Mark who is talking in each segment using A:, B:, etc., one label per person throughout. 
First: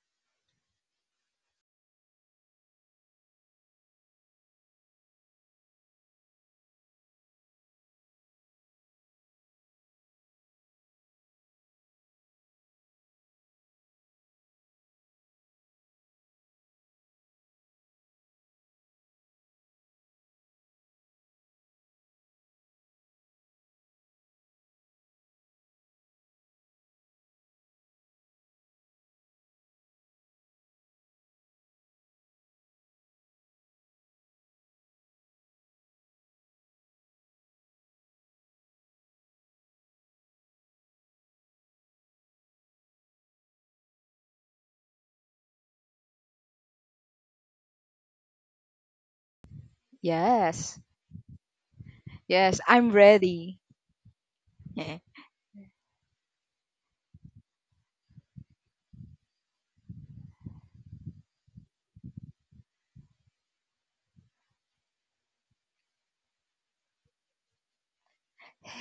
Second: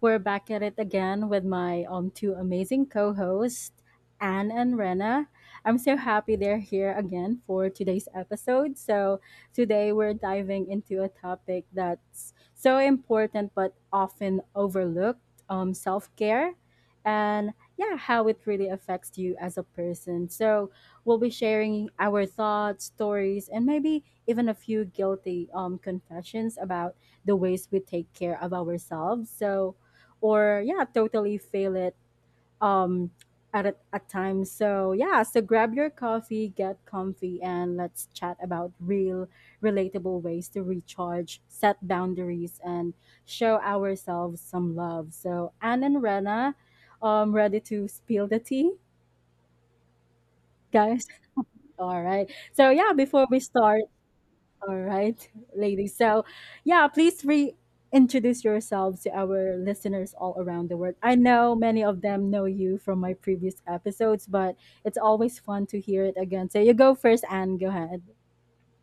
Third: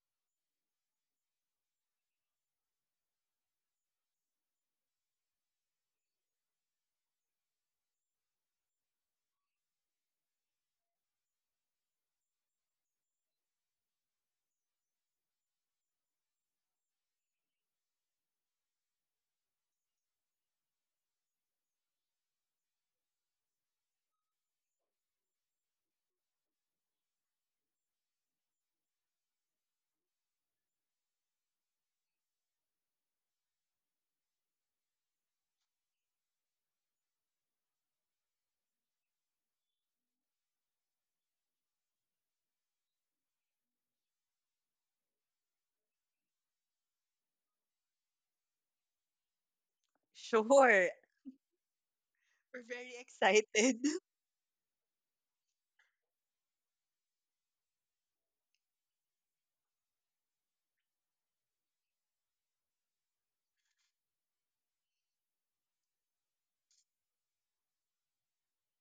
A: We're back at it again with my two amazing co-hosts, Anne and Rena. I'm so happy they're here again for today's episode. So today we're diving into a topic that's so important but often overlooked, self-care, and yeah, how it really affects you as a person. So we'll be sharing our thoughts, stories, and maybe even a few guilty confessions about the ways we take care of ourselves. So, or yeah, totally fail it um, at times. So yeah, so grab your coffee, get comfy, and let's chat about real, relatable ways to recharge, set boundaries, and show ourselves some love. So Anne and Rena, ready to spill the tea,
B: Yes,
C: Sure.
A: guys? All right.
B: yes,
C: We're
A: So yeah,
B: I'm
C: very
A: before we
B: ready.
C: excited.
A: start, all
B: Yeah.
A: right, ladies. So yeah, please reintroduce yourselves to our listeners all around the world. I know many of them know you from my previous episodes, but it's always fun to hear it again. So you go first, Anne. Go ahead.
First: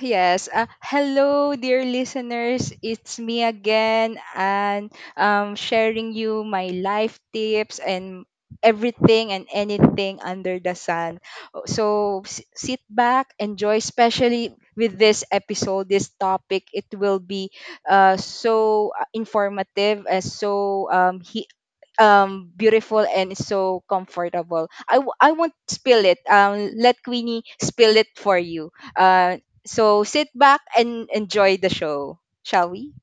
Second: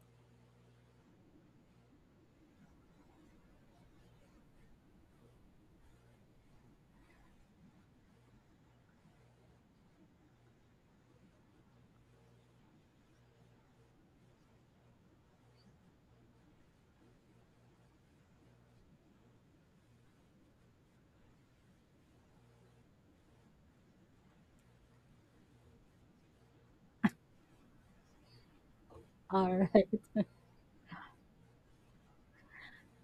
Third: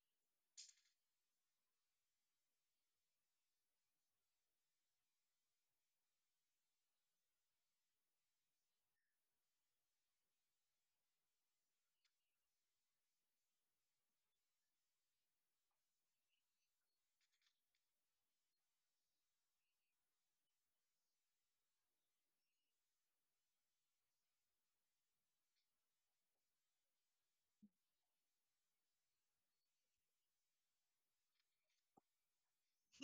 B: Yes. Hello, dear listeners. It's me again, and sharing you my life tips and everything and anything under the sun. Oh, so sit back, enjoy. Especially with this episode, this topic, it will be so informative and so beautiful and so comfortable. I won't spill it. Let Queenie spill it for you. Uh,
A: All right.
B: so sit back and enjoy the show, shall we?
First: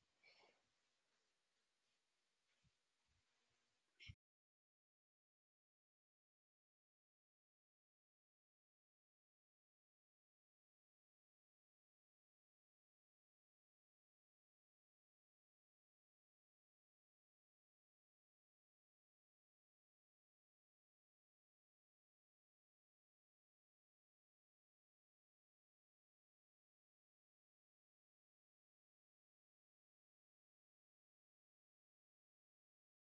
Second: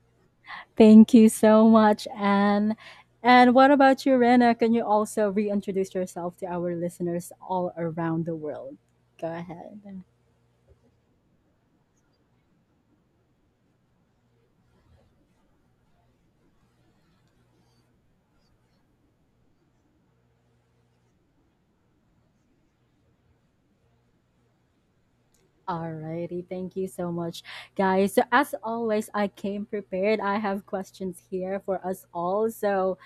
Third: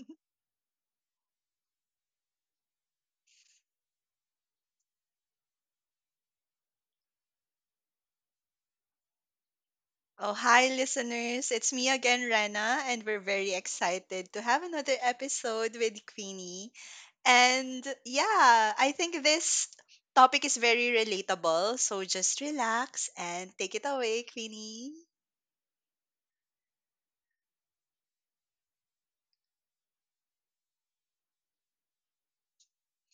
A: Thank you so much, Anne. And what about you, Rena? Can you also reintroduce yourself to our listeners all around the world? Go ahead.
C: Oh, hi, listeners. It's me again, Rena, and we're very excited to have another episode with Queenie. And yeah, I think this topic is very relatable. So just relax and take it away, Queenie.
A: Alrighty, thank you so much, guys. So as always, I came prepared. I have questions here for us all. So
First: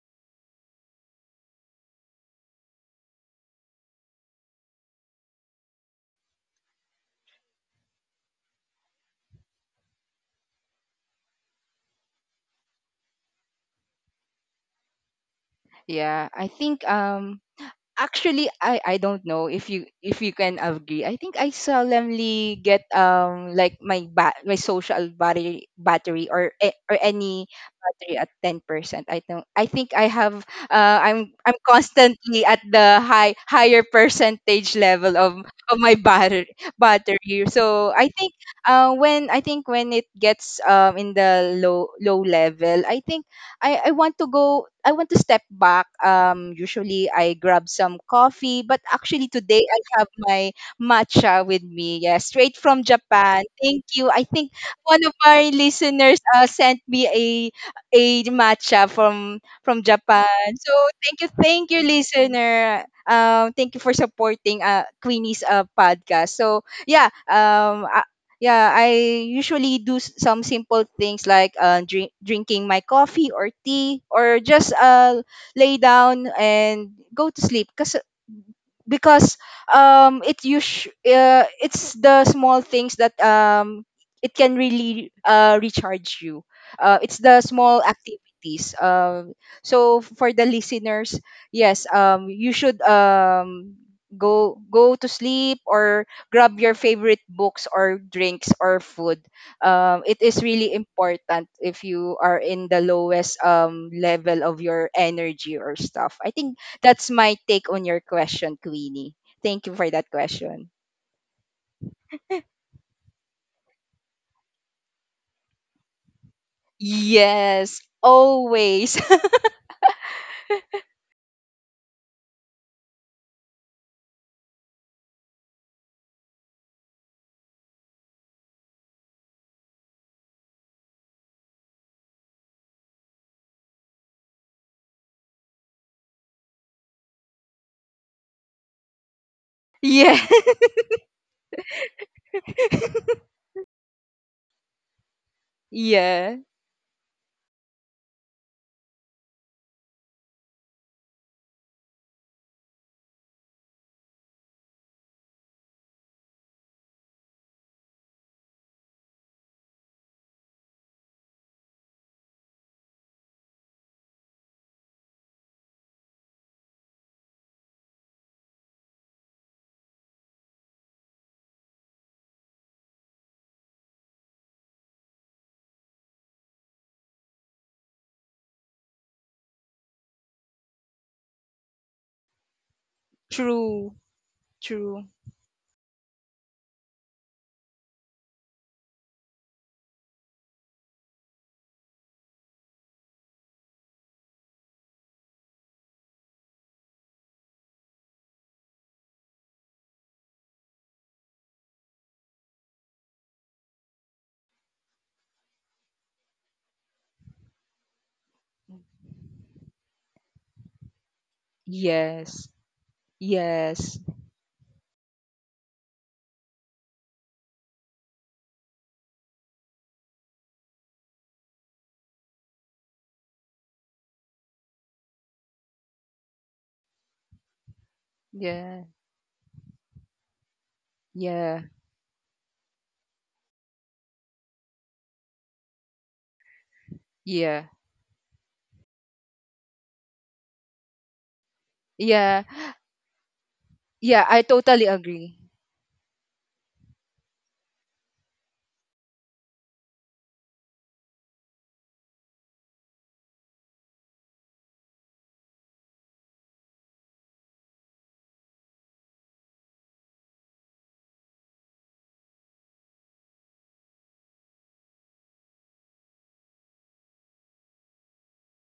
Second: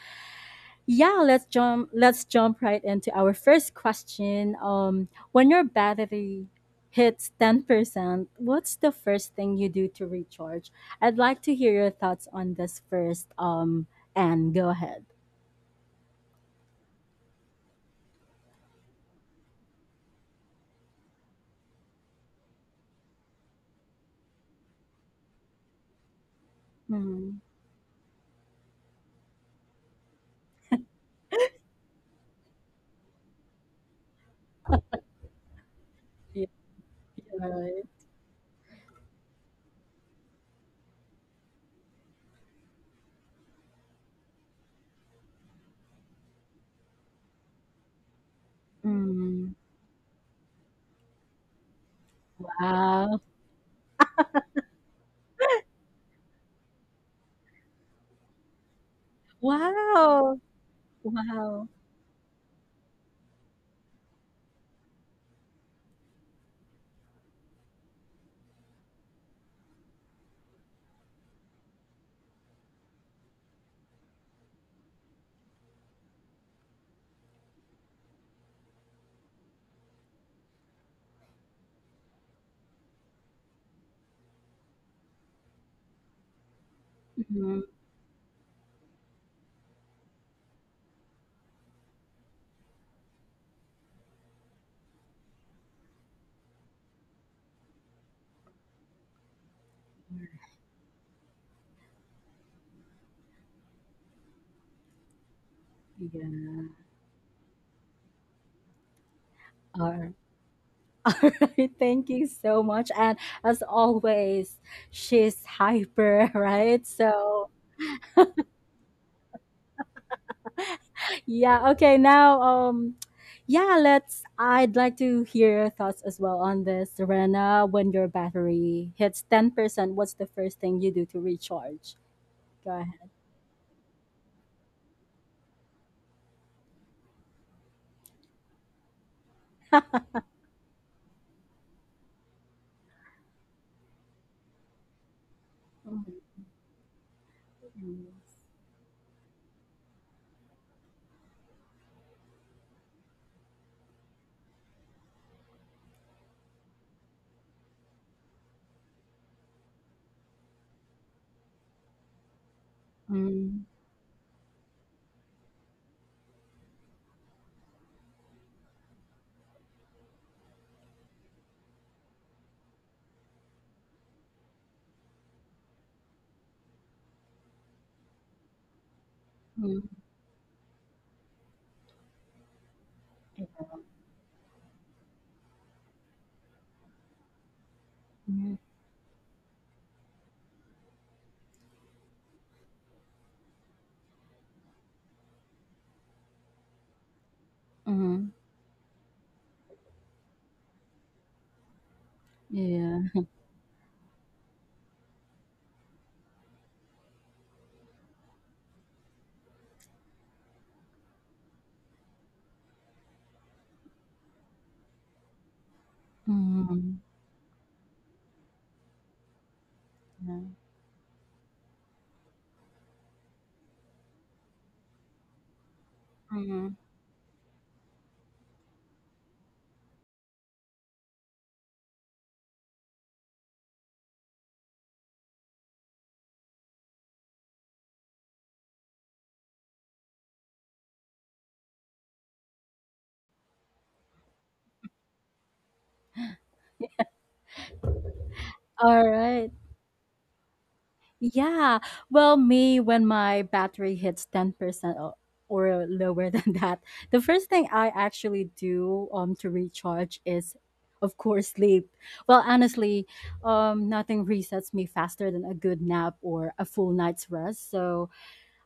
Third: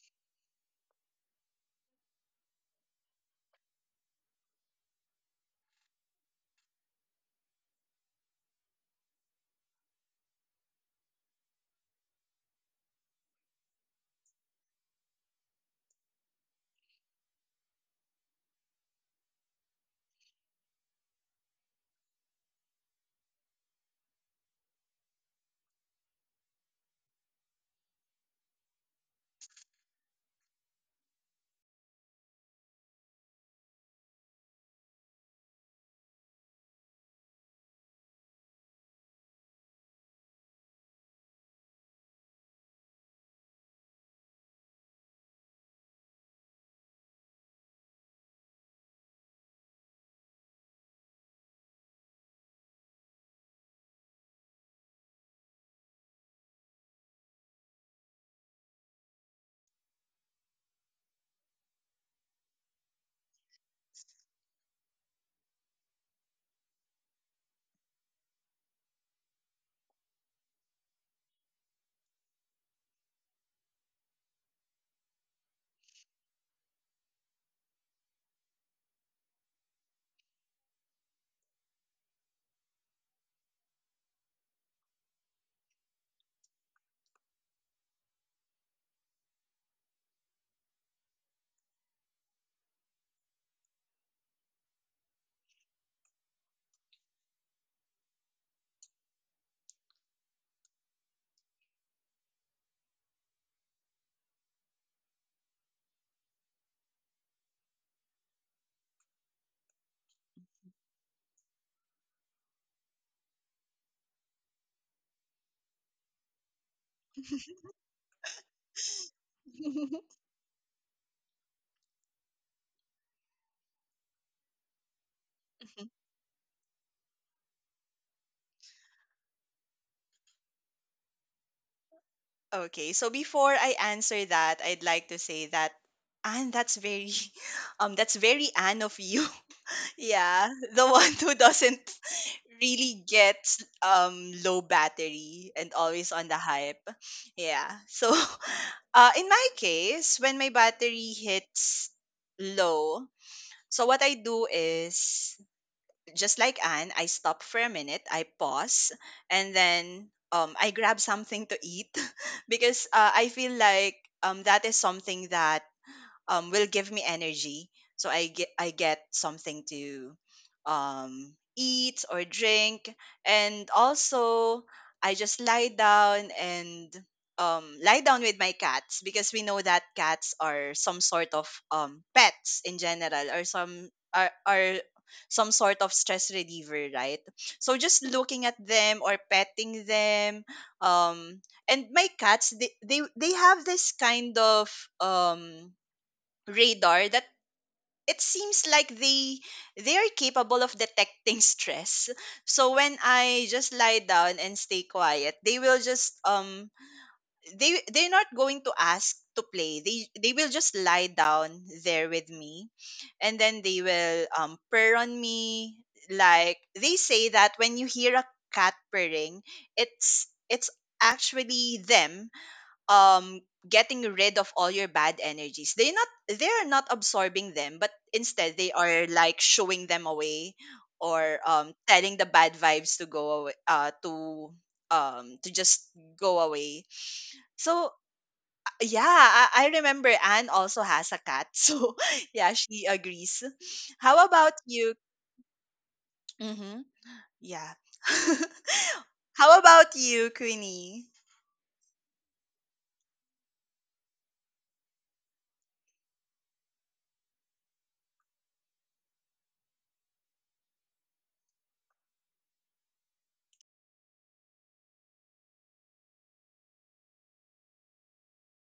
A: yeah, Let's jump right into our first question. When your battery hits 10%, what's the first thing you do to recharge? I'd like to hear your thoughts on this first. And go ahead.
B: Yeah, I think actually I don't know if you can agree. I think I seldomly get like my social battery or
A: Mm,
B: any battery at 10%. I don't I think I have I'm constantly at the higher percentage level of my
A: yeah,
B: battery.
A: right.
B: So I think when it gets in the low level, I think I want to step back. Um, usually I grab some coffee, but actually
A: Mm,
B: today I have my matcha with me. Yeah, straight from
A: wow!
B: Japan. Thank you. I think one of our listeners sent me a matcha from
A: Wow!
B: Japan. So thank
A: Wow!
B: you, listener. Thank you for supporting Queenie's podcast. So yeah, yeah, I usually do some simple things like drinking my coffee or tea or just lay down and go to sleep. Because it's the small things that it can really recharge you. It's the
A: Mhm,
B: small activities, so for the listeners, yes, you should go to sleep or grab your favorite books or drinks or food. Um, it is really important if you are in the lowest level of your energy or stuff. I think
A: yeah.
B: that's my take on your question, Queenie. Thank you for
A: All
B: that
A: right.
B: question.
A: Alright, thank you so much. And as always, she's hyper, right? So,
B: Yes, always.
A: yeah, okay, now yeah, let's I'd like to hear your thoughts as well on this, Serena. When your battery hits 10%, what's the first thing you do to recharge? Go
C: Okay, so before I answer that, I'd like to say that, and that's very that's very Anne of you.
A: ahead.
B: Yeah,
C: Yeah, the one who doesn't really get low battery and always on
B: yeah.
C: the hype. Yeah. So, in my case, when my battery hits low, so what I do is just like Anne, I stop for a minute, I pause, and then I grab something to eat because I feel
A: Mhm.
C: like that is something that will give me energy. So I get something to eat or drink, and also I just lie down with my cats, because we know that
A: Mhm.
C: cats are some sort of pets in general, or
A: Mhm.
C: some
B: True,
C: are
B: true.
C: some sort of stress reliever, right? So just looking at
A: Mhm.
C: them or petting them, um, and my cats, they have this kind of um radar that it
A: Mhm.
C: seems like they are capable of detecting stress. So when
A: Yeah.
C: I just lie down and stay quiet, they will just they they're not going to ask to play. They will just lie down there with
B: Yes,
C: me, and then they
B: yes.
C: will purr on me. Like they
A: Mhm.
C: say that when you hear a cat purring, it's
A: Yeah.
C: it's actually them getting rid of all your bad energies. They're
A: Mhm.
C: not absorbing them, but instead they
B: Yeah,
C: are like shooing them away, or
B: yeah,
C: telling the bad vibes to go away, to just go away.
B: yeah,
C: So yeah, I remember Anne also has a cat, so
B: yeah,
C: yeah, she agrees. How
B: yeah, I
C: about
B: totally
C: you?
B: agree.
C: Mm-hmm. Yeah.
A: All
C: How
A: right.
C: about you, Queenie?
A: Yeah. Well, me, when my battery hits 10%, or lower than that, the first thing I actually do to recharge is of course sleep. Well, honestly, nothing resets me faster than a good nap or a full night's rest. So,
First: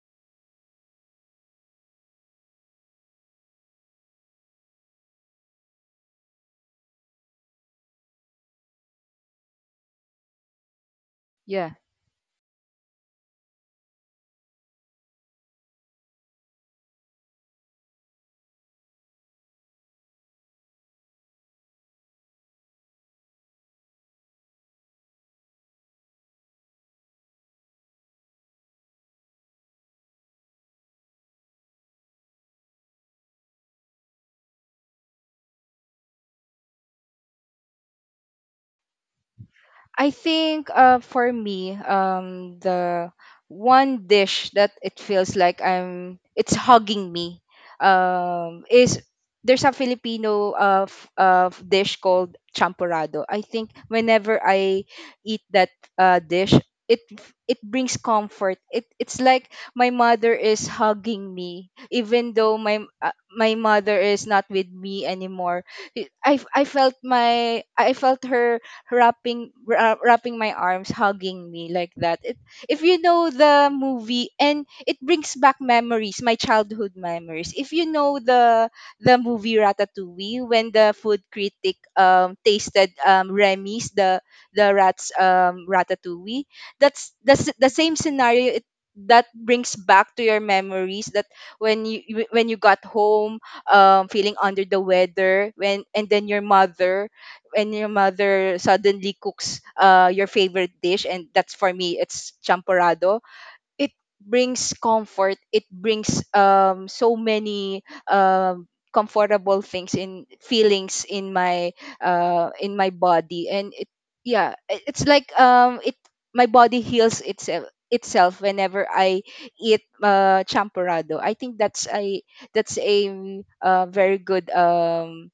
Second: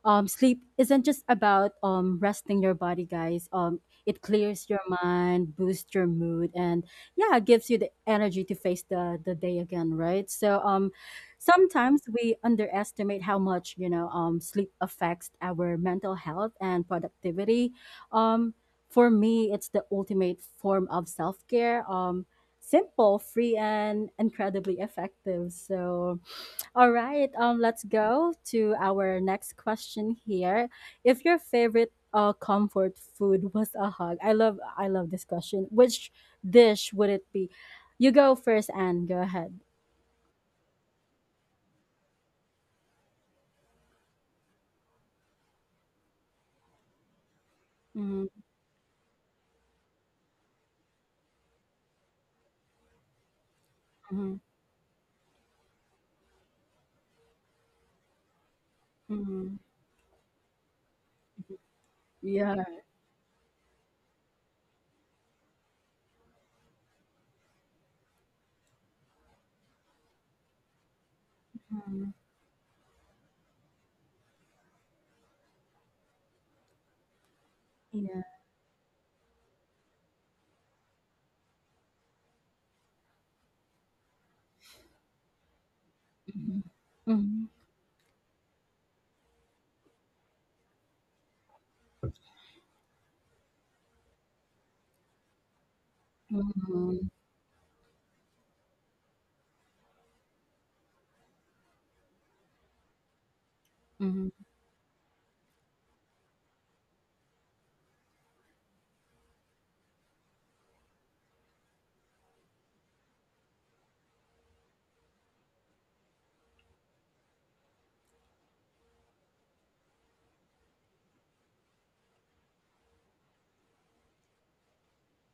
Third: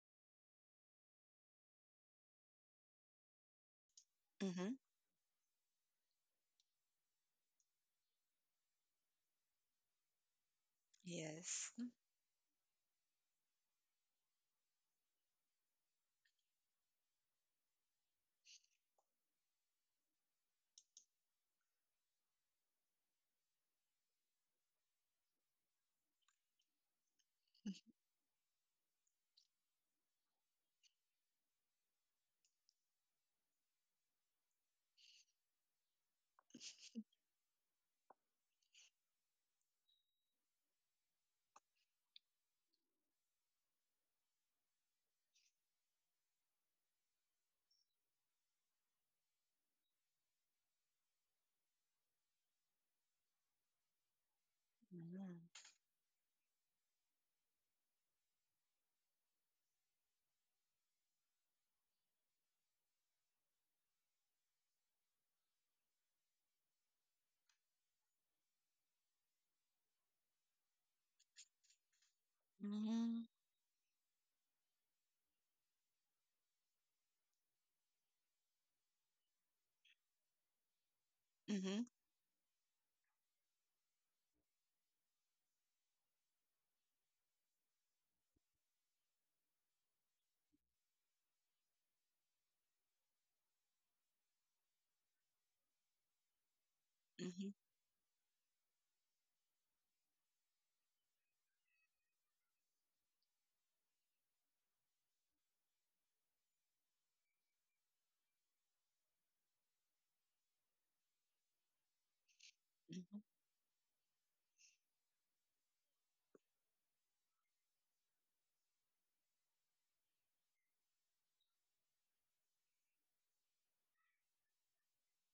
A: sleep isn't just about resting your body, guys. It clears
C: Mm-hmm.
A: your mind, boosts your mood, and yeah, gives you the energy to face the day again, right? So
C: Yes.
B: Yeah.
A: sometimes we underestimate how much sleep affects our mental health and productivity. Um, for me, it's the ultimate form of self care. Simple, free, and incredibly effective. So all right, let's go to our next question here. If your favorite comfort food was a hug, I love this question. Which dish would it be? You go first, Anne. Go ahead.
B: I think for me, the one dish that it feels like I'm it's hugging me,
A: Mm-hmm,
B: is there's a Filipino dish called champorado. I think whenever I eat
C: Mm-hmm.
B: that dish, it it brings comfort. It it's
A: hmm.
B: like my mother is hugging me, even though
A: Yeah.
B: my my mother is not with me anymore. I felt my I felt her wrapping my arms, hugging me like
A: Mhm.
B: that. It, if you
C: Mm-hmm,
B: know the movie, and it brings back memories, my childhood memories. If you know
A: Yeah.
B: the movie Ratatouille, when the food critic
C: mm-hmm.
B: tasted Remy's the rat's Ratatouille,
A: Mm-hmm.
B: that's the
A: Mm-hmm.
B: s- the same scenario. It that brings back to your memories that when you got home feeling under the weather, when and then your
A: Mm-hmm.
B: mother,
C: Mhm,
B: when your mother suddenly cooks your favorite dish. And that's for me, it's champorado. It
A: Mm-hmm,
B: brings comfort. It brings so many, um, comfortable things in feelings in my
C: mhm.
B: body. And it yeah, it's like, it my body heals itself whenever I eat champorado. I think that's a that's a very good, um,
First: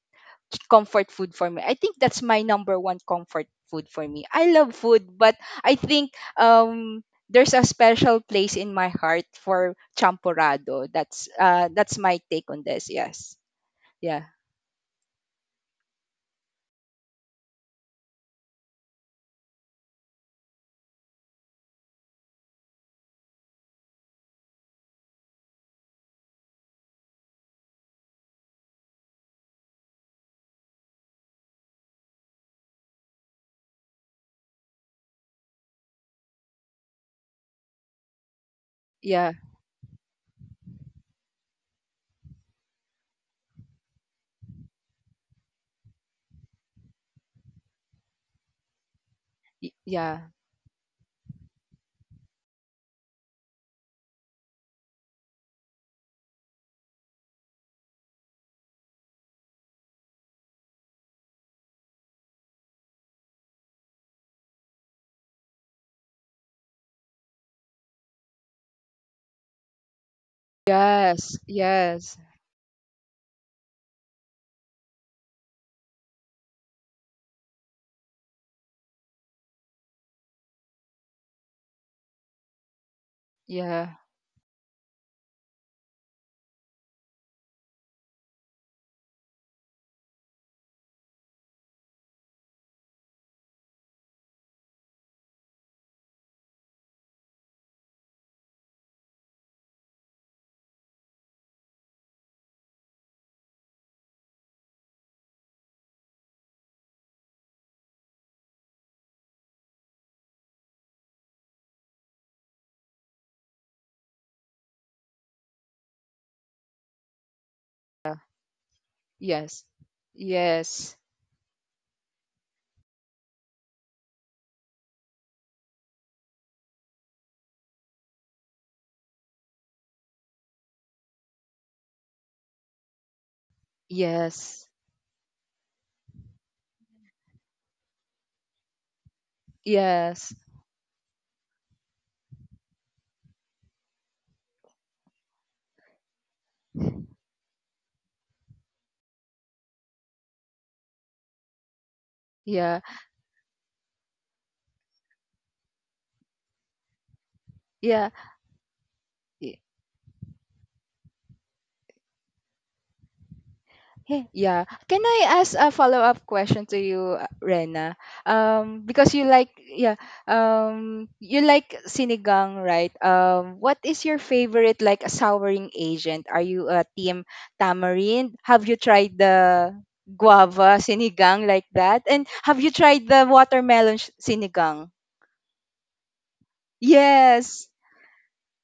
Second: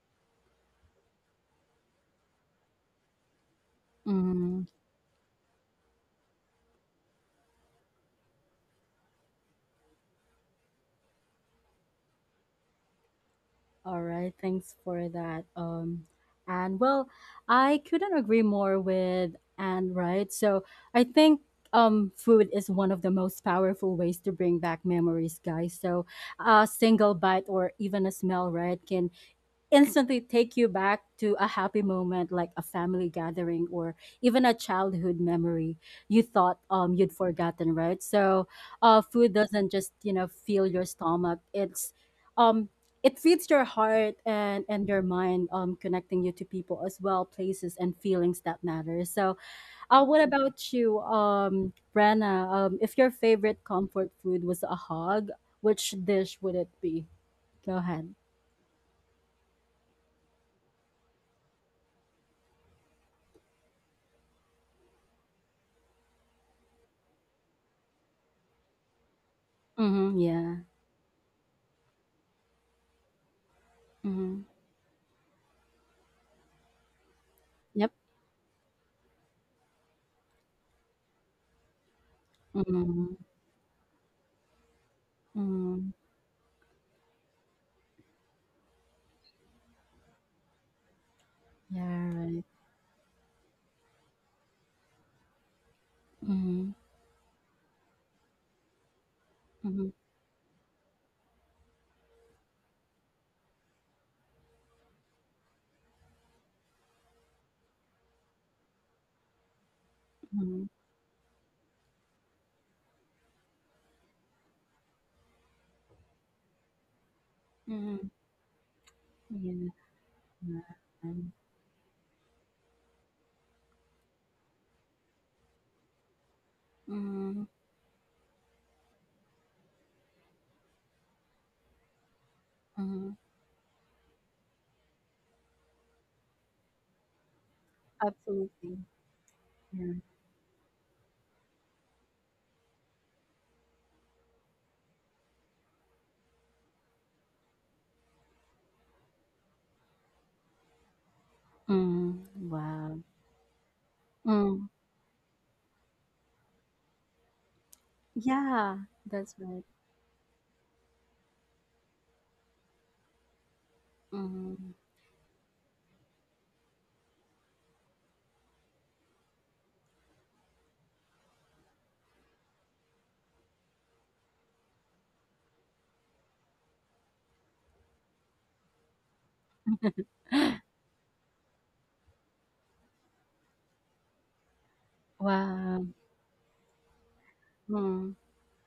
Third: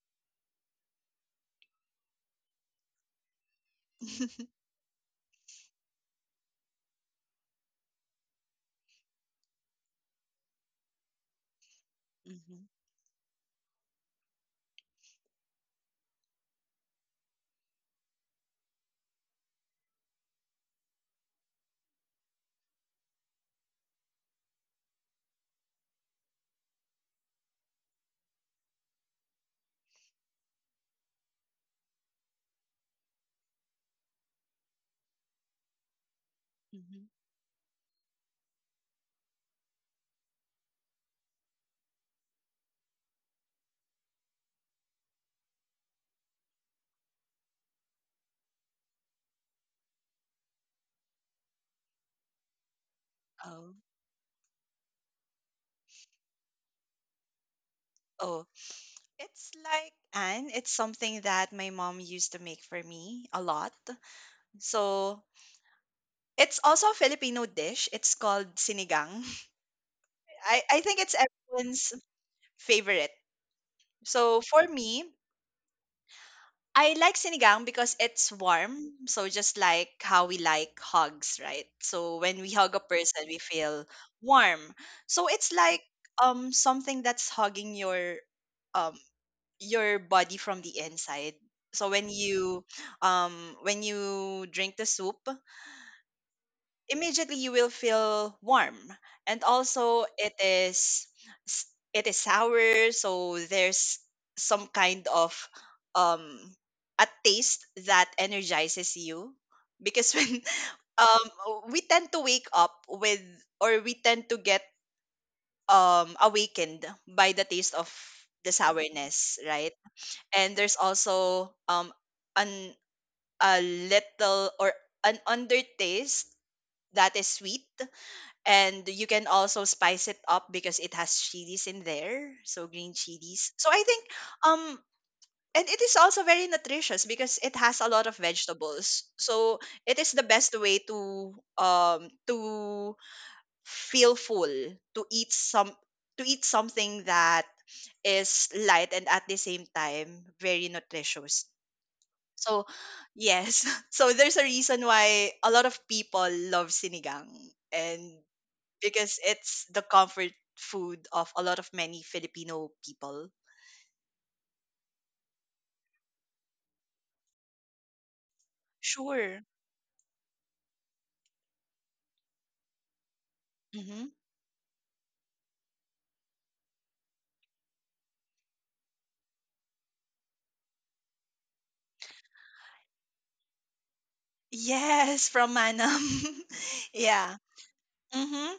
B: comfort food for me. I think that's my number one comfort food for me. I
A: mm-hmm.
B: love food, but I think, um, there's a special place in my heart for champorado. That's my take on
C: Mhm,
B: this. Yes.
A: All
B: Yeah.
A: right, thanks for that. And well, I couldn't agree more with Anne, right? So I think food is one of the most powerful ways to bring back memories, guys. So a single bite or even a smell, right, can instantly take you back to a happy moment like a family gathering or even a childhood memory you thought
C: mhm.
A: you'd forgotten, right? So uh, food
B: Yeah.
A: doesn't just, you know, fill your stomach. It's um, it feeds your heart and your mind, um, connecting you to people as well, places and feelings that matter. So uh, what
B: Yeah.
A: about you, um, Brenna? Um, if your favorite
C: Oh.
A: comfort food was a hog, which dish would it be? Go ahead.
C: Oh, it's like, and it's something that my mom used to make for me a lot. So it's also a Filipino dish. It's called sinigang.
A: Mhm. Yeah.
C: I think it's
B: Yes.
C: everyone's
B: Yes.
C: favorite.
A: Mhm.
C: So for me, I like sinigang
A: Yep.
C: because it's warm. So just like how we like hugs, right? So when we hug a
A: Mm,
C: person, we feel
B: Yeah.
C: warm. So it's like
A: mm,
C: something that's hugging um your body from the inside. So
A: yeah,
C: when
A: right.
C: you um when you drink the soup,
A: Mhm,
C: immediately you will feel warm. And
A: mhm,
C: also it s- is sour, so there's some kind of um a taste that energizes you, because when
A: mhm,
C: um we tend to wake up with, or we tend to get awakened by the taste of
A: mhm,
B: Yeah.
C: the sourness,
B: Yes.
A: yes,
C: right? And there's
B: Yes.
A: ma'am.
C: also an a little or an undertaste that is
A: Mhm,
C: sweet, and you can also spice it up because it has chilies in there, so green
A: mhm,
C: chilies. So I think,
B: Yes.
C: um and it is also very nutritious, because it has a lot of
A: absolutely.
C: vegetables. So
A: Yeah.
C: it is the
B: Yes.
C: best way to feel full, to eat some to eat something that is light and at the same time very nutritious.
A: Mm,
C: So,
B: Yeah.
A: wow.
C: yes. So there's a
A: Mm,
C: reason why a lot of people love sinigang, and
A: yeah,
C: because
A: that's
B: Yeah.
A: right.
C: it's the comfort food of a lot of many Filipino people.
B: Hey, yeah.
A: Mm.
B: Can I ask a follow-up question to you, Rena? Because you
C: Sure.
B: like, yeah, you like sinigang, right? What is
C: Hmm.
B: your favorite, like, a souring agent? Are you a team tamarind? Have you tried the guava sinigang, like that? And have you tried the watermelon sinigang?
C: Yes, from
A: Wow.
C: Manam. Yeah.
B: Yes.
A: Mm,
C: Hmm.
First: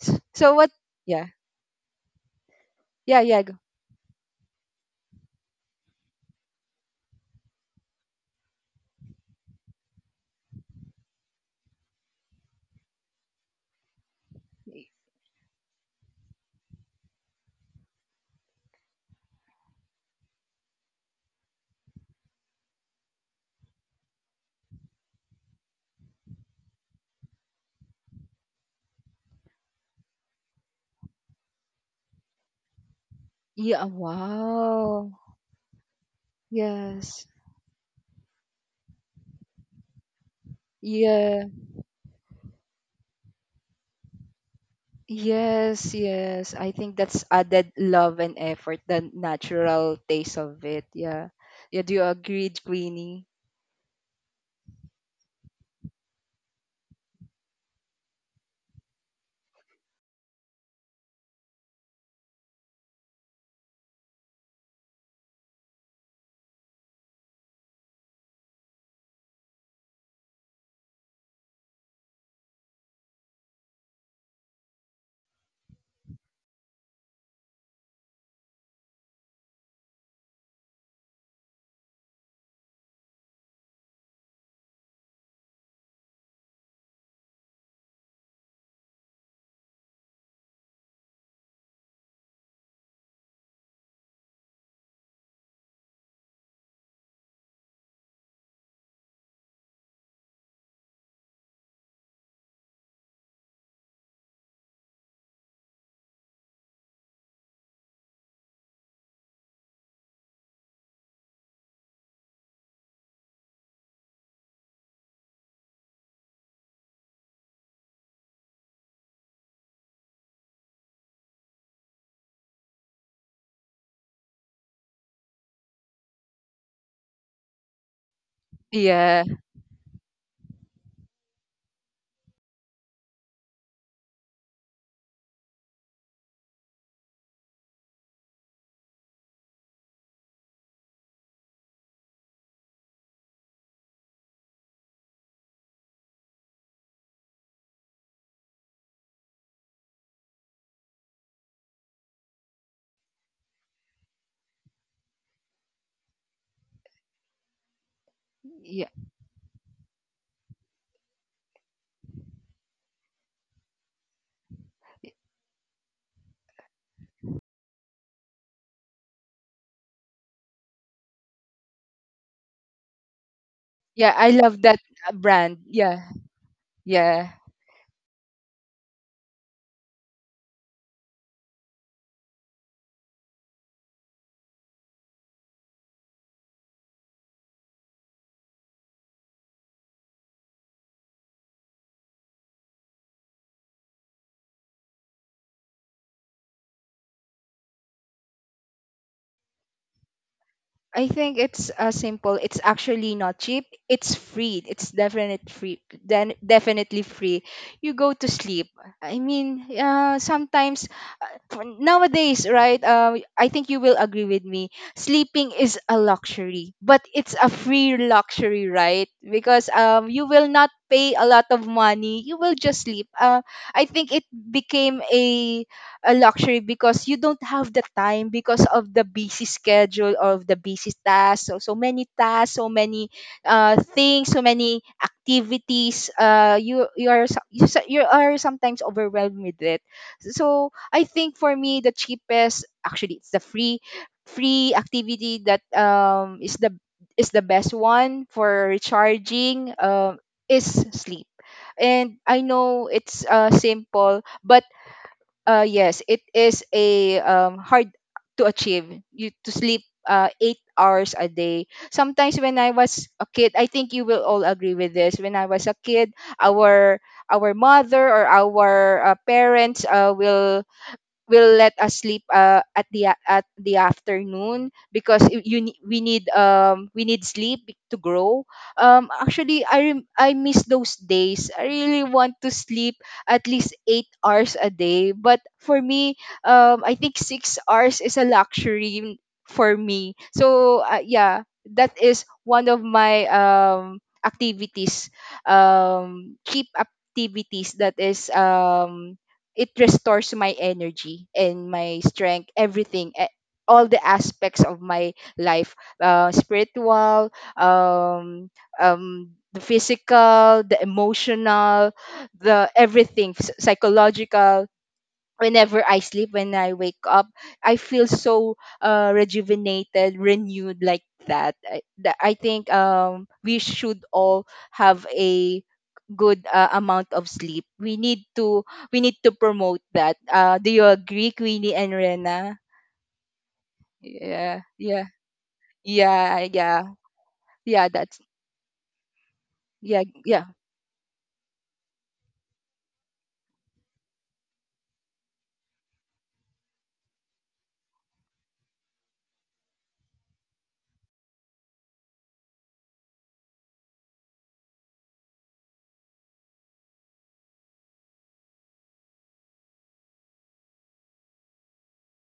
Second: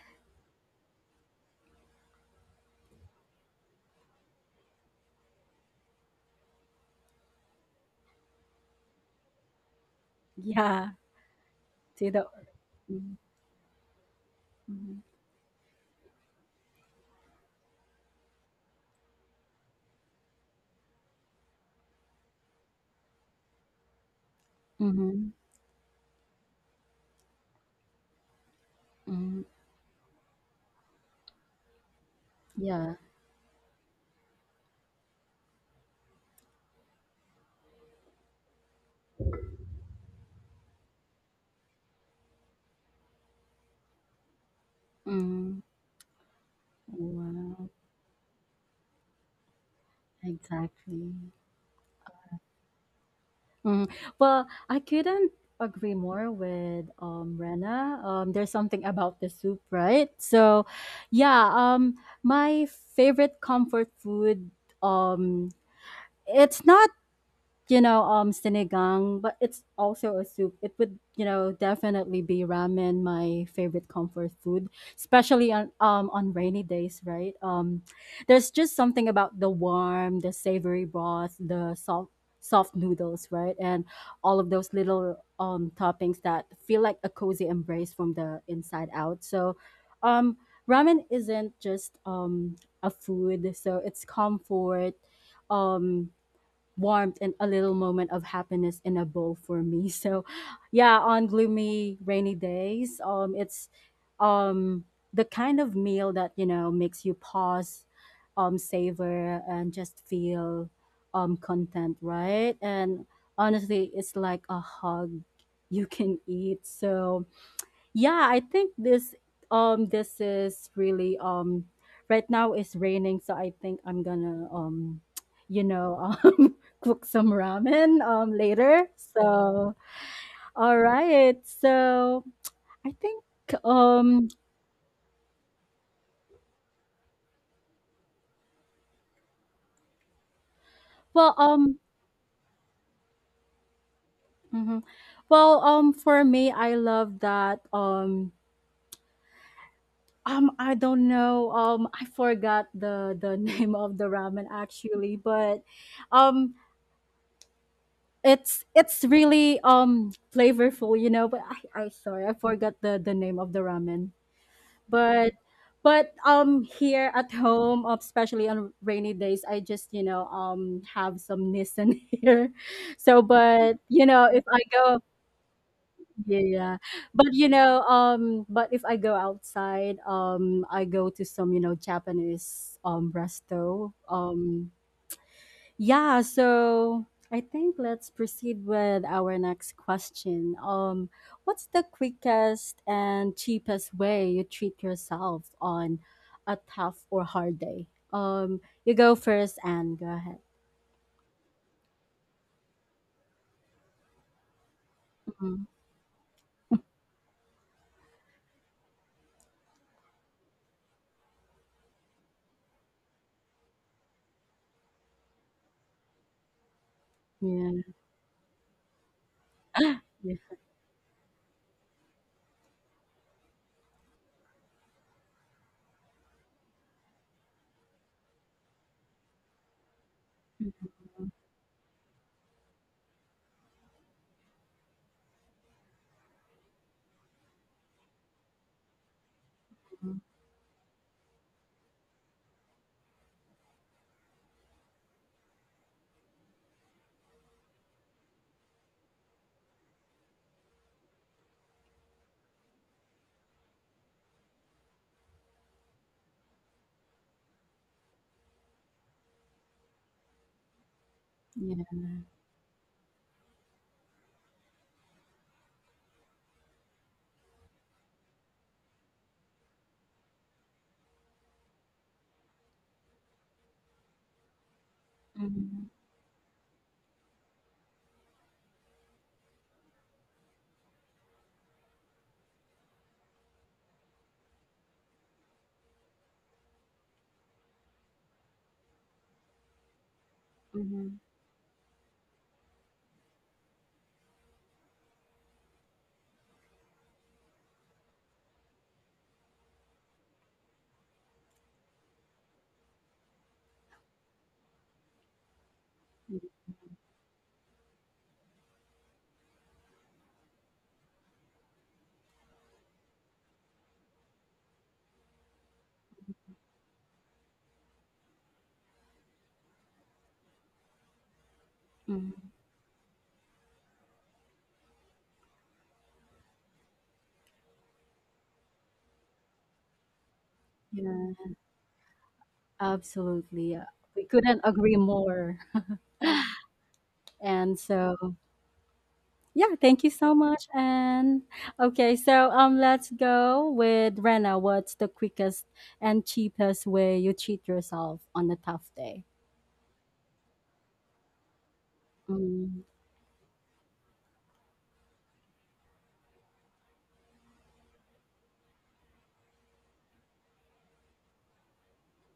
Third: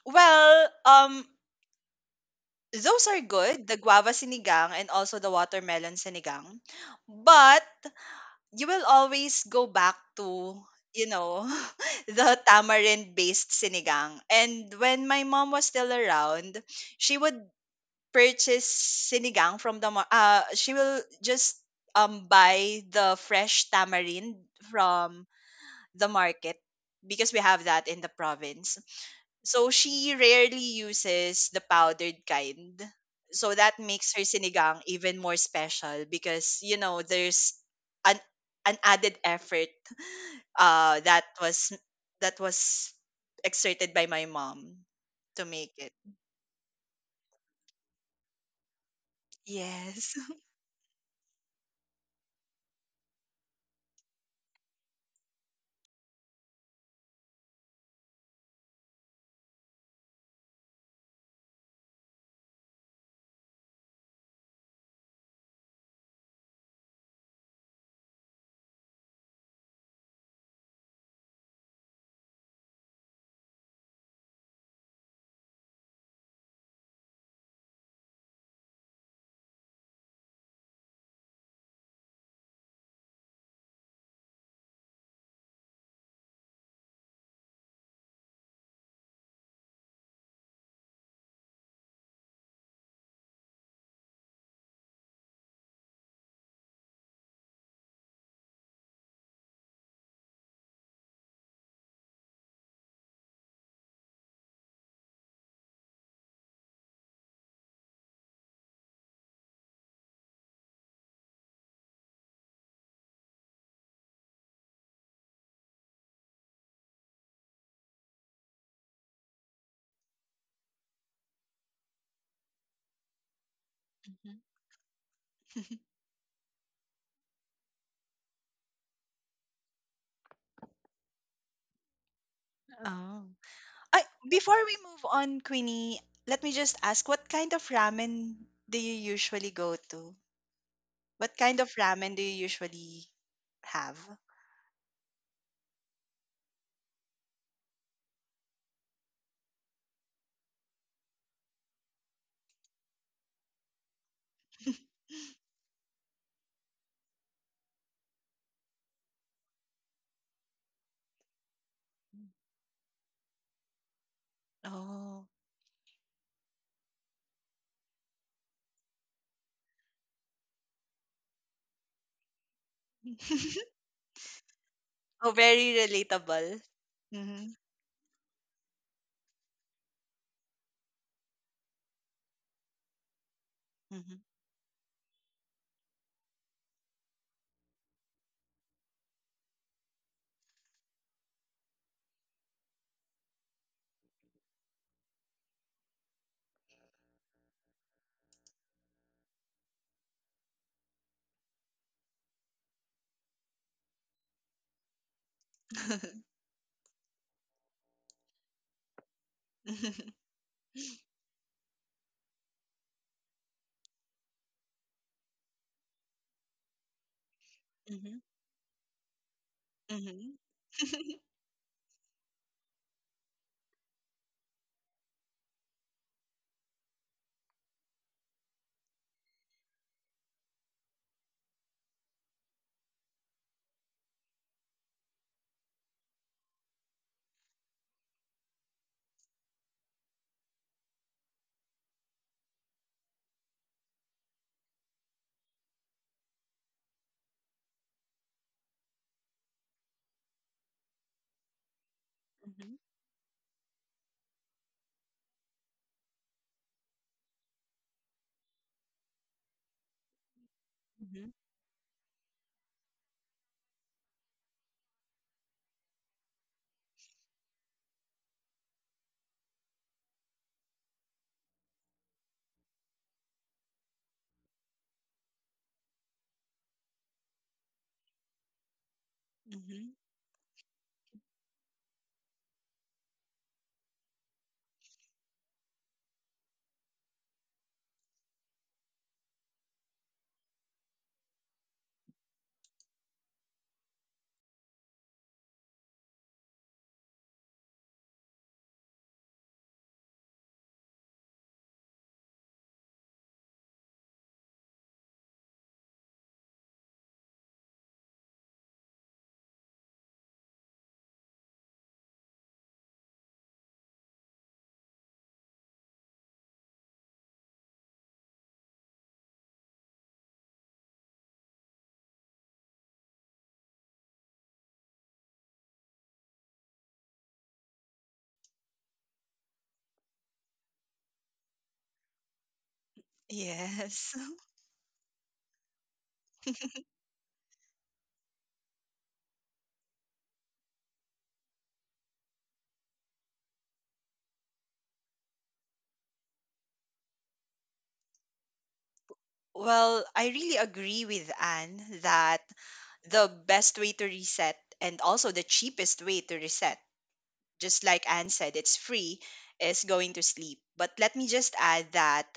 B: So
C: Well,
B: what? Yeah,
C: those
B: yeah,
C: are good, the guava sinigang and also the watermelon sinigang. But you will always go back to,
A: yeah,
C: you know
A: to the
C: the tamarind
A: mm,
C: based sinigang. And
A: mhm,
C: when my mom was still around, she would purchase sinigang she will just buy the fresh tamarind from
A: mhm,
C: the market, because we have that in the province,
A: mhm,
C: so she rarely uses the powdered kind.
A: yeah.
C: So that
B: Yeah.
C: makes her sinigang
B: Wow.
C: even more special, because
B: Yes.
C: there's an an added effort uh that
B: Yeah.
C: was that was exerted by my mom to
A: Mm,
C: make it.
B: Yes, yes. I think that's
A: wow,
B: added love and effort, the natural
C: Yes.
B: taste of it.
A: exactly.
B: Yeah. Yeah, do you agree, Queenie?
A: Mm. Well, I couldn't agree more with Rena. Um, there's something about the soup, right? So, yeah, um, my favorite comfort food, um, it's not, you know, sinigang, but it's also a soup. It would, you know, definitely be ramen, my favorite comfort food, especially on rainy days, right? There's just something about the warm, the savory broth, the soft noodles, right, and all of those little um, toppings that feel like a cozy embrace from the inside out. So, um, ramen isn't just um, a food, so it's comfort, um, warmth and a little moment of happiness in a bowl for me. So, yeah, on gloomy, rainy days, it's um the kind of meal that you know makes you pause, savor, and just feel um, content, right? And honestly, it's like a hug you can eat. So, yeah, I think this is really um, right now it's raining, so I think I'm
C: Mhm.
A: gonna um, you know um, cook some ramen um, later.
B: Yeah.
A: So all right. So I
C: Oh.
A: think
C: I,
A: um,
C: before we move on, Queenie, let me just ask, what kind of ramen do you usually go to? What
A: well
C: kind of
A: um,
C: ramen do you usually have?
A: mhm. Well um, for me I love that um, I don't know, um, I forgot the name of the ramen actually, but um,
B: Yeah.
A: it's really um, flavorful, you know, but I sorry, I forgot the name of the ramen,
C: Oh.
A: but um, here at home, especially on rainy days I just, you know, um, have some Nissan here. So but you
B: Yeah, I
A: know if
B: love
A: I
B: that
A: go,
C: Oh,
B: brand.
C: very
B: Yeah.
A: yeah,
C: relatable.
A: yeah,
B: Yeah.
A: but you
C: Mhm,
A: know um, but if I go outside um, I go to some you know Japanese um, resto
C: mhm.
A: um, yeah. So I think let's proceed with our next question. What's the quickest and cheapest way you treat yourself on a tough or hard day? You go first, and go ahead.
B: I think it's, simple. It's actually not cheap. It's free. It's definite
A: Mhm.
B: free. Then definitely free. You go to sleep. I mean, sometimes nowadays, right? I think you will agree with me. Sleeping is a luxury, but it's a
A: Yeah.
B: free
C: Mhm, mhm.
B: luxury, right? Because, you
C: Mhm,
A: Yeah.
B: will not pay a lot of money. You will just sleep. I think it became a luxury because you don't have the time because of the busy schedule of the busy
A: Mhm.
B: tasks, so so many tasks, so many things, so many activities. You are sometimes overwhelmed with it. So I think for me the cheapest, actually it's the free free activity that, is the best one for recharging, is sleep. And I know it's, simple, but yes, it is a, hard to achieve. You To sleep 8 hours
C: mhm,
B: a day.
A: Yeah.
B: Sometimes when I was a kid, I think you will all agree with this. When I was a kid, our our mother or our parents will let us sleep at the at the afternoon, because
A: Mhm.
B: we need, um, we need sleep to grow. Um, actually, I
C: mhm.
B: I miss those days. I really want to sleep at least 8 hours a day, but for me, um, I think 6 hours is a luxury for me. So,
A: Mhm.
B: yeah, that is one of my, um, activities, um, cheap activities that is, um, it restores my energy and my strength, everything, all the aspects of my life, spiritual, um, the physical, the emotional, the everything, psychological. Whenever I sleep, when I wake up, I feel so, rejuvenated, renewed like that. I
A: Mhm.
B: think, we should all have a good, amount of sleep. We need to promote that. Do you agree,
A: Yeah.
B: Queenie and Rena?
A: Absolutely.
C: Yes.
A: We
B: Yeah,
A: couldn't agree
B: yeah,
A: more.
B: yeah, yeah,
A: And
B: yeah. That's
A: so yeah,
B: yeah,
A: thank you so
B: yeah.
A: much, And okay, so let's go with Rena. What's the quickest and cheapest way you treat yourself on a tough day?
C: Well, I really agree with Anne that
A: Mm,
C: the best way to reset, and also the cheapest way to reset, just like Anne said, it's free, is going to sleep. But let me just add that,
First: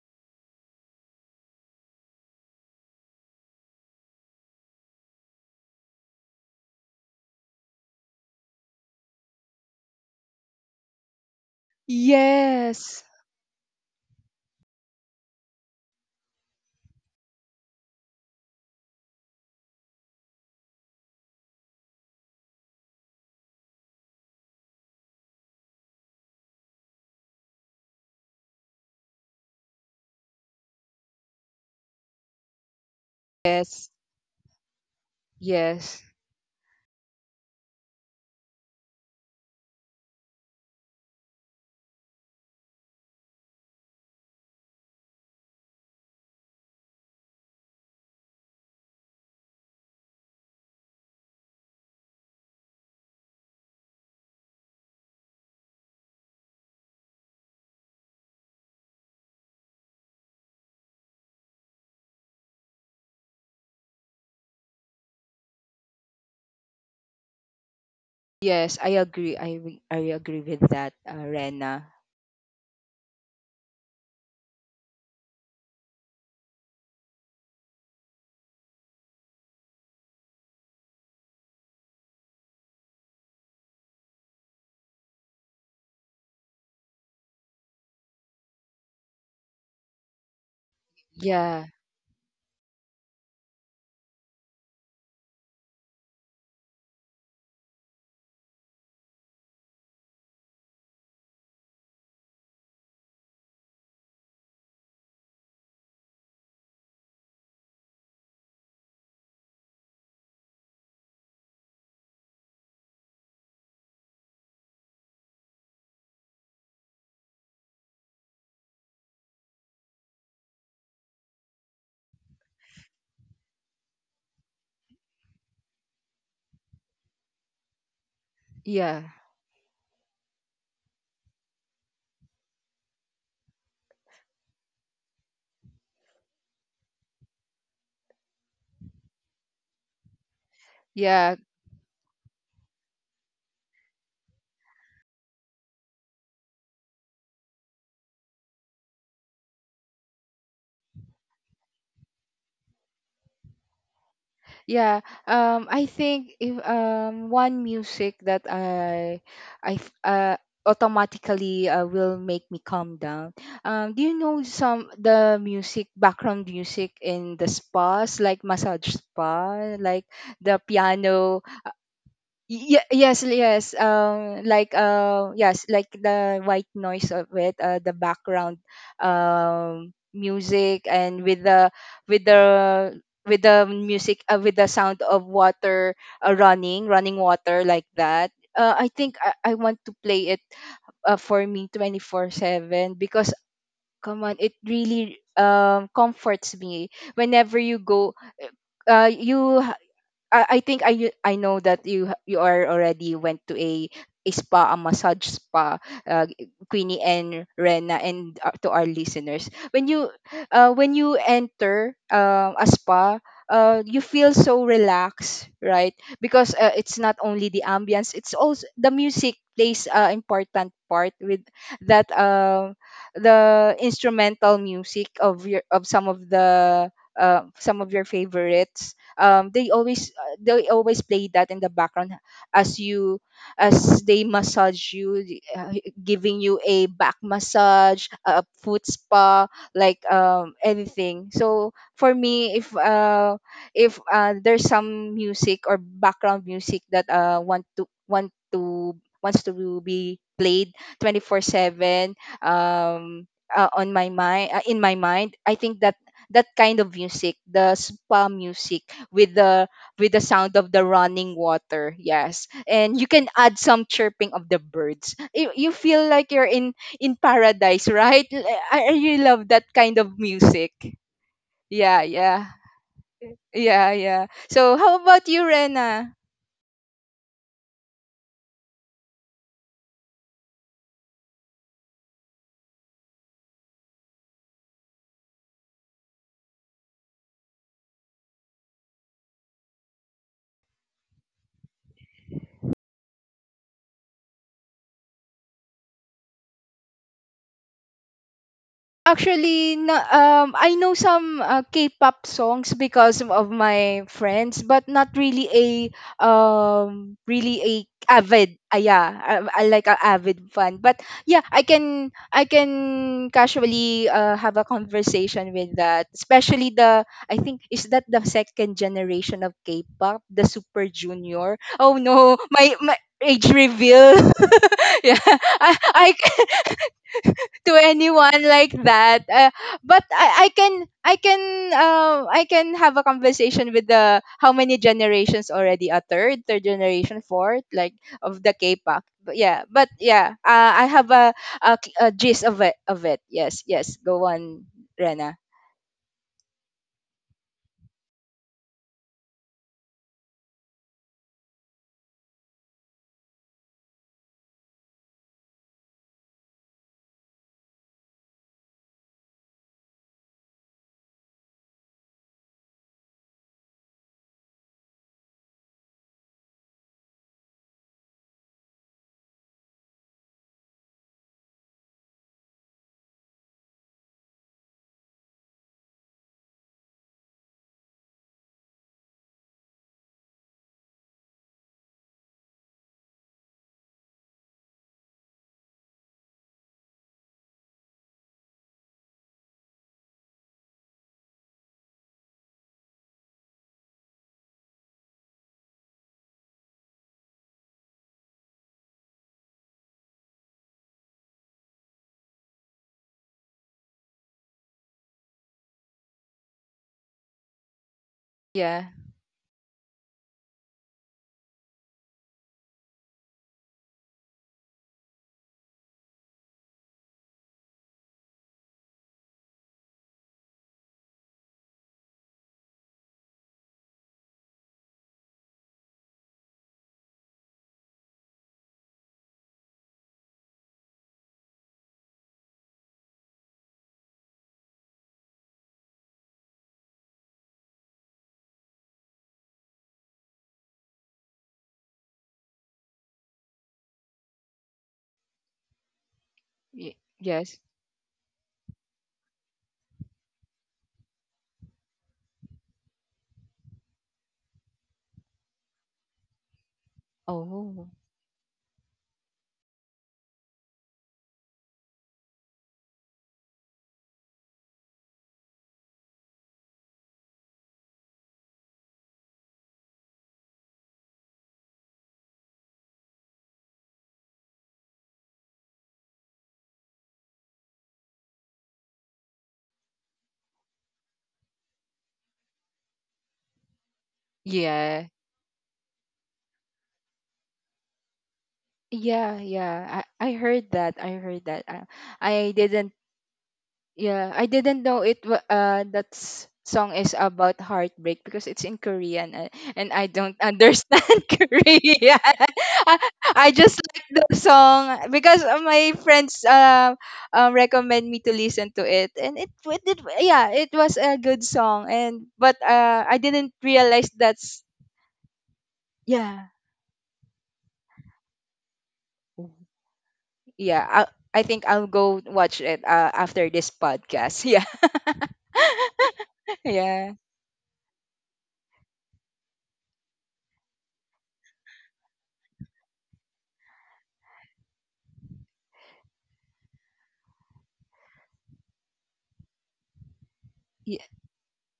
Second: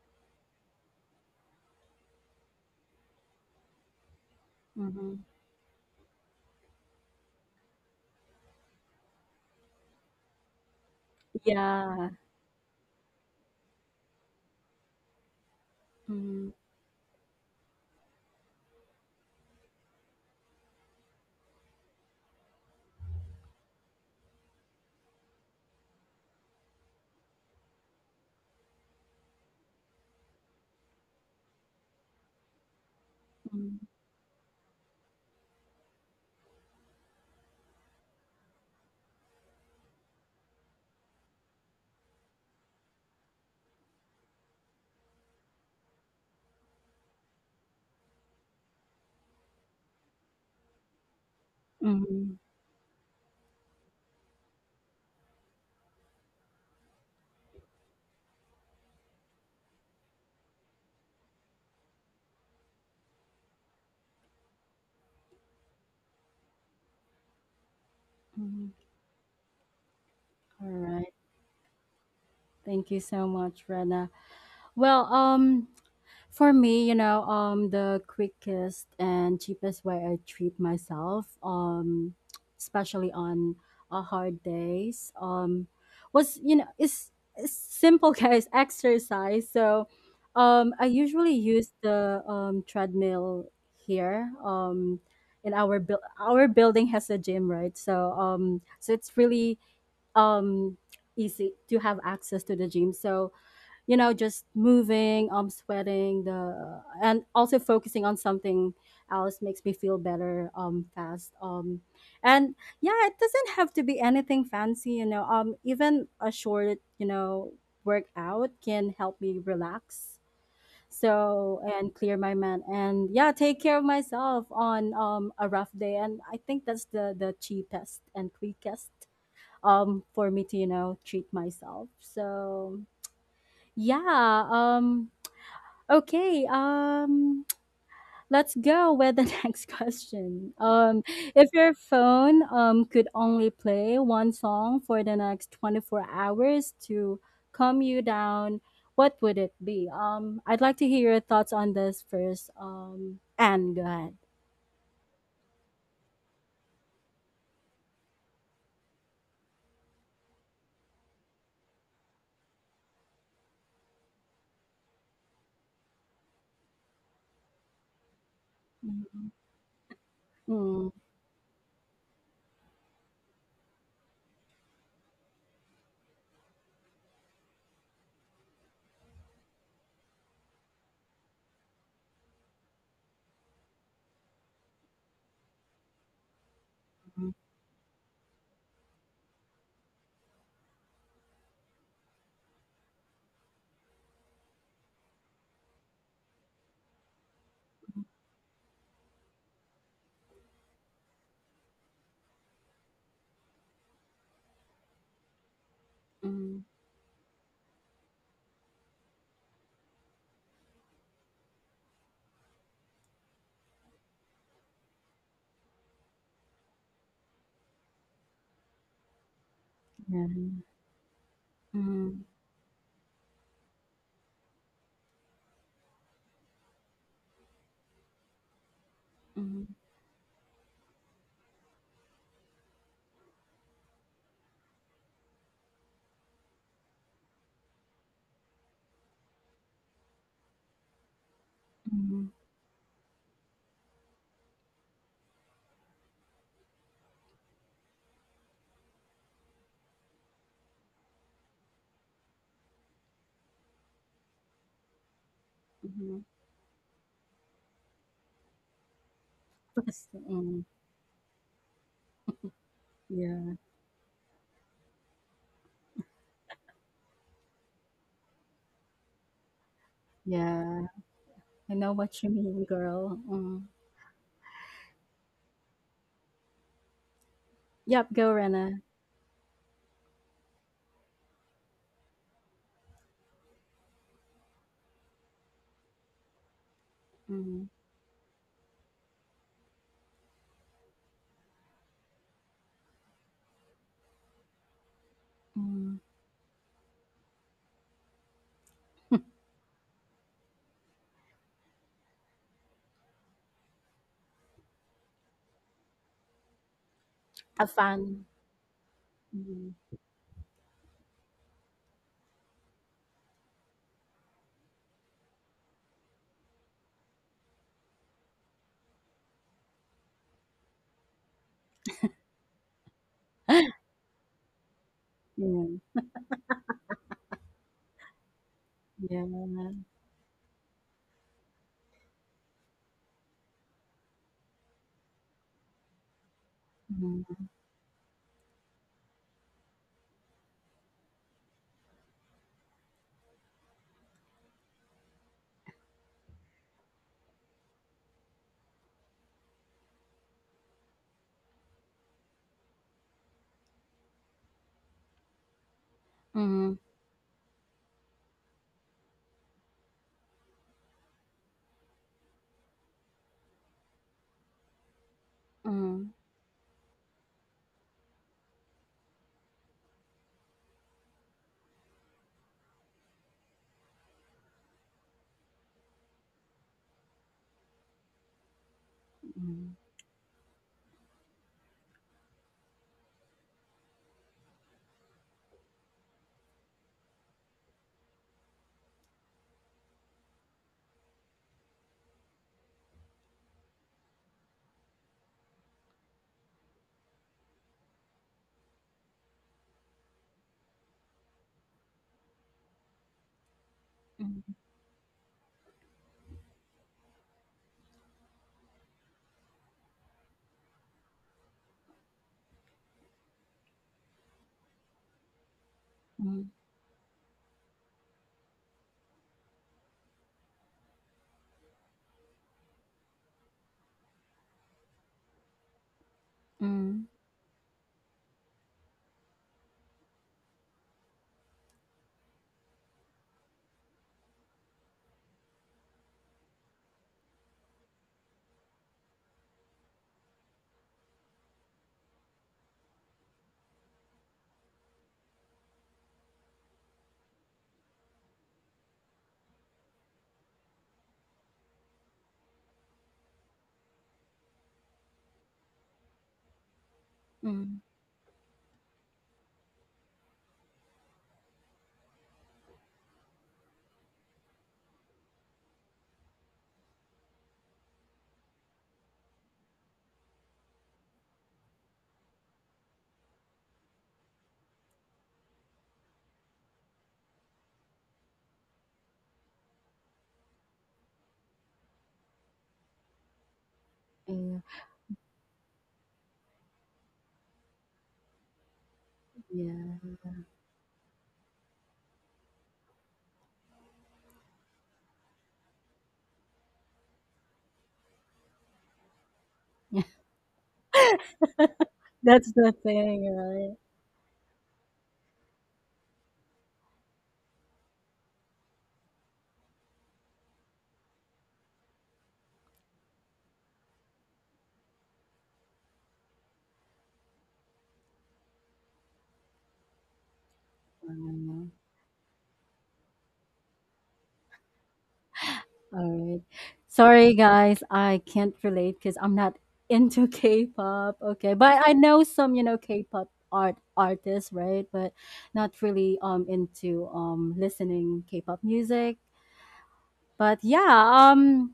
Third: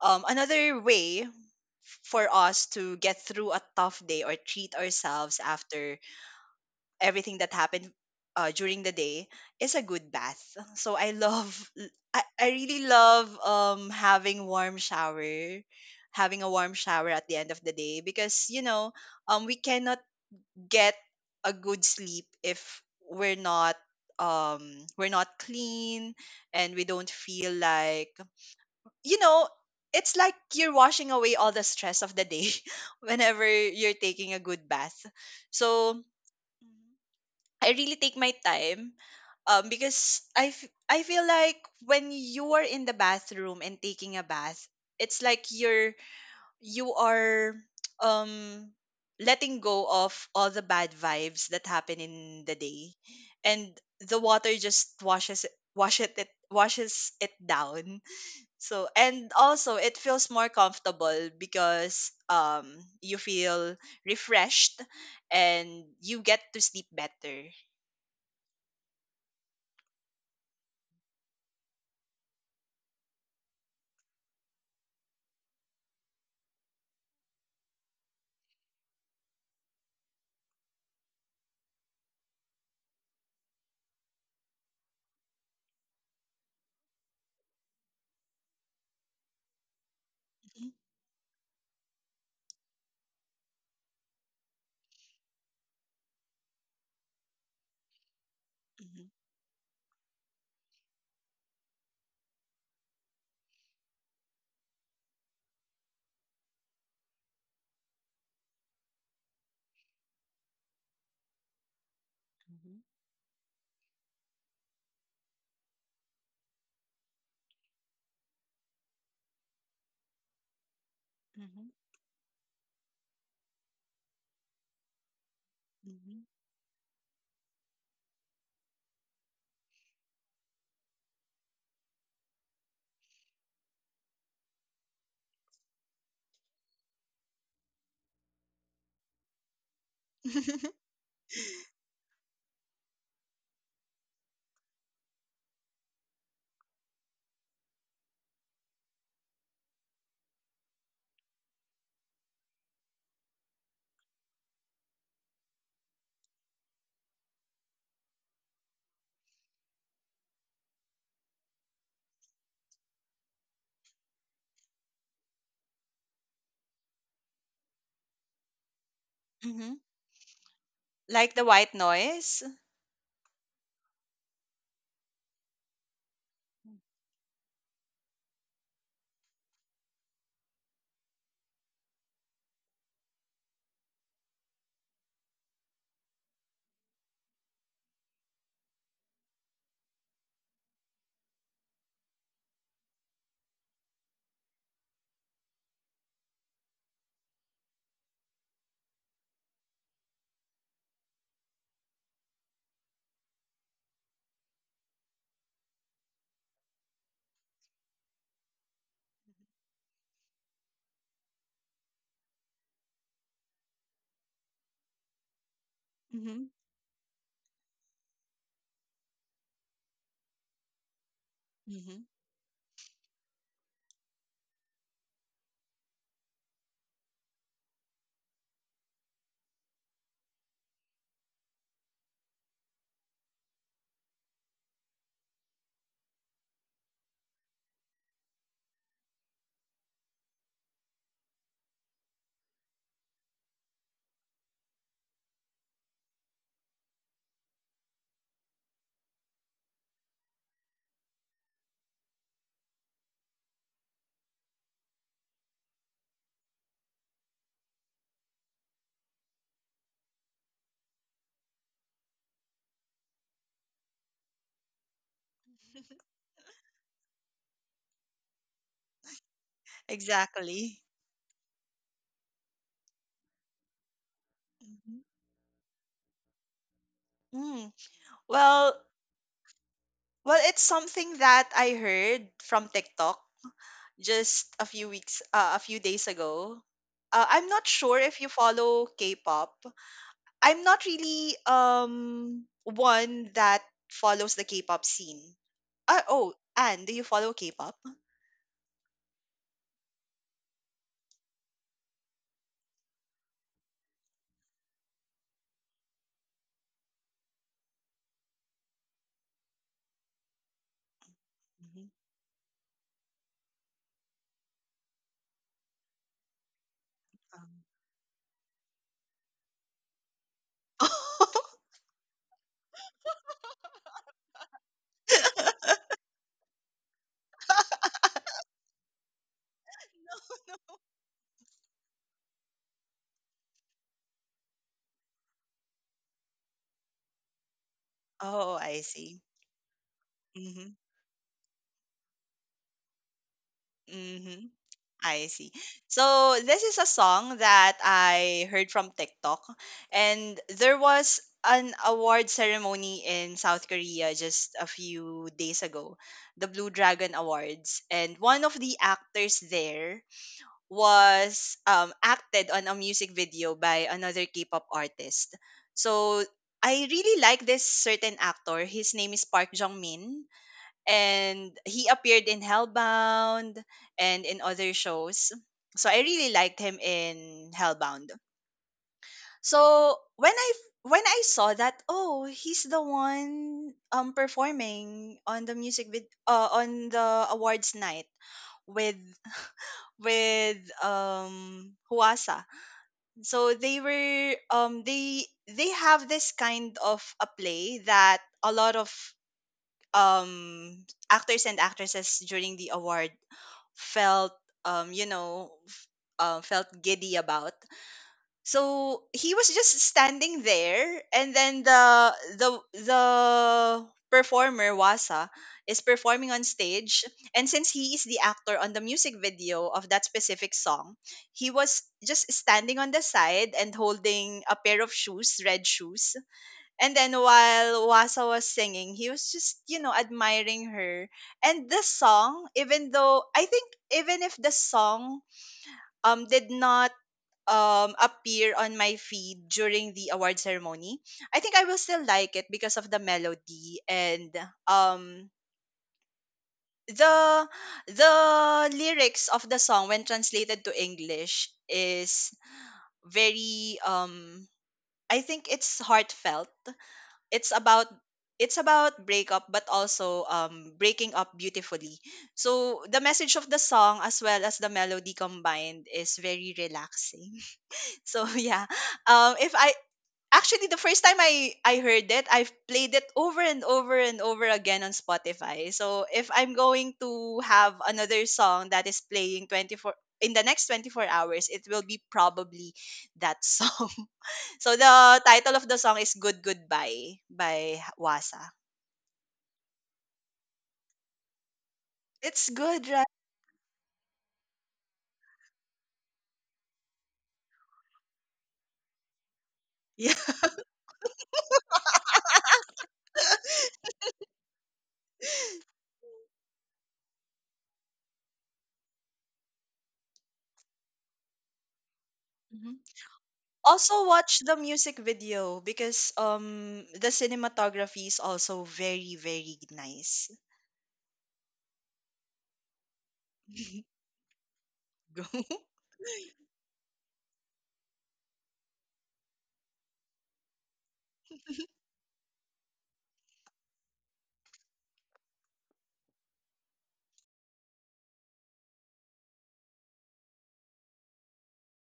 C: another way for us to get through a tough day, or treat
A: mm-hmm.
C: ourselves after everything that happened during the day, is a good bath. So I love,
A: Yeah.
C: I really
B: Yes,
C: love having warm shower, having a
A: Mm,
C: warm shower at the end of the day, because, you know, we cannot get a good sleep if we're not we're not clean, and we don't feel like, you know, it's like you're washing away all the stress of the day whenever
A: mm,
B: yes,
C: you're taking a good bath. So
B: yes,
C: I really take my time, because I feel like, when you are in the bathroom and taking a bath, it's like you're, you are um letting go of all the bad vibes that happen in
A: mm,
C: the day, and the water just washes it down. So, and also it feels more comfortable, because you feel refreshed, and you get to sleep better.
B: yes,
A: mm.
B: I agree. I agree with
A: All
B: that,
A: right.
B: Rena.
A: Thank you so much, Rena. Well, for me, you know, the quickest and cheapest way I treat myself, especially on hard days, is simple, guys. Exercise. So, I usually
B: Yeah,
A: use the treadmill here. In our our building has a gym, right? So, so
C: Mhm,
A: it's really um, easy to have access to the gym. So, you know, just moving um, sweating the and also focusing on something else makes me feel better um, fast um, and
C: mhm,
A: yeah, it doesn't have to be anything fancy, you know, um, even a short you know workout can help me relax. So
C: mhm,
A: and clear my mind and yeah, take care of myself on um, a rough day,
C: mhm.
A: and I think that's the cheapest and quickest
B: yeah.
A: um, for me to you know treat myself. So yeah um, okay, let's go with the next question.
C: Mhm.
B: Yeah,
A: If your phone um, could only play one song for the next 24 hours to calm you down, what would it be? I'd like to hear your thoughts on this first. And go ahead.
B: yeah. I think if, um, one music that I automatically, will make me calm down. Do you know some the music background music in the spas, like massage
A: Mhm.
B: spa, like the
A: Mm,
C: Like the
B: piano?
C: white noise.
B: Yes, yes, um, like, uh, yes, like the white noise of it. Uh, the background, um, music and with the with the with the music, with the sound of water, running
A: mhm,
B: water like that. Uh, I think I want to play it, for me 24/7, because come on, it really, um, comforts me whenever you go. Uh you I, I think I know that you are already went to a spa, a massage spa, uh,
A: mhm,
B: Queenie and Rena, and, to our listeners, when you, when you enter, a spa, you feel so relaxed, right?
C: Mhm,
B: Because, it's not only the ambience, it's also the music plays an
A: yeah.
B: important part with
C: mhm.
B: that.
A: Mhm,
B: The instrumental music of your of some of the, some of your favorites,
A: mhm,
B: they always play that in the background as you as they massage you, uh, giving you a back massage, a foot spa, like, um, anything. So for
A: mhm,
B: me, if there's some music or background music that wants to be played 24/7, um on my mind, in my mind, I think that
A: mhm.
B: that kind of music, the spa music, with the
A: Focus-
B: with the sound
A: mm,
B: of the running water. Yes. And you can
A: yeah.
B: add some chirping of the birds. You feel like you're in paradise, right? I really love that kind of music.
C: Exactly.
A: Yeah. I know
B: Yeah,
A: what you
B: yeah.
A: mean, girl. Mm.
B: Yeah, yeah. So
C: Mhm.
B: how about you, Rena?
C: Mm.
A: Yep, go
C: Well,
A: Rena.
C: it's something that I heard from TikTok just a few weeks, a few days ago. I'm not sure if you follow K-pop. I'm not really one that follows the K-pop scene.
A: Mm.
C: Oh, Anne, do you follow K-pop?
B: Actually, no. Um, I know some, K-pop songs because of my friends, but not really a, really
A: Have
B: a
A: fun.
B: avid. Yeah, I
A: Mm.
B: like a avid fan. But yeah, I
C: Mhm.
B: can I can casually, have a conversation with that. Especially the I think
C: Um,
B: is that the second generation of K-pop, the Super Junior. Oh no, my age reveal. Yeah, I to anyone like
A: Yeah,
B: that.
A: yeah.
B: But I can, I can have a conversation with the how many generations already, a third, third generation,
A: Mhm.
B: fourth, like, of
C: Oh,
B: the
C: I
B: K-pop.
C: see.
B: But yeah,
C: Mm-hmm.
B: I have a gist of it of it. Yes, yes. Go
C: Mm-hmm.
B: on,
C: I
B: Rena.
C: see. So this is a song that I heard from TikTok, and there was an award ceremony in South Korea just a few days ago, the Blue
A: Mhm.
C: Dragon Awards, and one of the actors there was, acted on a music video by another K-pop artist.
A: Mhm.
C: So I really like this certain actor. His name is Park Jong Min, and he appeared in Hellbound and in other shows. So I really liked him in Hellbound. So when I saw that, oh, he's the one performing on the on the awards night with with Huasa. So they were they have this kind of a play that a lot of um actors and actresses during the award felt
A: Mhm. Mhm.
C: you know f- felt giddy about.
B: Yeah.
C: So he was just standing there, and then the the performer Wasa is performing on
A: Mhm.
C: stage. And since he is the actor on the music video of that specific song, he was just standing on the side and holding a pair of shoes, red shoes. And then while Wasa was singing, he was just, you know, admiring her. And the song, even though I think, even if the song did not appear on my feed during the award ceremony, I think I will still like it, because of the melody and um the
B: Yes.
C: the lyrics of the song, when translated to English, is very, I think it's heartfelt. it's
A: Mhm.
C: about
B: Oh.
C: it's about breakup, but also breaking up beautifully. So the message of the song, as well as the melody combined, is very relaxing. So yeah, if I actually, the first time I heard it, I've played it over and over and over again on Spotify. So if I'm going to have another song that is playing 24 in the next 24 hours, it will be probably that song.
A: Mhm.
C: So the
B: Yeah.
C: title of the song is Good Goodbye by Wasa.
B: Yeah,
A: Yeah,
B: yeah. I heard that. I heard that.
C: It's
B: I
C: good,
B: didn't
C: right?
B: Yeah, I didn't know it. That song is about heartbreak because it's in Korean, and
A: yeah.
B: I
C: Yeah.
B: don't
A: Yeah.
B: understand Korean.
A: That's the
B: I,
A: thing,
B: I just
A: right?
B: like the song because my friends recommend me to listen to it, and it did. Yeah, it was a good song, and but
C: Mhm.
B: I didn't
C: Also
B: realize
C: watch the
B: that's
C: music video, because
B: yeah,
C: the cinematography is also very, very nice.
B: yeah. I think
A: Um,
B: I'll go watch it after this podcast.
C: Go.
A: all right.
B: Yeah, yeah.
A: Sorry, guys. I can't relate because I'm not into K-pop. Okay, but I know some, you know, K-pop artists, right? But not really um, into um, listening K-pop music. But yeah, um.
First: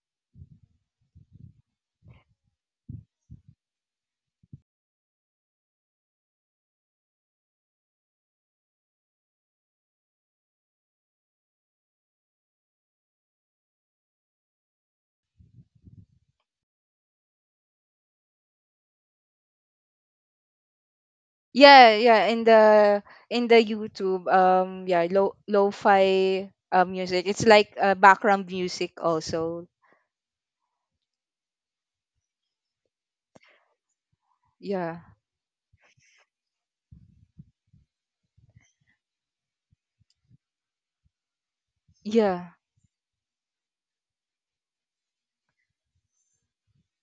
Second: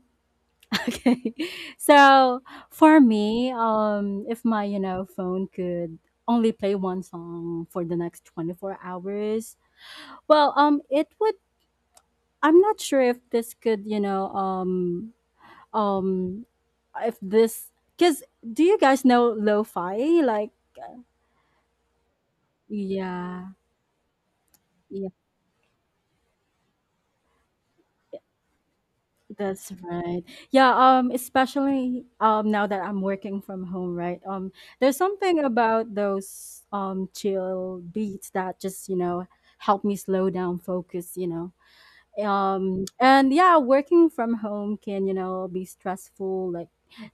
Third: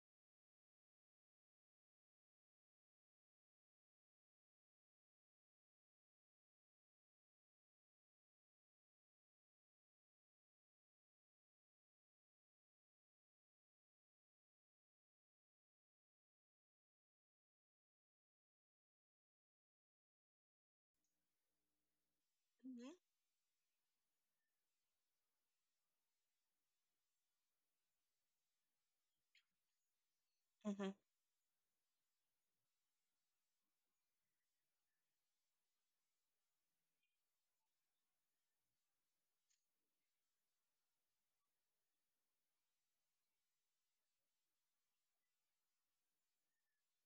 A: Okay. So for me, if my, you know, phone could only play one song for the next 24 hours, well, it would, I'm not sure if this could, you know, um, if this, because do you guys know lo-fi? Like,
B: Yeah, yeah, in
C: Mhm.
B: the
A: yeah,
B: in the YouTube,
A: yeah.
B: yeah, lo lo-fi music. It's like background music
A: That's
B: also.
A: right. Yeah,
C: Mhm.
A: um, especially um, now that I'm working from home, right? Um, there's
B: Yeah,
A: something about those um, chill beats that just, you know, help me slow down, focus, you know
B: yeah,
A: um, and yeah, working from home can you know be stressful, like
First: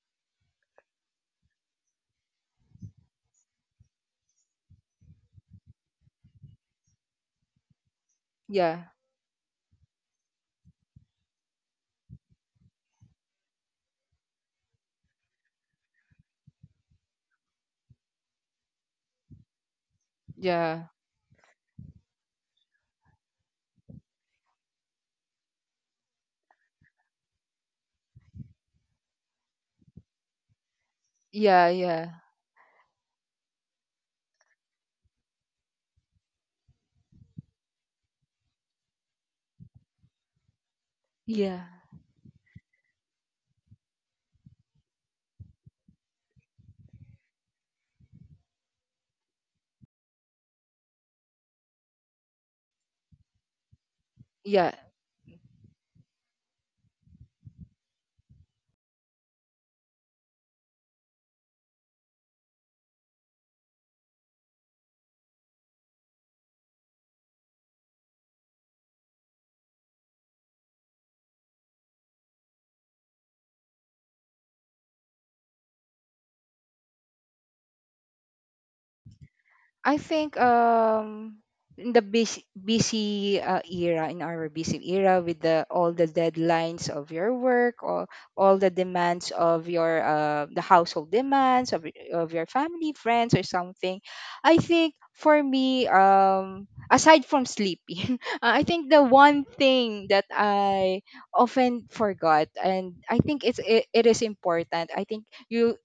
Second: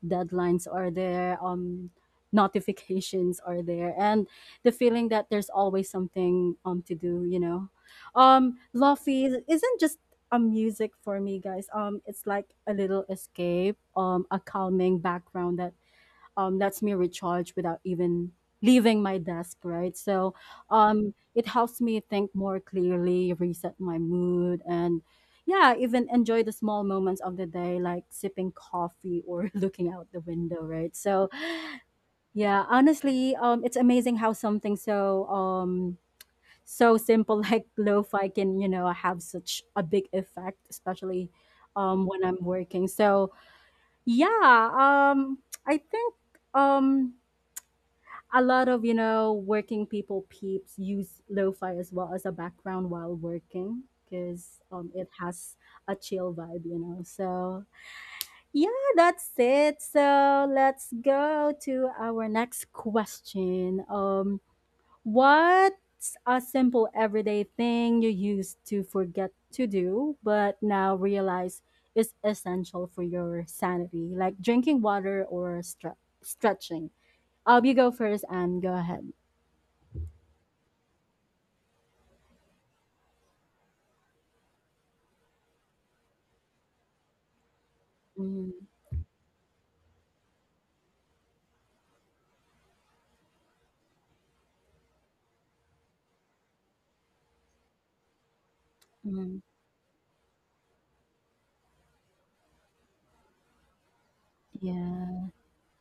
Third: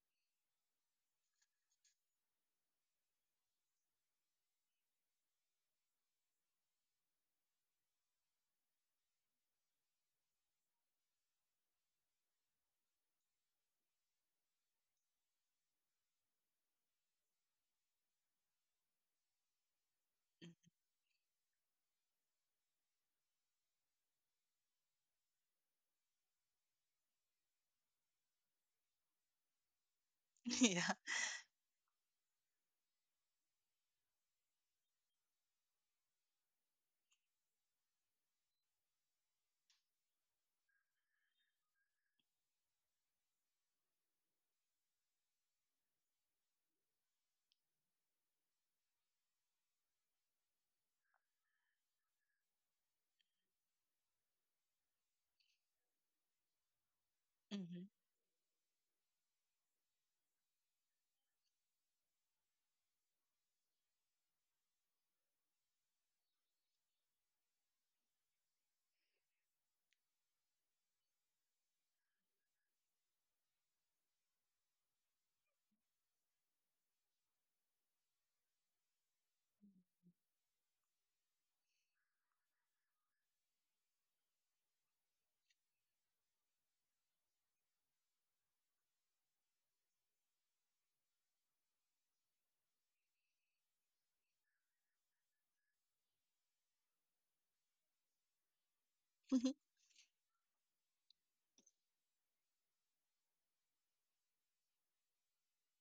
A: deadlines are there um, notifications are there and the feeling that there's always something um, to do, you know, um,
B: yeah,
A: lofi isn't just a music for me, guys, um, it's like a little escape, um, a calming background that lets me recharge without even leaving my desk, right? So
B: yeah,
A: it helps me think more clearly, reset my mood, and yeah, even enjoy the small moments of the day, like sipping coffee or looking out the window,
C: Yeah.
A: right? So
B: yeah, yeah,
A: yeah, honestly, it's amazing how something so so simple like lo-fi can you know have such a big effect, especially
B: yeah,
A: when I'm working. So yeah, I think um a lot of working people peeps use lo-fi as well as a background while working because
B: yeah.
A: it has a chill vibe.
C: Mhm.
A: Yeah, that's it. So let's go to our next question. What's a simple everyday thing you used to forget to do but now realize is essential for your sanity, like drinking water or stretching? You go first and go ahead.
B: I think in the busy busy era in our busy era with the all the deadlines of your work, or all the
A: Mhm,
B: demands of your the household demands of of your family friends or something. I think for me, aside from sleeping, I think the
A: mhm.
B: one
C: Mhm.
B: thing that I often forgot, and I think it is important, I think
A: Yeah.
B: you,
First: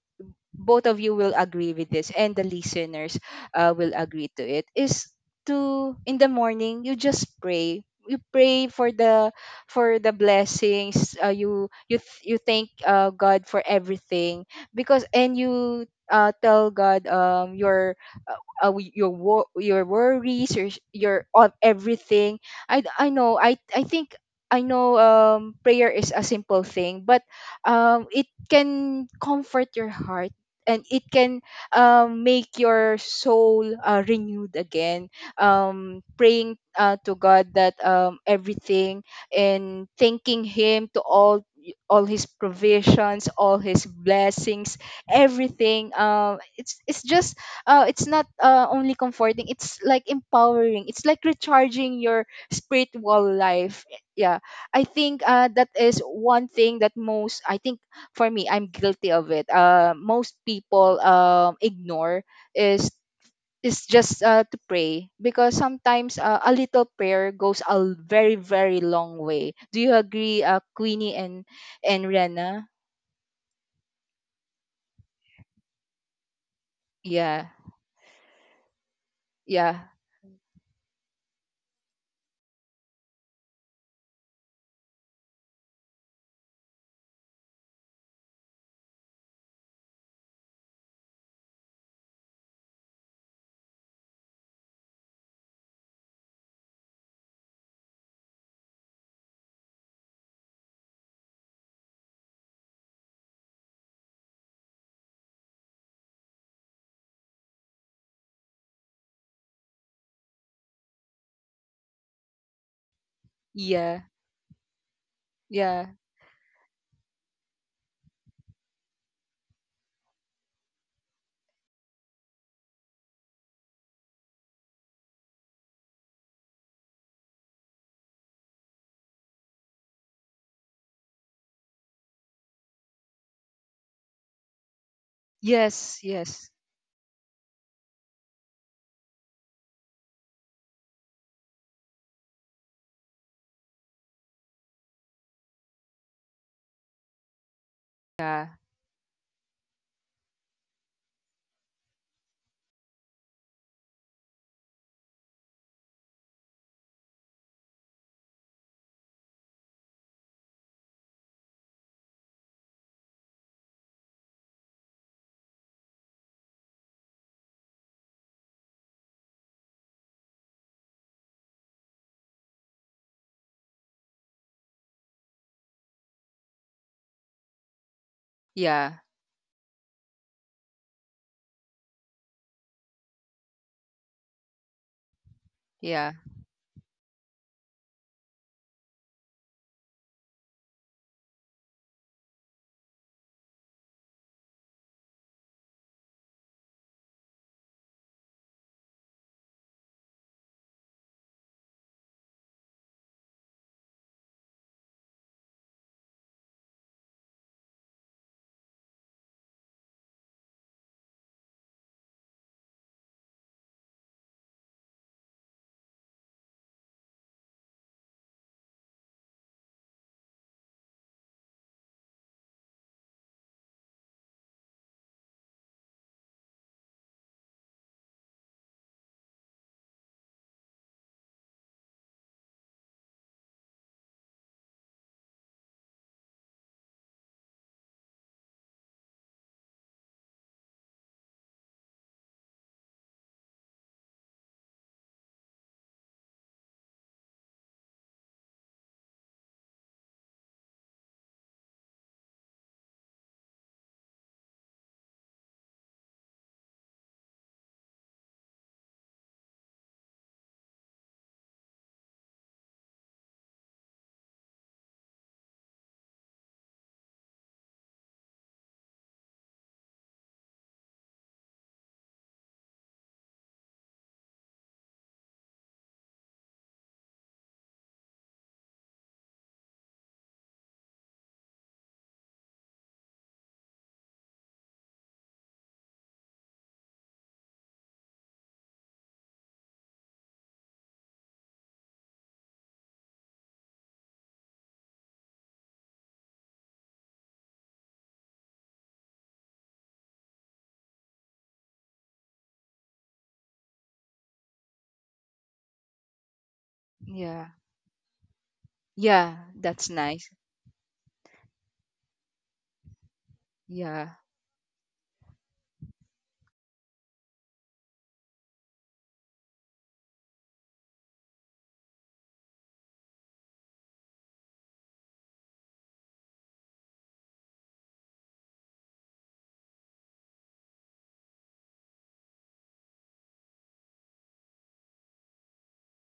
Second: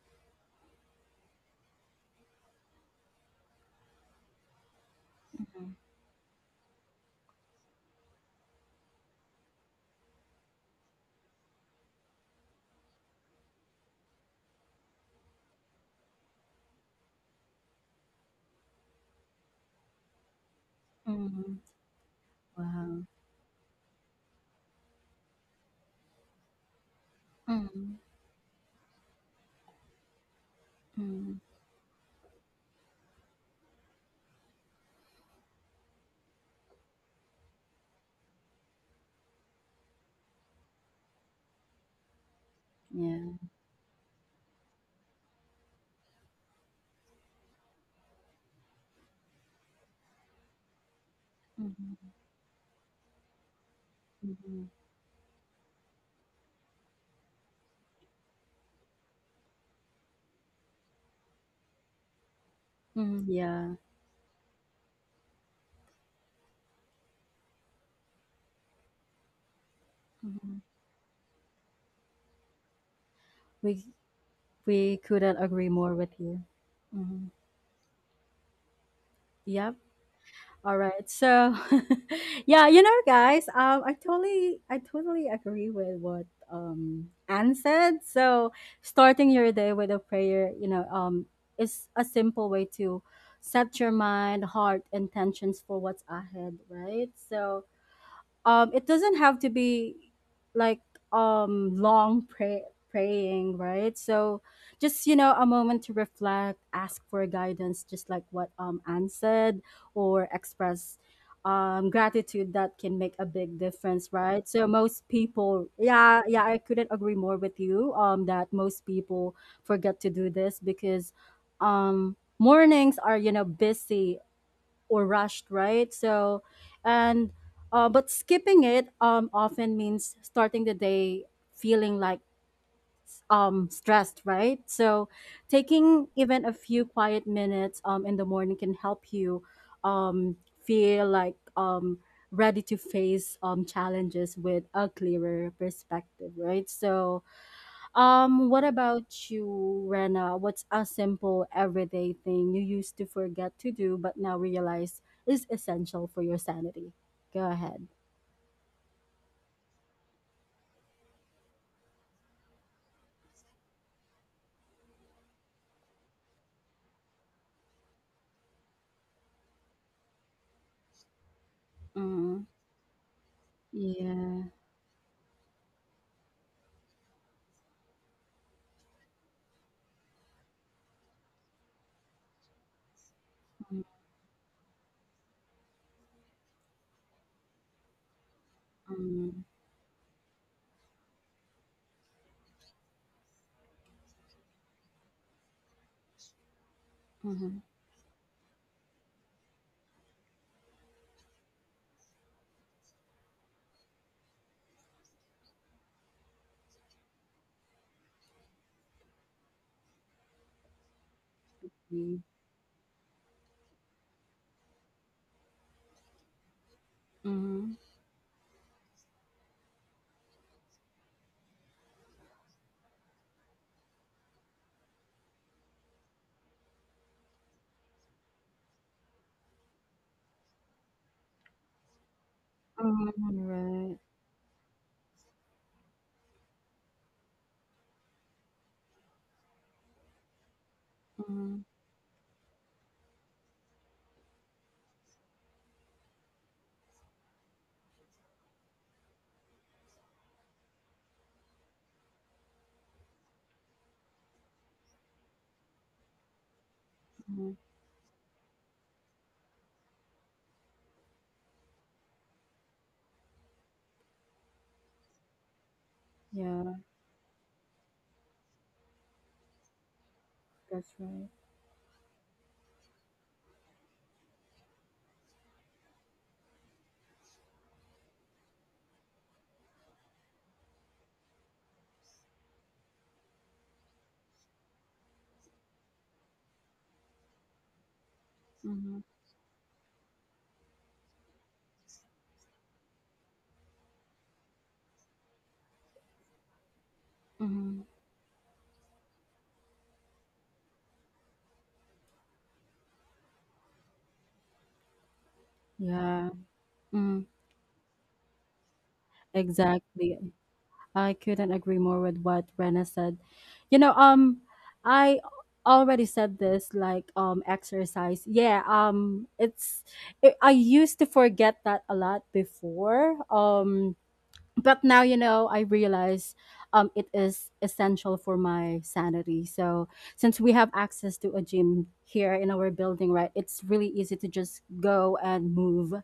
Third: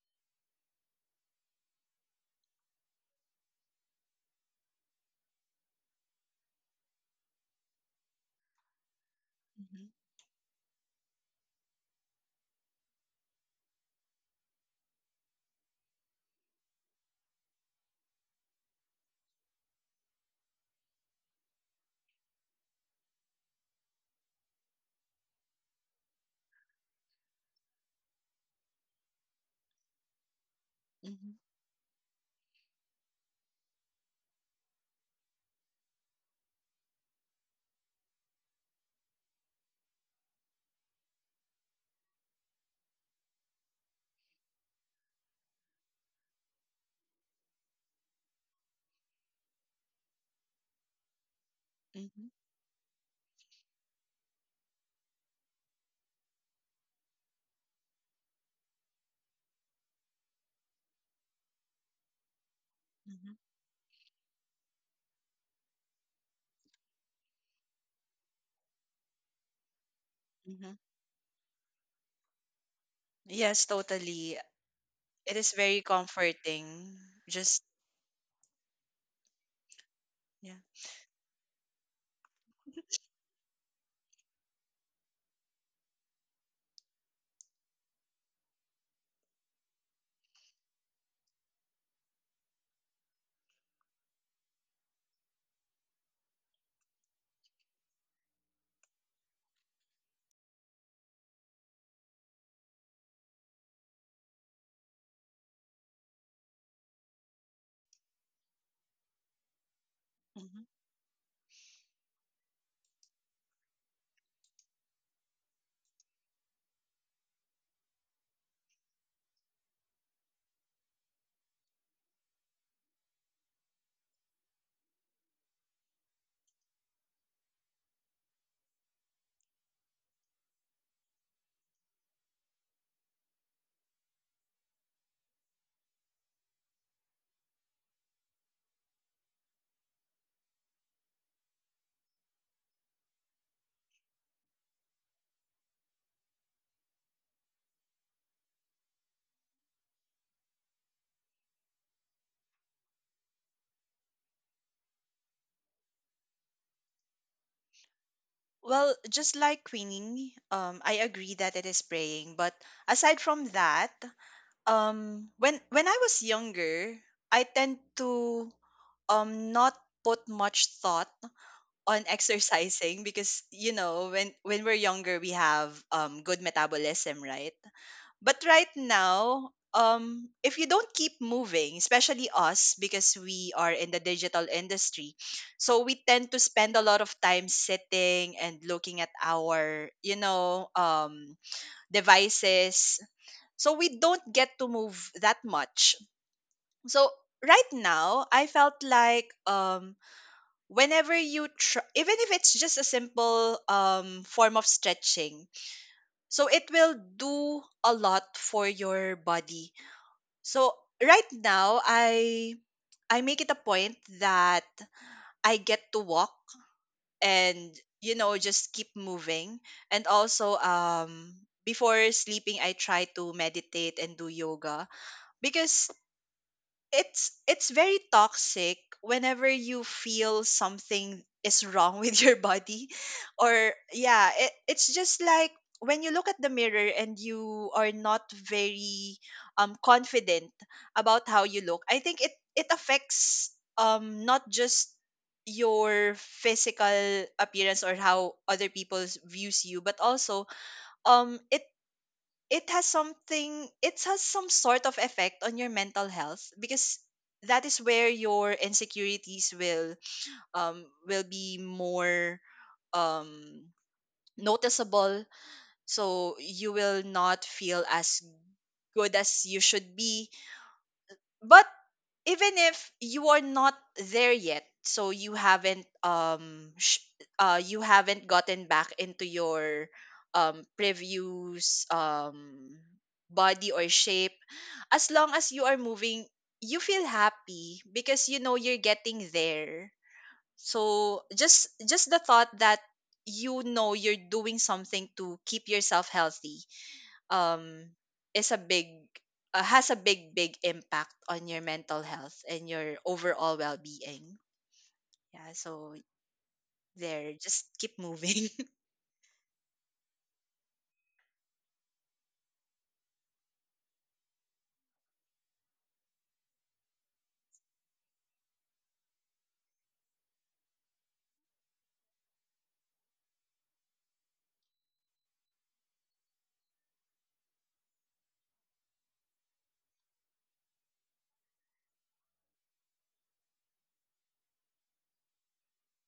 B: both of you, will agree with this, and the listeners will agree to it, is
A: Mhm,
B: to in the morning you just pray. You pray for the
C: Mhm.
B: blessings, you thank god for everything, because, and you tell god your, uh, your worries, your your of
A: mhm.
B: everything. i d-
A: Wow.
B: i know i i think, I know, prayer is a simple thing, but
A: Mhm,
B: it can comfort your heart, and it
C: Mhm.
A: mhm.
B: can make your soul renewed again. Praying to god that, everything, and thanking him to all his provisions,
A: Yeah.
B: all his blessings, everything, it's just, it's not only comforting, it's like empowering, it's like recharging
A: Mhm,
B: your
C: Mhm.
B: spiritual life. Yeah,
A: mhm.
B: I think that is one thing that, most, I think, for me, I'm guilty of it, most people ignore, is
A: Mhm,
C: Mhm.
A: yeah.
B: just to pray, because sometimes a little prayer goes a very, very long way. Do you agree,
A: Mhm.
C: Mhm.
B: queenie and Rena?
C: Yes,
A: We
C: totally.
A: couldn't
C: It is
A: agree
C: very
A: more with you.
C: comforting.
A: Mhm.
B: Yeah,
C: Just
A: Yep.
B: yeah,
C: yeah.
A: All right. So, yeah, you know, guys, I totally agree with what Anne said. So, starting your day with a prayer, is a simple way to set your mind, heart, intentions for what's ahead, right? So, it doesn't have to be like um long pray- praying, right? So just a moment to reflect, ask for guidance, just like what Anne said, or
C: Mhm.
A: express gratitude that can make a big
B: yeah,
A: difference, right? So most people,
B: yeah,
A: yeah, yeah, I couldn't agree more with you, that most people forget to do this because mornings are, busy or rushed, right? So, and but skipping it often means starting the day feeling like stressed, right? So,
B: yes,
A: taking
B: yes,
A: even a few quiet minutes in the morning can help you um, feel like ready to face challenges with a clearer perspective, right? So,
B: yeah,
A: what about you, Rena? What's a simple everyday thing you used to forget to do but now realize is essential for your sanity? Go ahead.
C: Well, just like Queenie, I agree that it is praying. But aside from that, when I was younger, I tend to not put much thought on
A: Mm-hmm.
C: exercising, because you know when
A: Yeah.
C: when we're younger we have good metabolism, right? But right
B: yeah,
C: now, if you don't keep moving, especially us, because we are
A: Mm-hmm.
C: in the digital industry, so we
B: yeah,
C: tend to spend a lot of time sitting and looking at our, you know, devices. So we don't get to move that much. So
A: Mm-hmm.
C: right now, I felt like, whenever you try, even if it's just a simple form of stretching, so it will do a lot for your body. So right now, I make it a point that I get to walk, and,
A: Mm-hmm.
C: you know, just keep moving. And also, before sleeping, I try to meditate and do yoga because it's very toxic whenever you feel something is wrong with your body or
A: Right.
C: yeah it's just like when you look at the mirror and you are not very confident about how you
A: Mm-hmm.
C: look. I think it affects not just your physical appearance or how other people views you, but also um it it has something, it has some sort of effect on your mental health, because that is where your insecurities will be more um noticeable. So you
A: Yeah,
C: will not feel as good as you should be.
A: that's right.
C: But even if you are not there yet, so you haven't you haven't gotten back into your previous body or shape, as long as you are moving, you feel happy because you know you're
A: Mm-hmm.
C: getting there. So just the thought that you know you're doing something to keep yourself healthy
A: Mm-hmm.
C: um is a big has a big impact on your mental health and your overall well-being. Yeah, so
A: Yeah.
C: there,
A: Mm.
B: yeah,
C: just keep moving.
B: yeah, that's
A: Exactly.
B: nice.
A: I couldn't agree more with what Rena said. You know,
B: Yeah,
A: um, I already said this, like, exercise. Yeah, I used to forget that a lot before. But now I realize it is essential for my sanity. So since we have access to a gym here in our building, right, it's really easy to just go and move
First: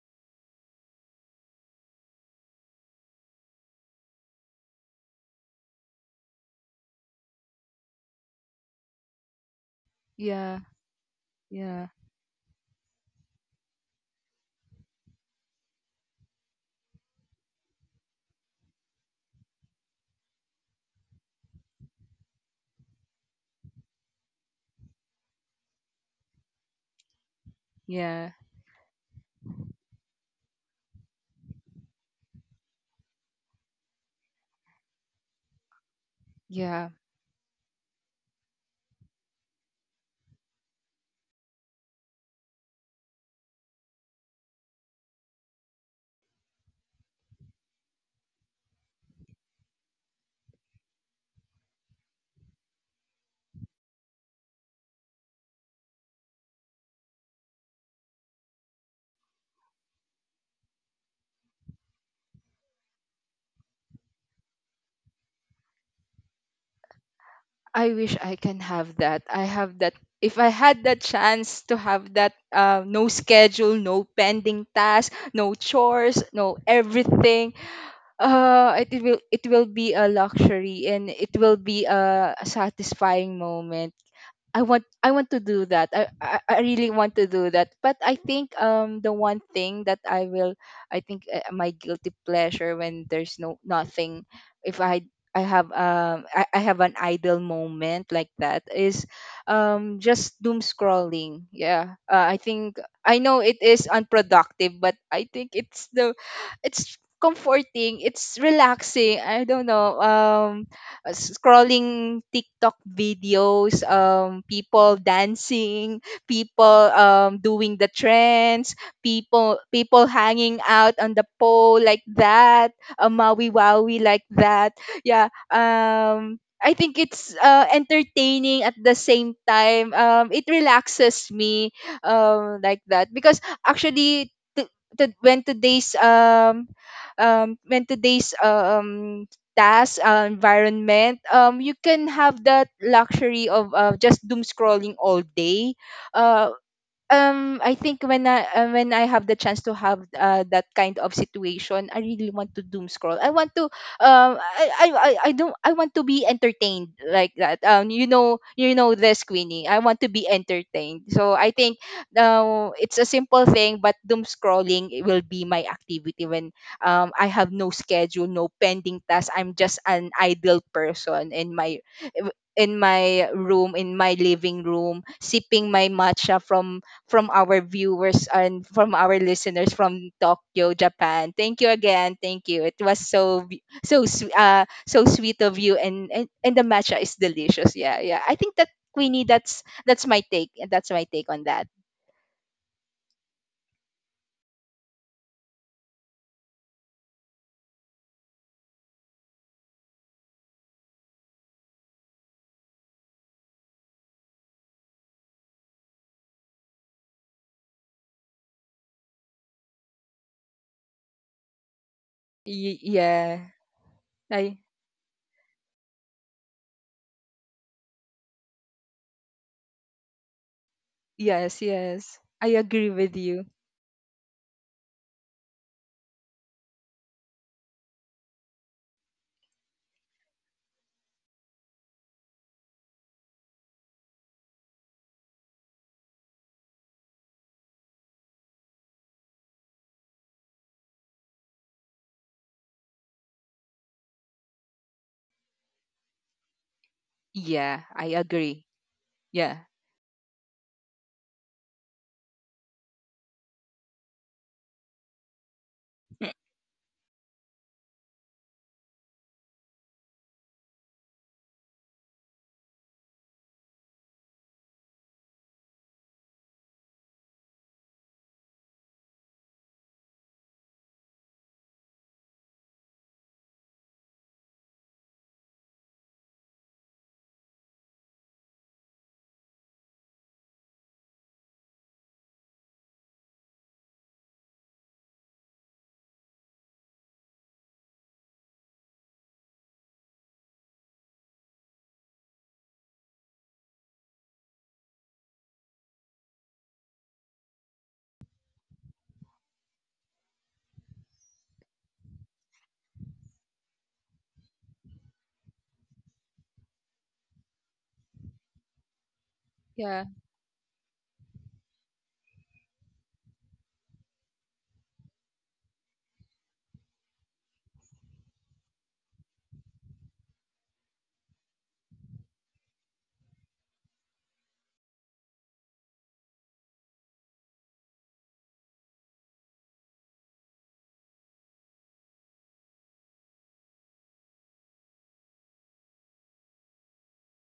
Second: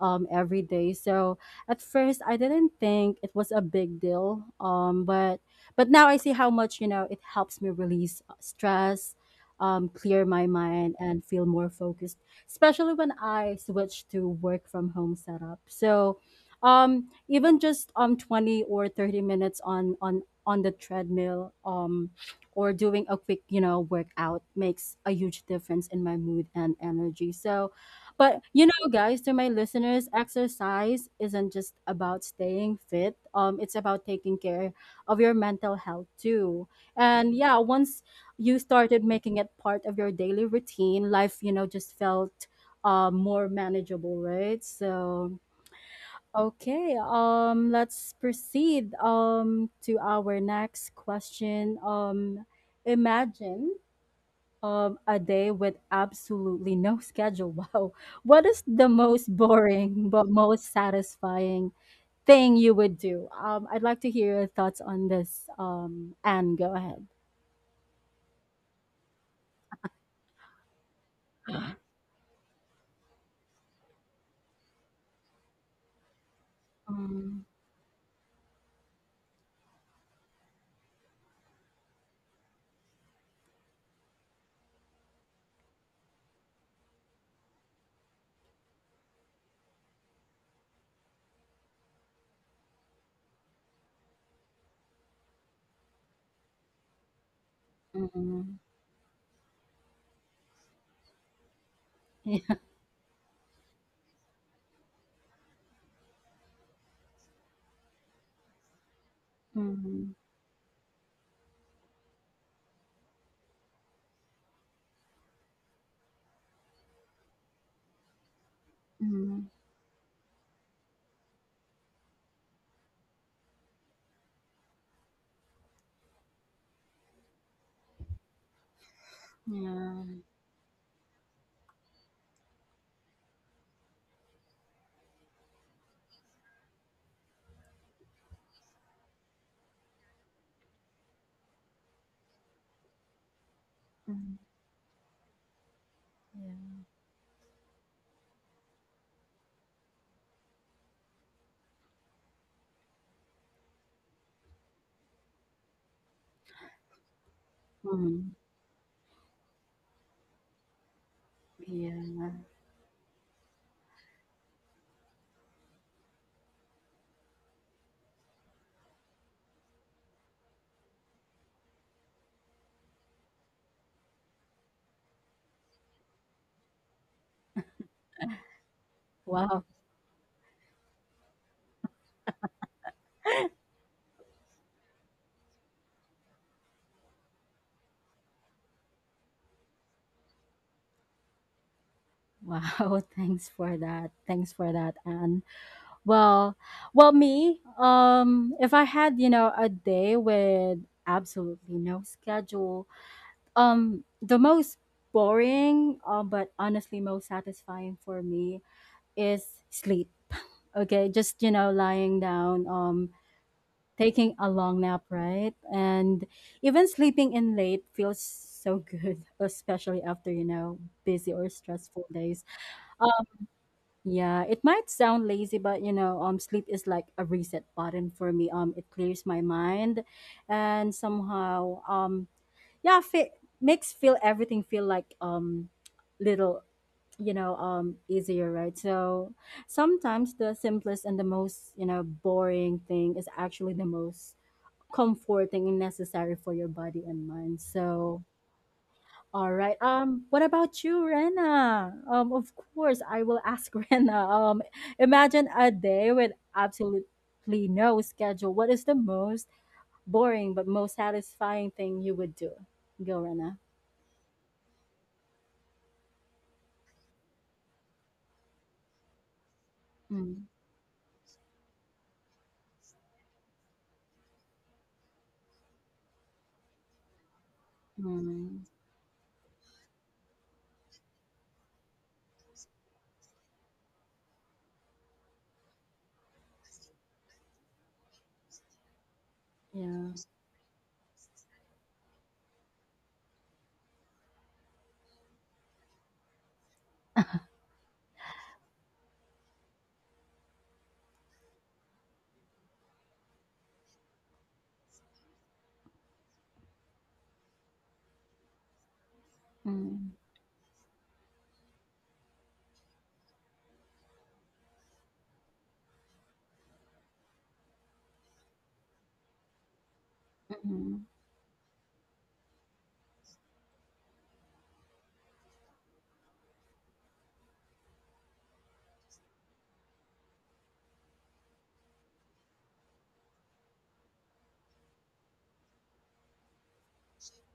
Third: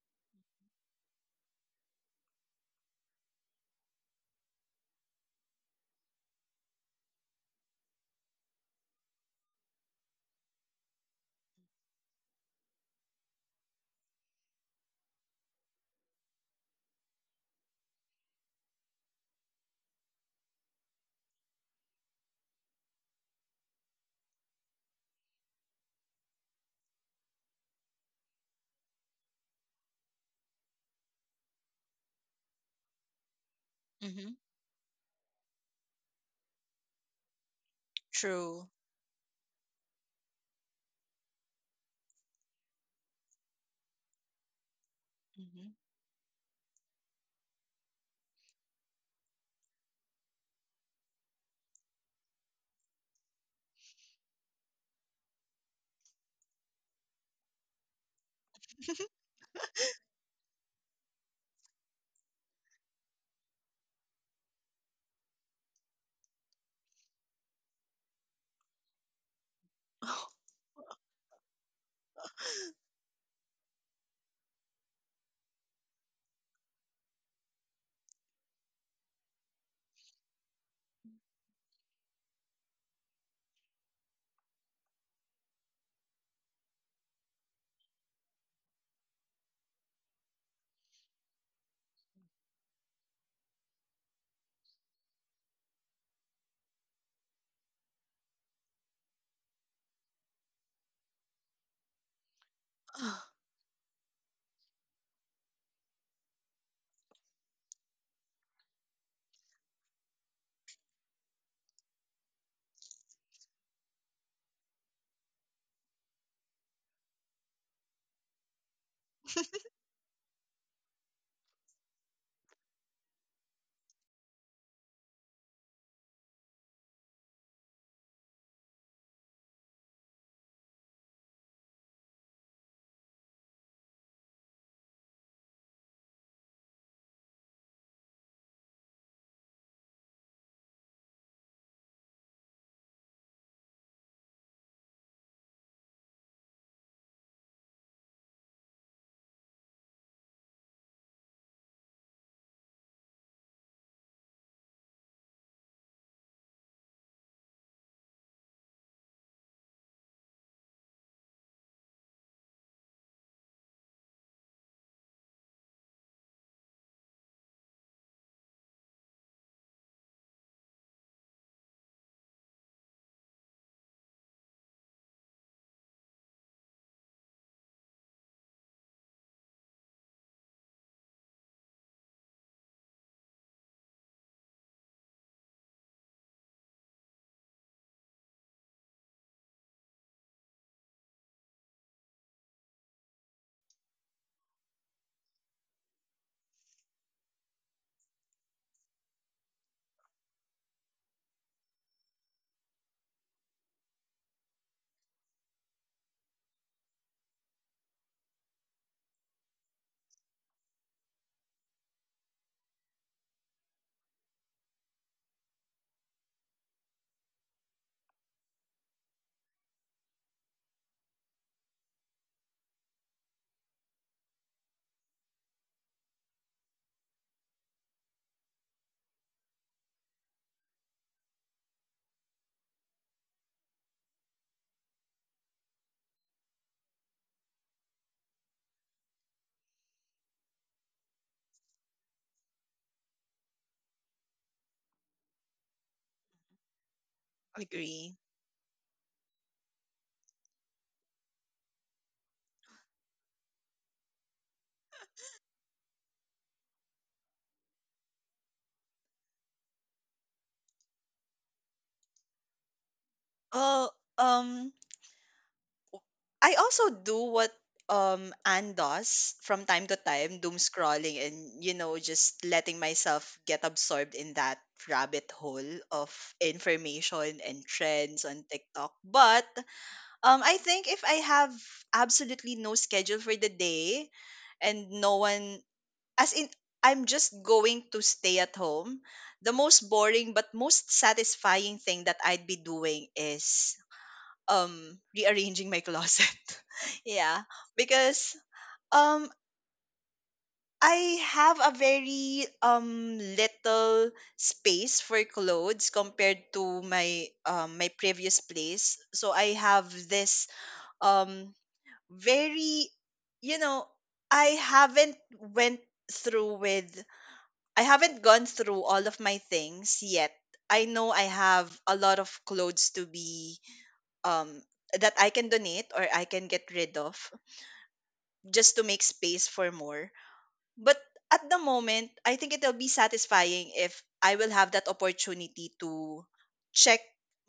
A: every day. So at first I didn't think it was a big deal, but now I see how much it helps me release stress, clear my
B: yeah,
A: mind, and feel more
B: yeah,
A: focused, especially when I switch to work from home setup. So um even just 20 or 30 minutes on the treadmill, or doing a quick workout makes a huge difference in my mood and energy. So
B: yeah,
A: but guys, to my listeners, exercise isn't just about staying fit, it's about taking
C: Hmm.
A: care of your mental health too.
B: yeah.
A: And yeah, once you
C: True.
A: started making it part of your daily routine, life just felt more manageable, right? So
C: Hmm.
A: okay, let's proceed to our next question. Imagine a day with absolutely no schedule. Wow. What is the most boring but most satisfying thing you would do? I'd like to hear your thoughts on this. Anne, go ahead.
B: I wish I can have that. I have that. If I had that chance to have that, no schedule, no pending task, no chores, no
A: Mm,
B: everything, it will be a luxury, and it will be a satisfying moment. I want to do that. I really want to do that. But I think the one thing that I think, my guilty pleasure when there's no nothing, if I have I have an idle moment like
A: mm,
B: that, is just doom scrolling. Yeah. I
A: yeah,
B: think I know it is unproductive, but I think it's comforting, it's relaxing. I don't know.
A: mm,
B: Scrolling TikTok videos, people dancing, people doing the trends,
A: mm,
B: people hanging out on the pole like that, a maui wowie like that. Yeah. I think it's entertaining at the same time.
A: yeah,
B: It relaxes me, like that, because actually, when today's task, environment, you can have that luxury of just
A: mm,
B: doom scrolling all day. Uh,
A: yeah,
B: I think when I have the chance to have that kind of situation, I really want to doom scroll. I want to I don't I want to be entertained like that. You
A: mm,
B: know you know this, Queenie. I want to be entertained. So I think
A: yeah.
B: it's a simple thing, but doom scrolling, it will be my activity when I have no schedule, no pending tasks. I'm just an idle person in my room, in my living room, sipping my matcha from our viewers and from our
A: Wow.
B: listeners from Tokyo, Japan. Thank you again. Thank you. It was so sweet of you, and and the matcha is delicious. Yeah, yeah. I think that, Queenie, that's my take. That's my take on that.
A: Wow, thanks for that. Thanks for that, Anne. Well, well, me, if I had, a day with absolutely no schedule, the most boring, but honestly most satisfying for me is sleep. Okay, just, lying down,
B: Yeah.
A: taking a
B: I
A: long nap, right? And even sleeping in late feels so good, especially after, busy or
B: Yes,
A: stressful
B: yes.
A: days.
B: I agree with you.
A: Yeah, it might sound lazy, but sleep is like a reset button for me. It clears my mind, and somehow, yeah, fe makes feel everything feel like little, easier, right? So sometimes the simplest and the most, boring thing is actually the most comforting and necessary for your body and mind.
B: Yeah, I
C: Agree.
A: So
B: agree.
A: all
B: Yeah.
A: right. What about you, Rena? Of course, I will ask Rena. Imagine a day with absolutely no schedule. What is the most boring but most satisfying thing you would do? Go, Rena.
C: Oh, um I also do what Anne does from time to time,
A: Mm,
C: doom scrolling and you know just letting myself get absorbed in that rabbit hole of information and trends on
A: mm,
C: TikTok. But I think if I have absolutely no schedule for the day and no one, as in, I'm just going to stay at home, the most
A: yeah.
C: boring but most satisfying thing that I'd be doing is rearranging my closet. Yeah, because um I have a very little space for clothes compared to my my previous place. So I have
B: Yeah.
A: Mm,
C: this um very, you know, i haven't went through with I haven't gone through all of my things yet. I
A: mm,
C: know I have a lot of clothes to be um that I can donate or I can get rid of, just to make space for more. But at the moment, I think it'll be satisfying if I will have that opportunity to check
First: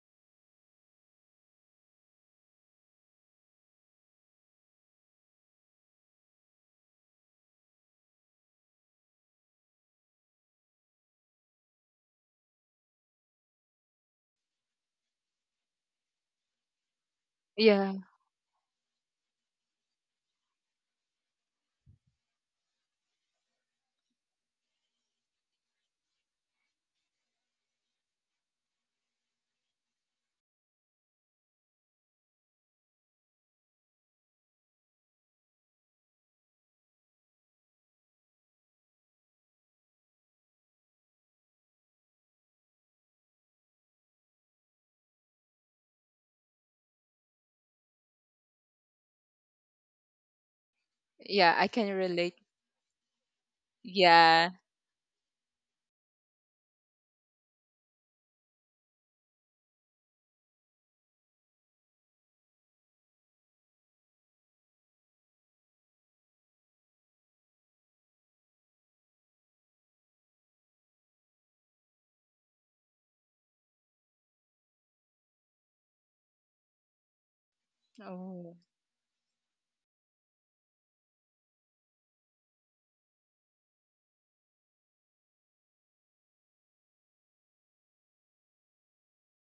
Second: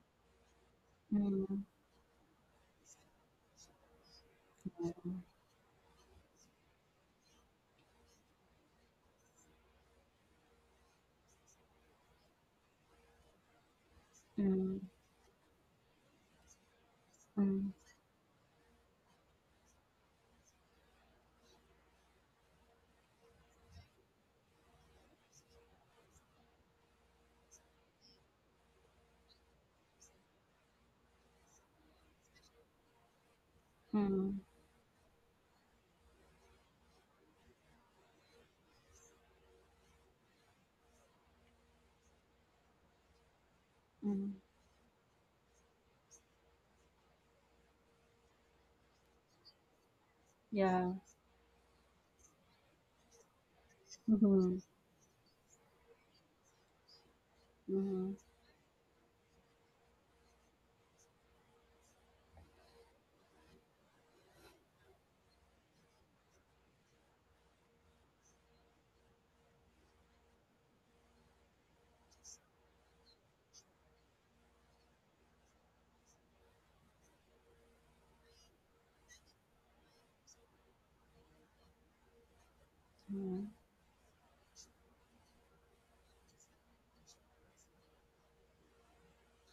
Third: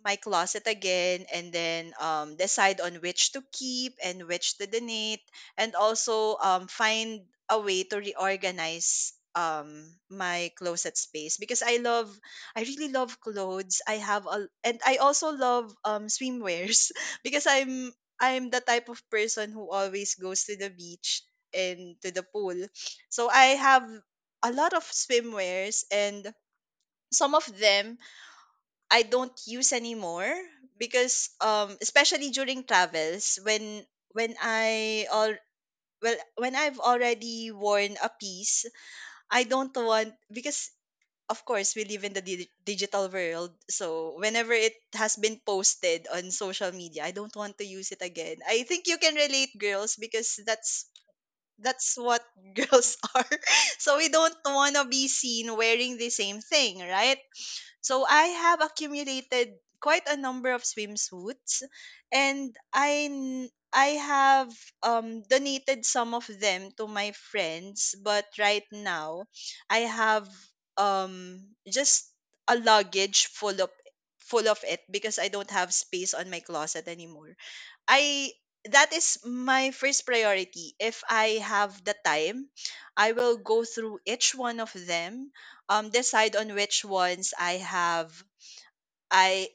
C: my closet again and
A: mm,
C: then, decide on which to keep and which to donate, and also find a way to reorganize my closet space, because I love, I really love clothes. I have a
A: mm,
C: and I also love swimwears because
A: mm,
C: I'm
B: Yeah.
C: I'm the type of person who always goes to the beach and to the pool. So I have a lot of swimwears, and some of them I don't use anymore because especially during travels when
A: mm,
C: I all well when I've already worn a piece, I don't want, because of course we live in the digital world, so
A: mm.
C: whenever it has been posted on social media, I don't want to use it again. I think you can relate, girls, because
A: Yeah.
B: Yeah, I can
C: that's what
B: relate.
C: girls are. So we don't
B: Yeah.
A: Mm-hmm.
C: want to be seen wearing the same thing, right? So
A: Mm-hmm.
C: I have accumulated quite a number of swimsuits, and I have donated some of them to my friends, but right now I have um just a luggage full of it, because I don't have space on my closet anymore. I
B: Oh.
C: That is my first priority. If I have the time, I will
A: Mm-hmm.
C: go through each one of them, decide on which ones I have. I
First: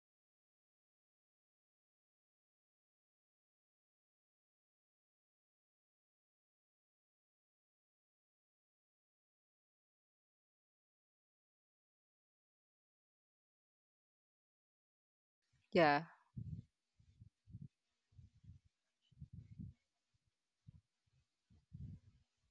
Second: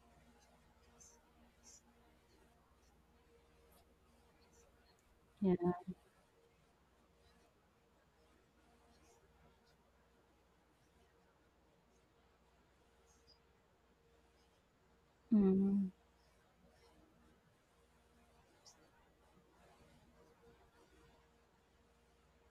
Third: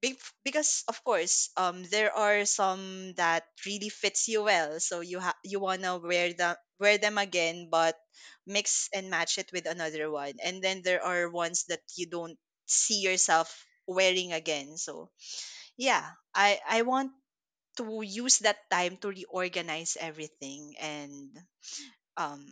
C: be- because of course, there are some that really fits you well, so you
A: Yeah.
C: wanna wear them again, but mix and match it with another one. And then there are ones that you don't see yourself wearing again. So
A: Mm,
B: Yeah.
C: yeah, I want to use that time to reorganize everything and um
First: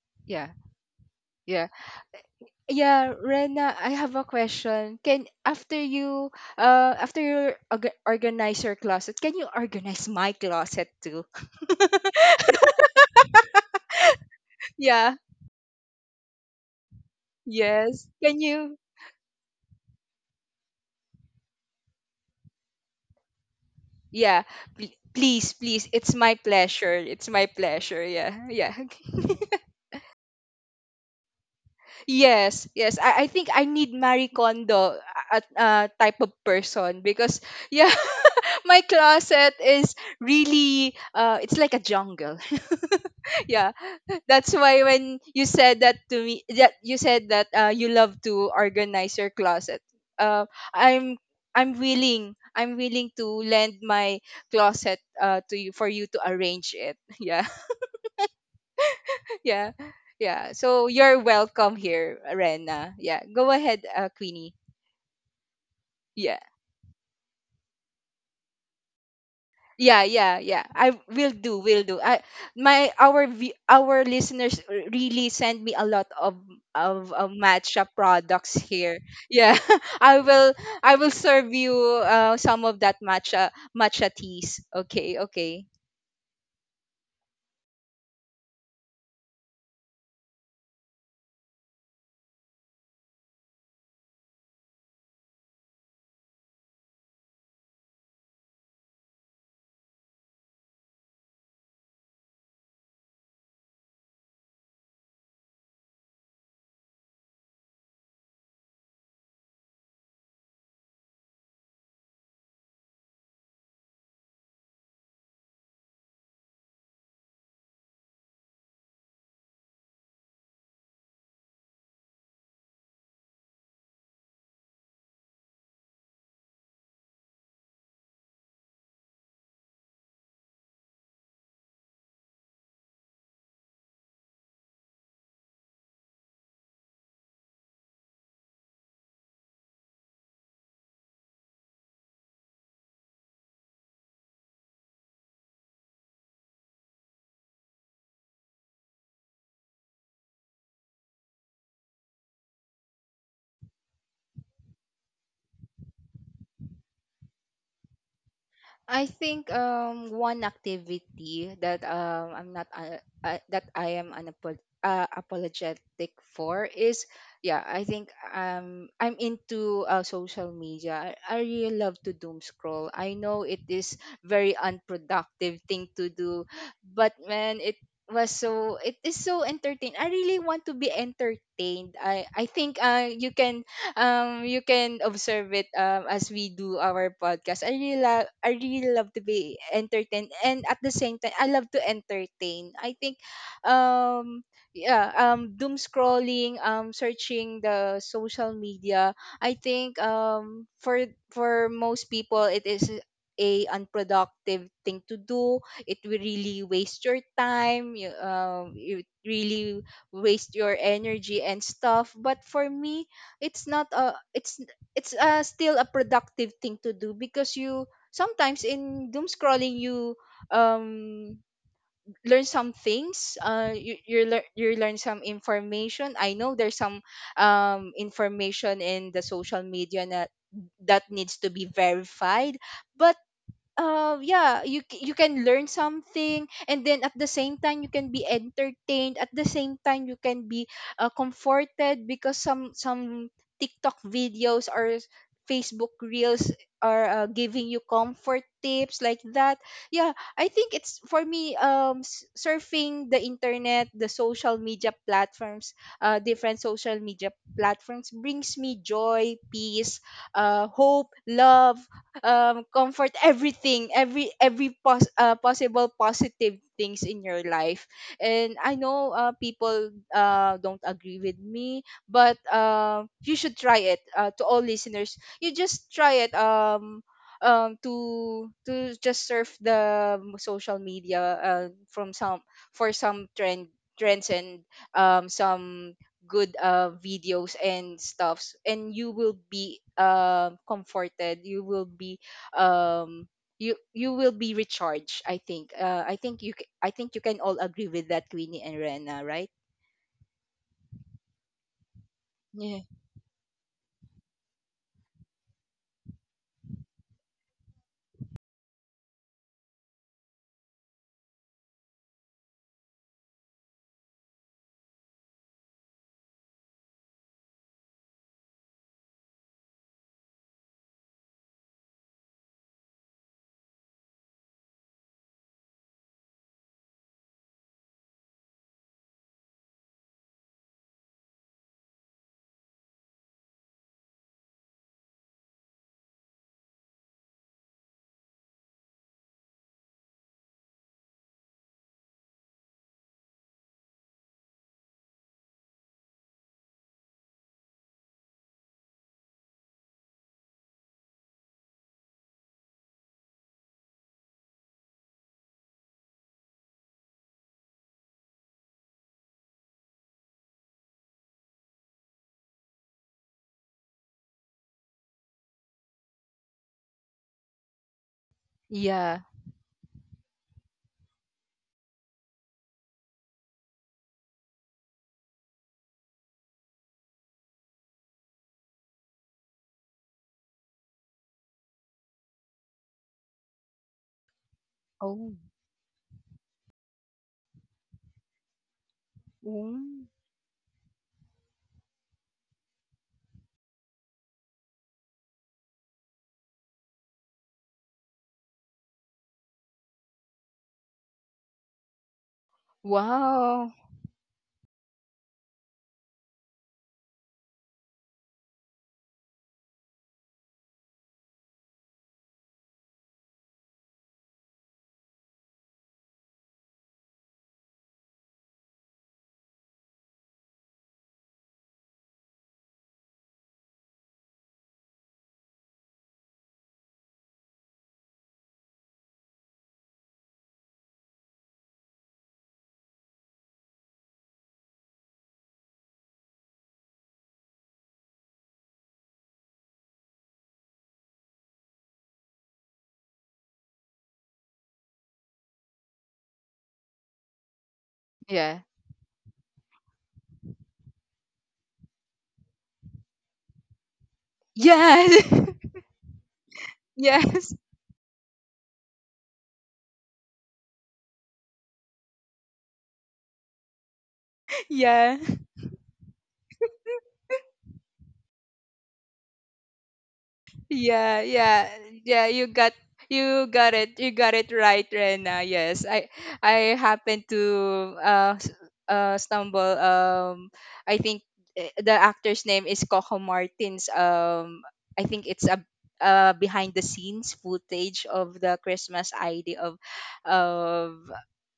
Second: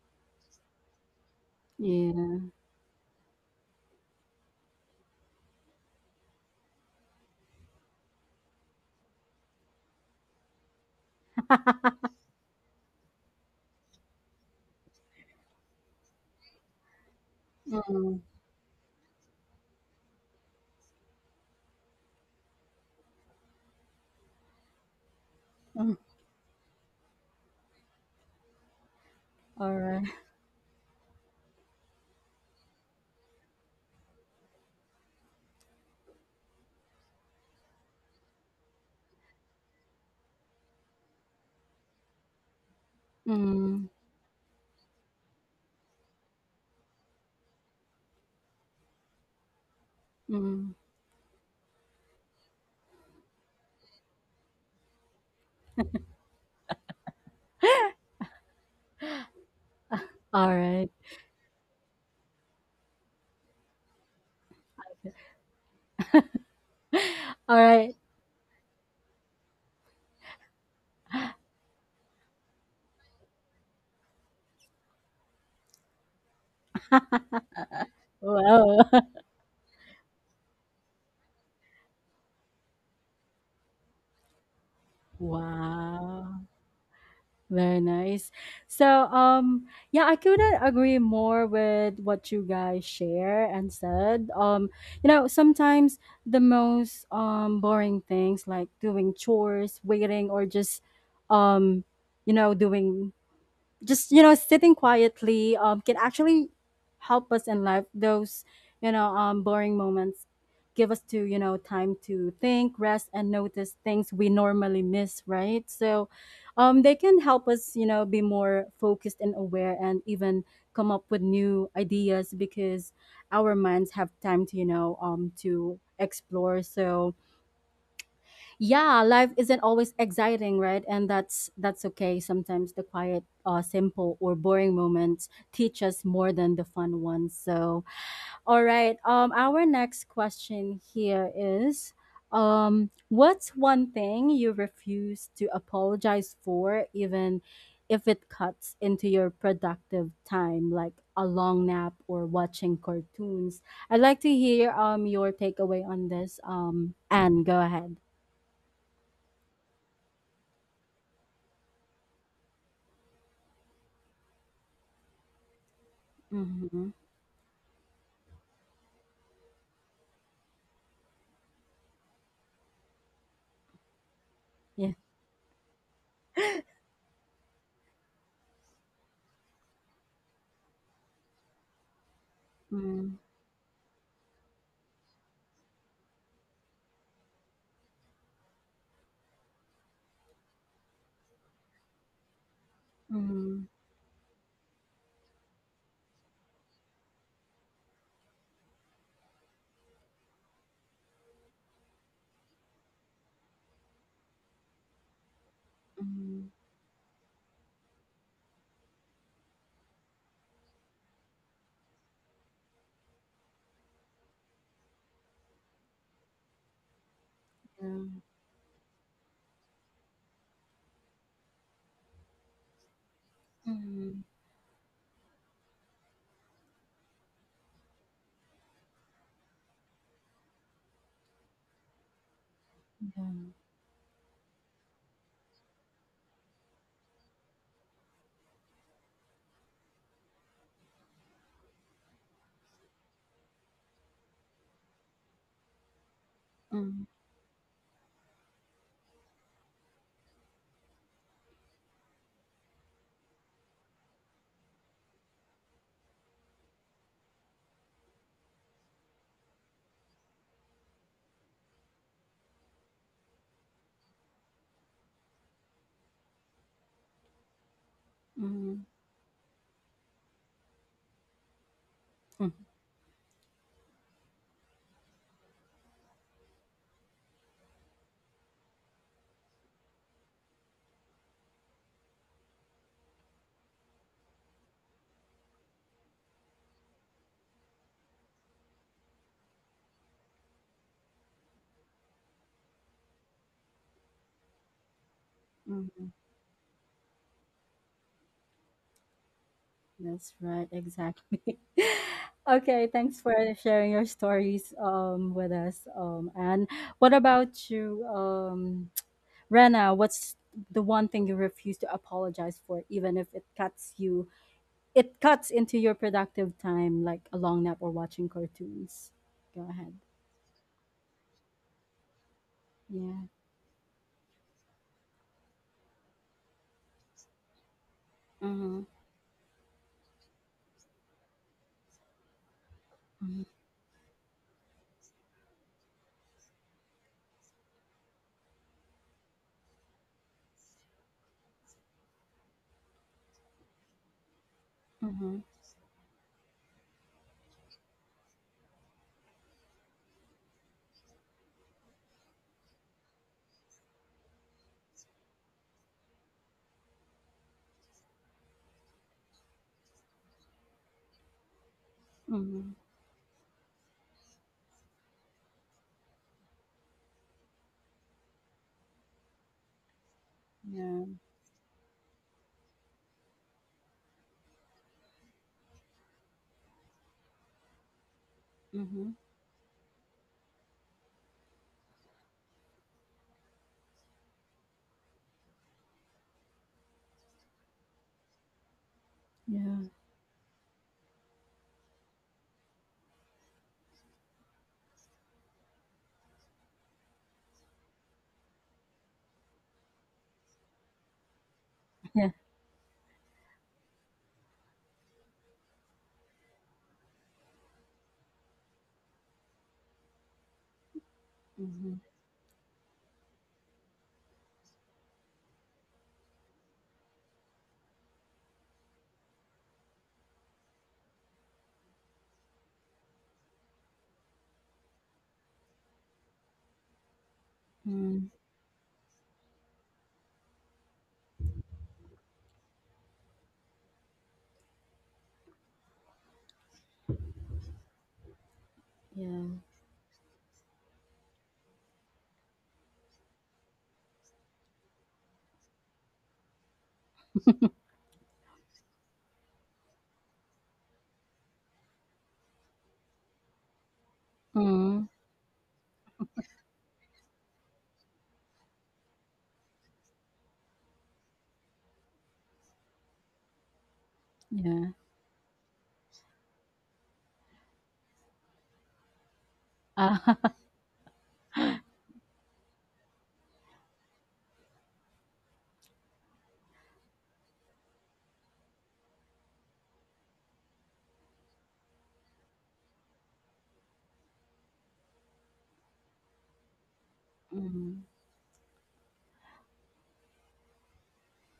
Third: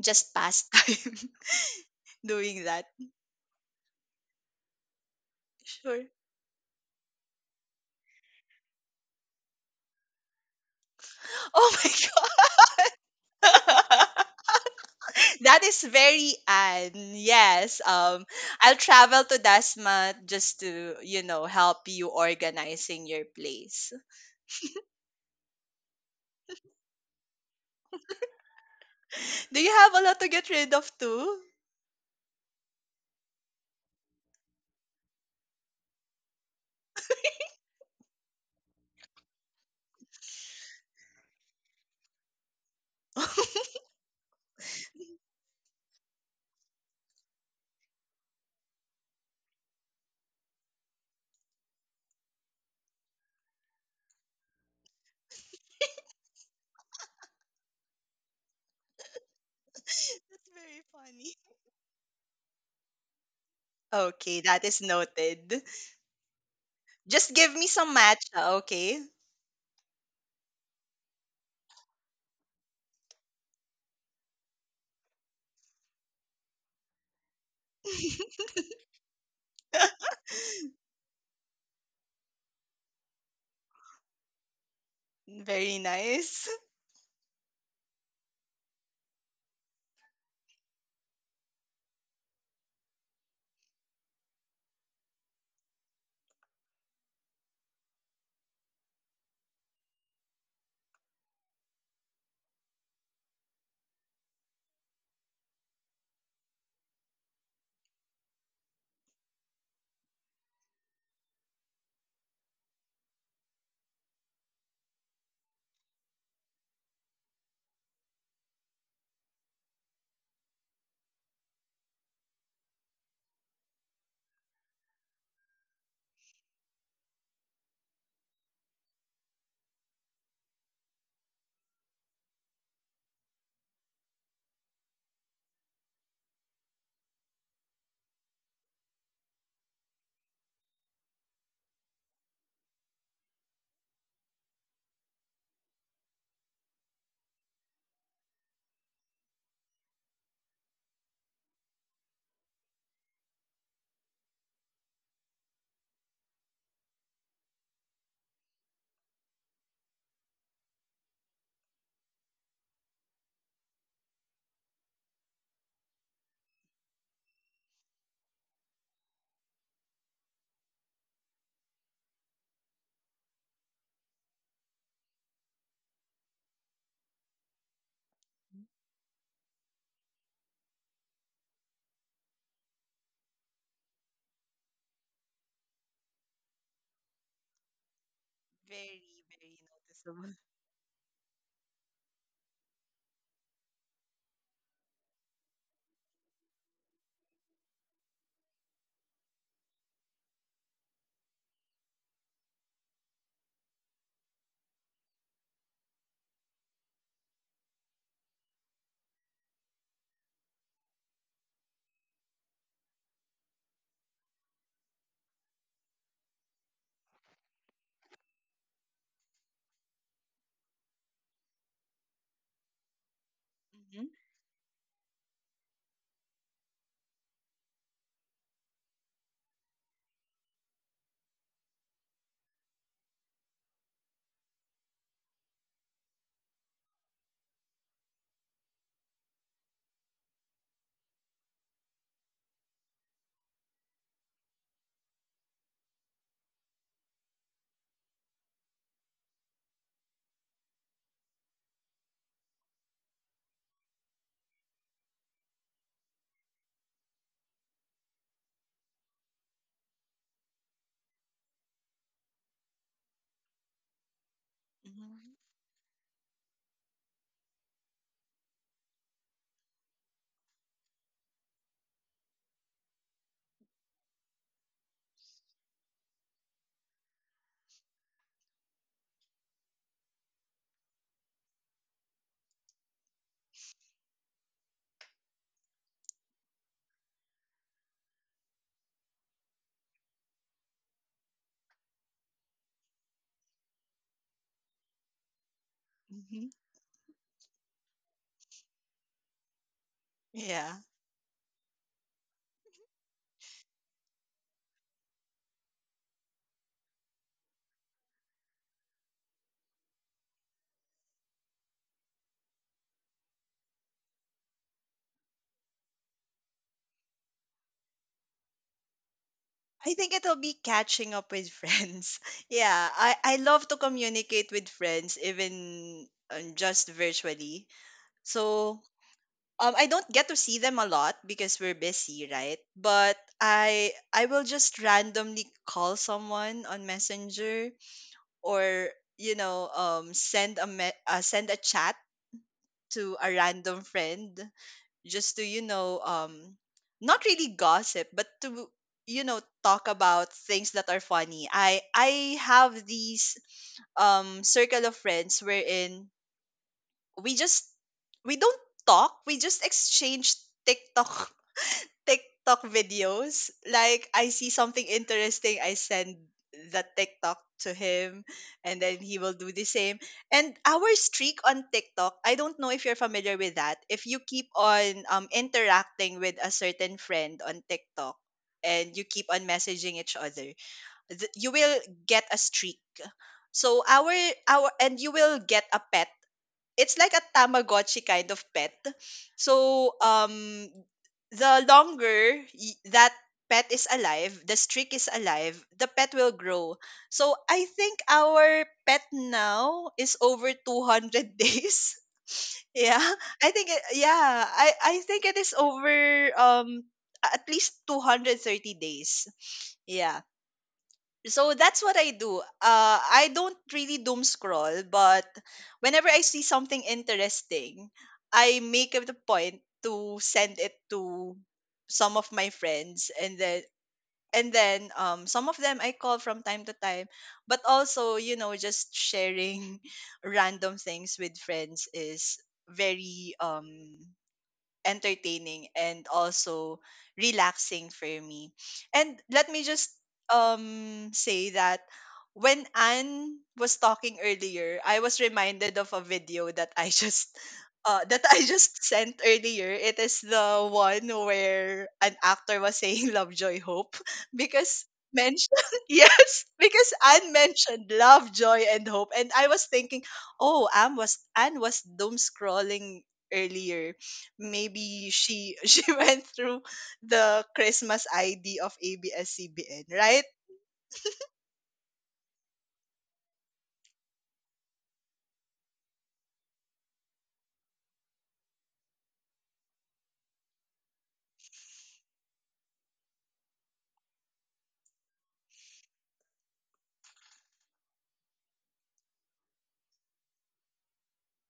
C: just
B: Yeah.
C: pass time
B: Yeah.
A: yeah.
C: doing that.
B: Yeah, Rena, I have a question. Can after
C: Sure.
B: you uh after you orga- organize your closet, can you organize my closet too?
C: Oh my god.
B: Yeah.
C: That is very Anne. Yes.
B: Yes.
A: Mm,
B: Can you?
C: I'll travel to Dasma just to, you know, help you organizing your place.
B: Yeah. Please, please.
A: mm.
B: It's my pleasure. It's my pleasure. Yeah. Yeah.
C: Do you
A: All
C: have a
A: right.
C: lot to get rid of too?
B: Yes, yes. I think I need Marie Kondo, type of person, because yeah, my closet is really, it's like a jungle. Yeah,
C: That's
A: Mm,
B: that's why when you said that to me, that you said that you love to organize your closet. Uh,
A: mm.
B: I'm I'm willing. I'm willing to lend my closet, to you for you to arrange it. Yeah, yeah. Yeah. So
C: very
A: Alright,
B: you're
C: funny.
B: welcome here, Rena. Yeah. Go ahead,
C: Okay,
B: Queenie.
C: that is noted.
B: Yeah.
C: Just give me
A: alright.
C: some matcha, okay?
B: Yeah, yeah, yeah. I will do, will do. I Our listeners really send me a lot of of matcha products
A: Wow.
B: here. Yeah. I will I will serve you some of that matcha teas. Okay, okay.
C: Very
A: Wow,
C: nice.
A: very nice. So, yeah, I couldn't agree more with what you guys share and said. You know, sometimes the most boring things like doing chores, waiting, or just um, you know, doing just sitting quietly can actually help us in life. Those boring moments give us to you know time to think, rest, and notice things we normally miss, right? So they can help us be more focused and aware and even come up with new ideas because our minds have time to to explore. So yeah, life isn't always exciting, right? And that's okay. Sometimes the quiet, simple, or boring moments teach us more than the fun ones. So all right, our next question here is what's one thing you refuse to apologize for, even if it cuts into your productive time, like a long nap or watching cartoons? I'd like to hear your takeaway on this. Anne, go ahead.
B: I think one activity that I'm not that I am apologetic for
A: Mhm.
B: is, yeah, I think I'm into social media. I really love to doom scroll. I know it is very
A: Yeah.
B: unproductive thing to do, but man, it is so entertaining. I really want to be entertained. I think
A: Mhm.
B: you can, you can observe it, as we do our podcast. I really love, I really love to
C: Very,
B: be
C: very
B: entertained,
C: noticeable.
B: and at the same time I love to entertain, I think.
A: Mhm.
B: um yeah. Doom scrolling, searching the social media, I think for most people it is a unproductive thing to do, it will
A: Mhm.
B: really waste your time, you, it really waste your energy and stuff, but for me, it's not a it's still a productive thing to do, because you,
A: Yeah.
B: sometimes in doom scrolling, you um learn some things, you
C: Mhm,
A: Mhm.
B: you learn some information. I know there's some information in the social media that needs to be verified, but
A: Yeah.
B: yeah, you you can learn something, and then at the same time you can be entertained. At the same time you can be comforted, because some TikTok videos or Facebook reels are
A: Mhm.
B: giving you comfort tips like that. Yeah, I think it's for me, surfing the internet, the social media platforms, different social media platforms, brings me joy, peace, hope, love, comfort, everything, every
C: mhm,
B: possible positive things in your life. And I
A: Mhm.
B: know people don't agree with me, but
A: Mhm.
B: you should try it, to all listeners, you just try it, to just surf the, social media, from some, for some trends, and some good, videos and stuffs, and you will be comforted, you will be, um you you will be recharged, I think.
A: Mhm.
B: I think you
C: mhm.
B: I think you can all agree with that, Queenie and Rena, right?
A: That's right,
C: Yeah.
A: exactly.
B: Yeah,
A: Okay, thanks for sharing your stories with us. And what about you, Rena, what's the one thing you refuse to apologize for, even if it cuts you it cuts into your productive time, like a long nap or watching cartoons? Go ahead.
C: I think it'll be catching up with friends. Yeah,
A: Yeah.
C: I love to communicate with friends even, just virtually.
A: Mm-hmm.
C: So I don't get to see them a lot because we're busy, right? But I will just randomly call someone on Messenger, or you know, send a send a chat to a random friend,
A: Mm-hmm.
C: just to, you know, not really gossip, but to, you know, talk about things that are funny. I have these circle of friends wherein we just we don't talk we just exchange tiktok TikTok
A: Mhm.
C: videos. Like I see something interesting, I send the TikTok to him, and then
B: yeah.
C: he will do the same. And our
A: Yeah.
C: streak on TikTok, I don't know if you're familiar with that. If you keep on interacting with a certain friend on TikTok and you
A: Mhm.
C: keep on messaging each other, you will get a streak. So our and you
B: Oh,
C: will get a pet. It's like a Tamagotchi kind of pet.
A: Yeah.
C: So
B: oh.
C: the longer that pet is alive, the streak is alive, the pet will grow. So I think our pet now is over 200 days.
A: Yeah.
C: Yeah. I think
B: Wow.
C: it, yeah, I think it is over um at least 230 days. Yeah. So that's
A: Mhm.
C: what I do. I don't really doom scroll, but whenever I see something interesting, I make it a point to send it to some of my friends. And then some of them I call from time to time, but also,
A: Mm.
C: you know, just sharing random things with friends is very entertaining and also relaxing for me. And
A: Yeah.
C: let me just say that when Anne was talking earlier, I was reminded of a video that I just that I
B: Yeah,
C: just sent earlier. It is the one where an actor was saying Lovejoy Hope because
A: Mm.
B: yeah.
C: mentioned. Yes, because Anne
B: Yes.
C: mentioned Lovejoy and Hope, and I was thinking, oh, Anne was doom scrolling earlier,
A: Yeah.
C: maybe
B: Yeah.
C: she she went through the Christmas ID of ABS-CBN, right?
A: Ah.
B: Yeah, yeah, yeah. You got it. You got it right, Rena. Yes, I happened to stumble. I think, the actor's name is Coco Martins. I think it's a, behind the scenes
A: Mhm.
B: footage of the Christmas ID of of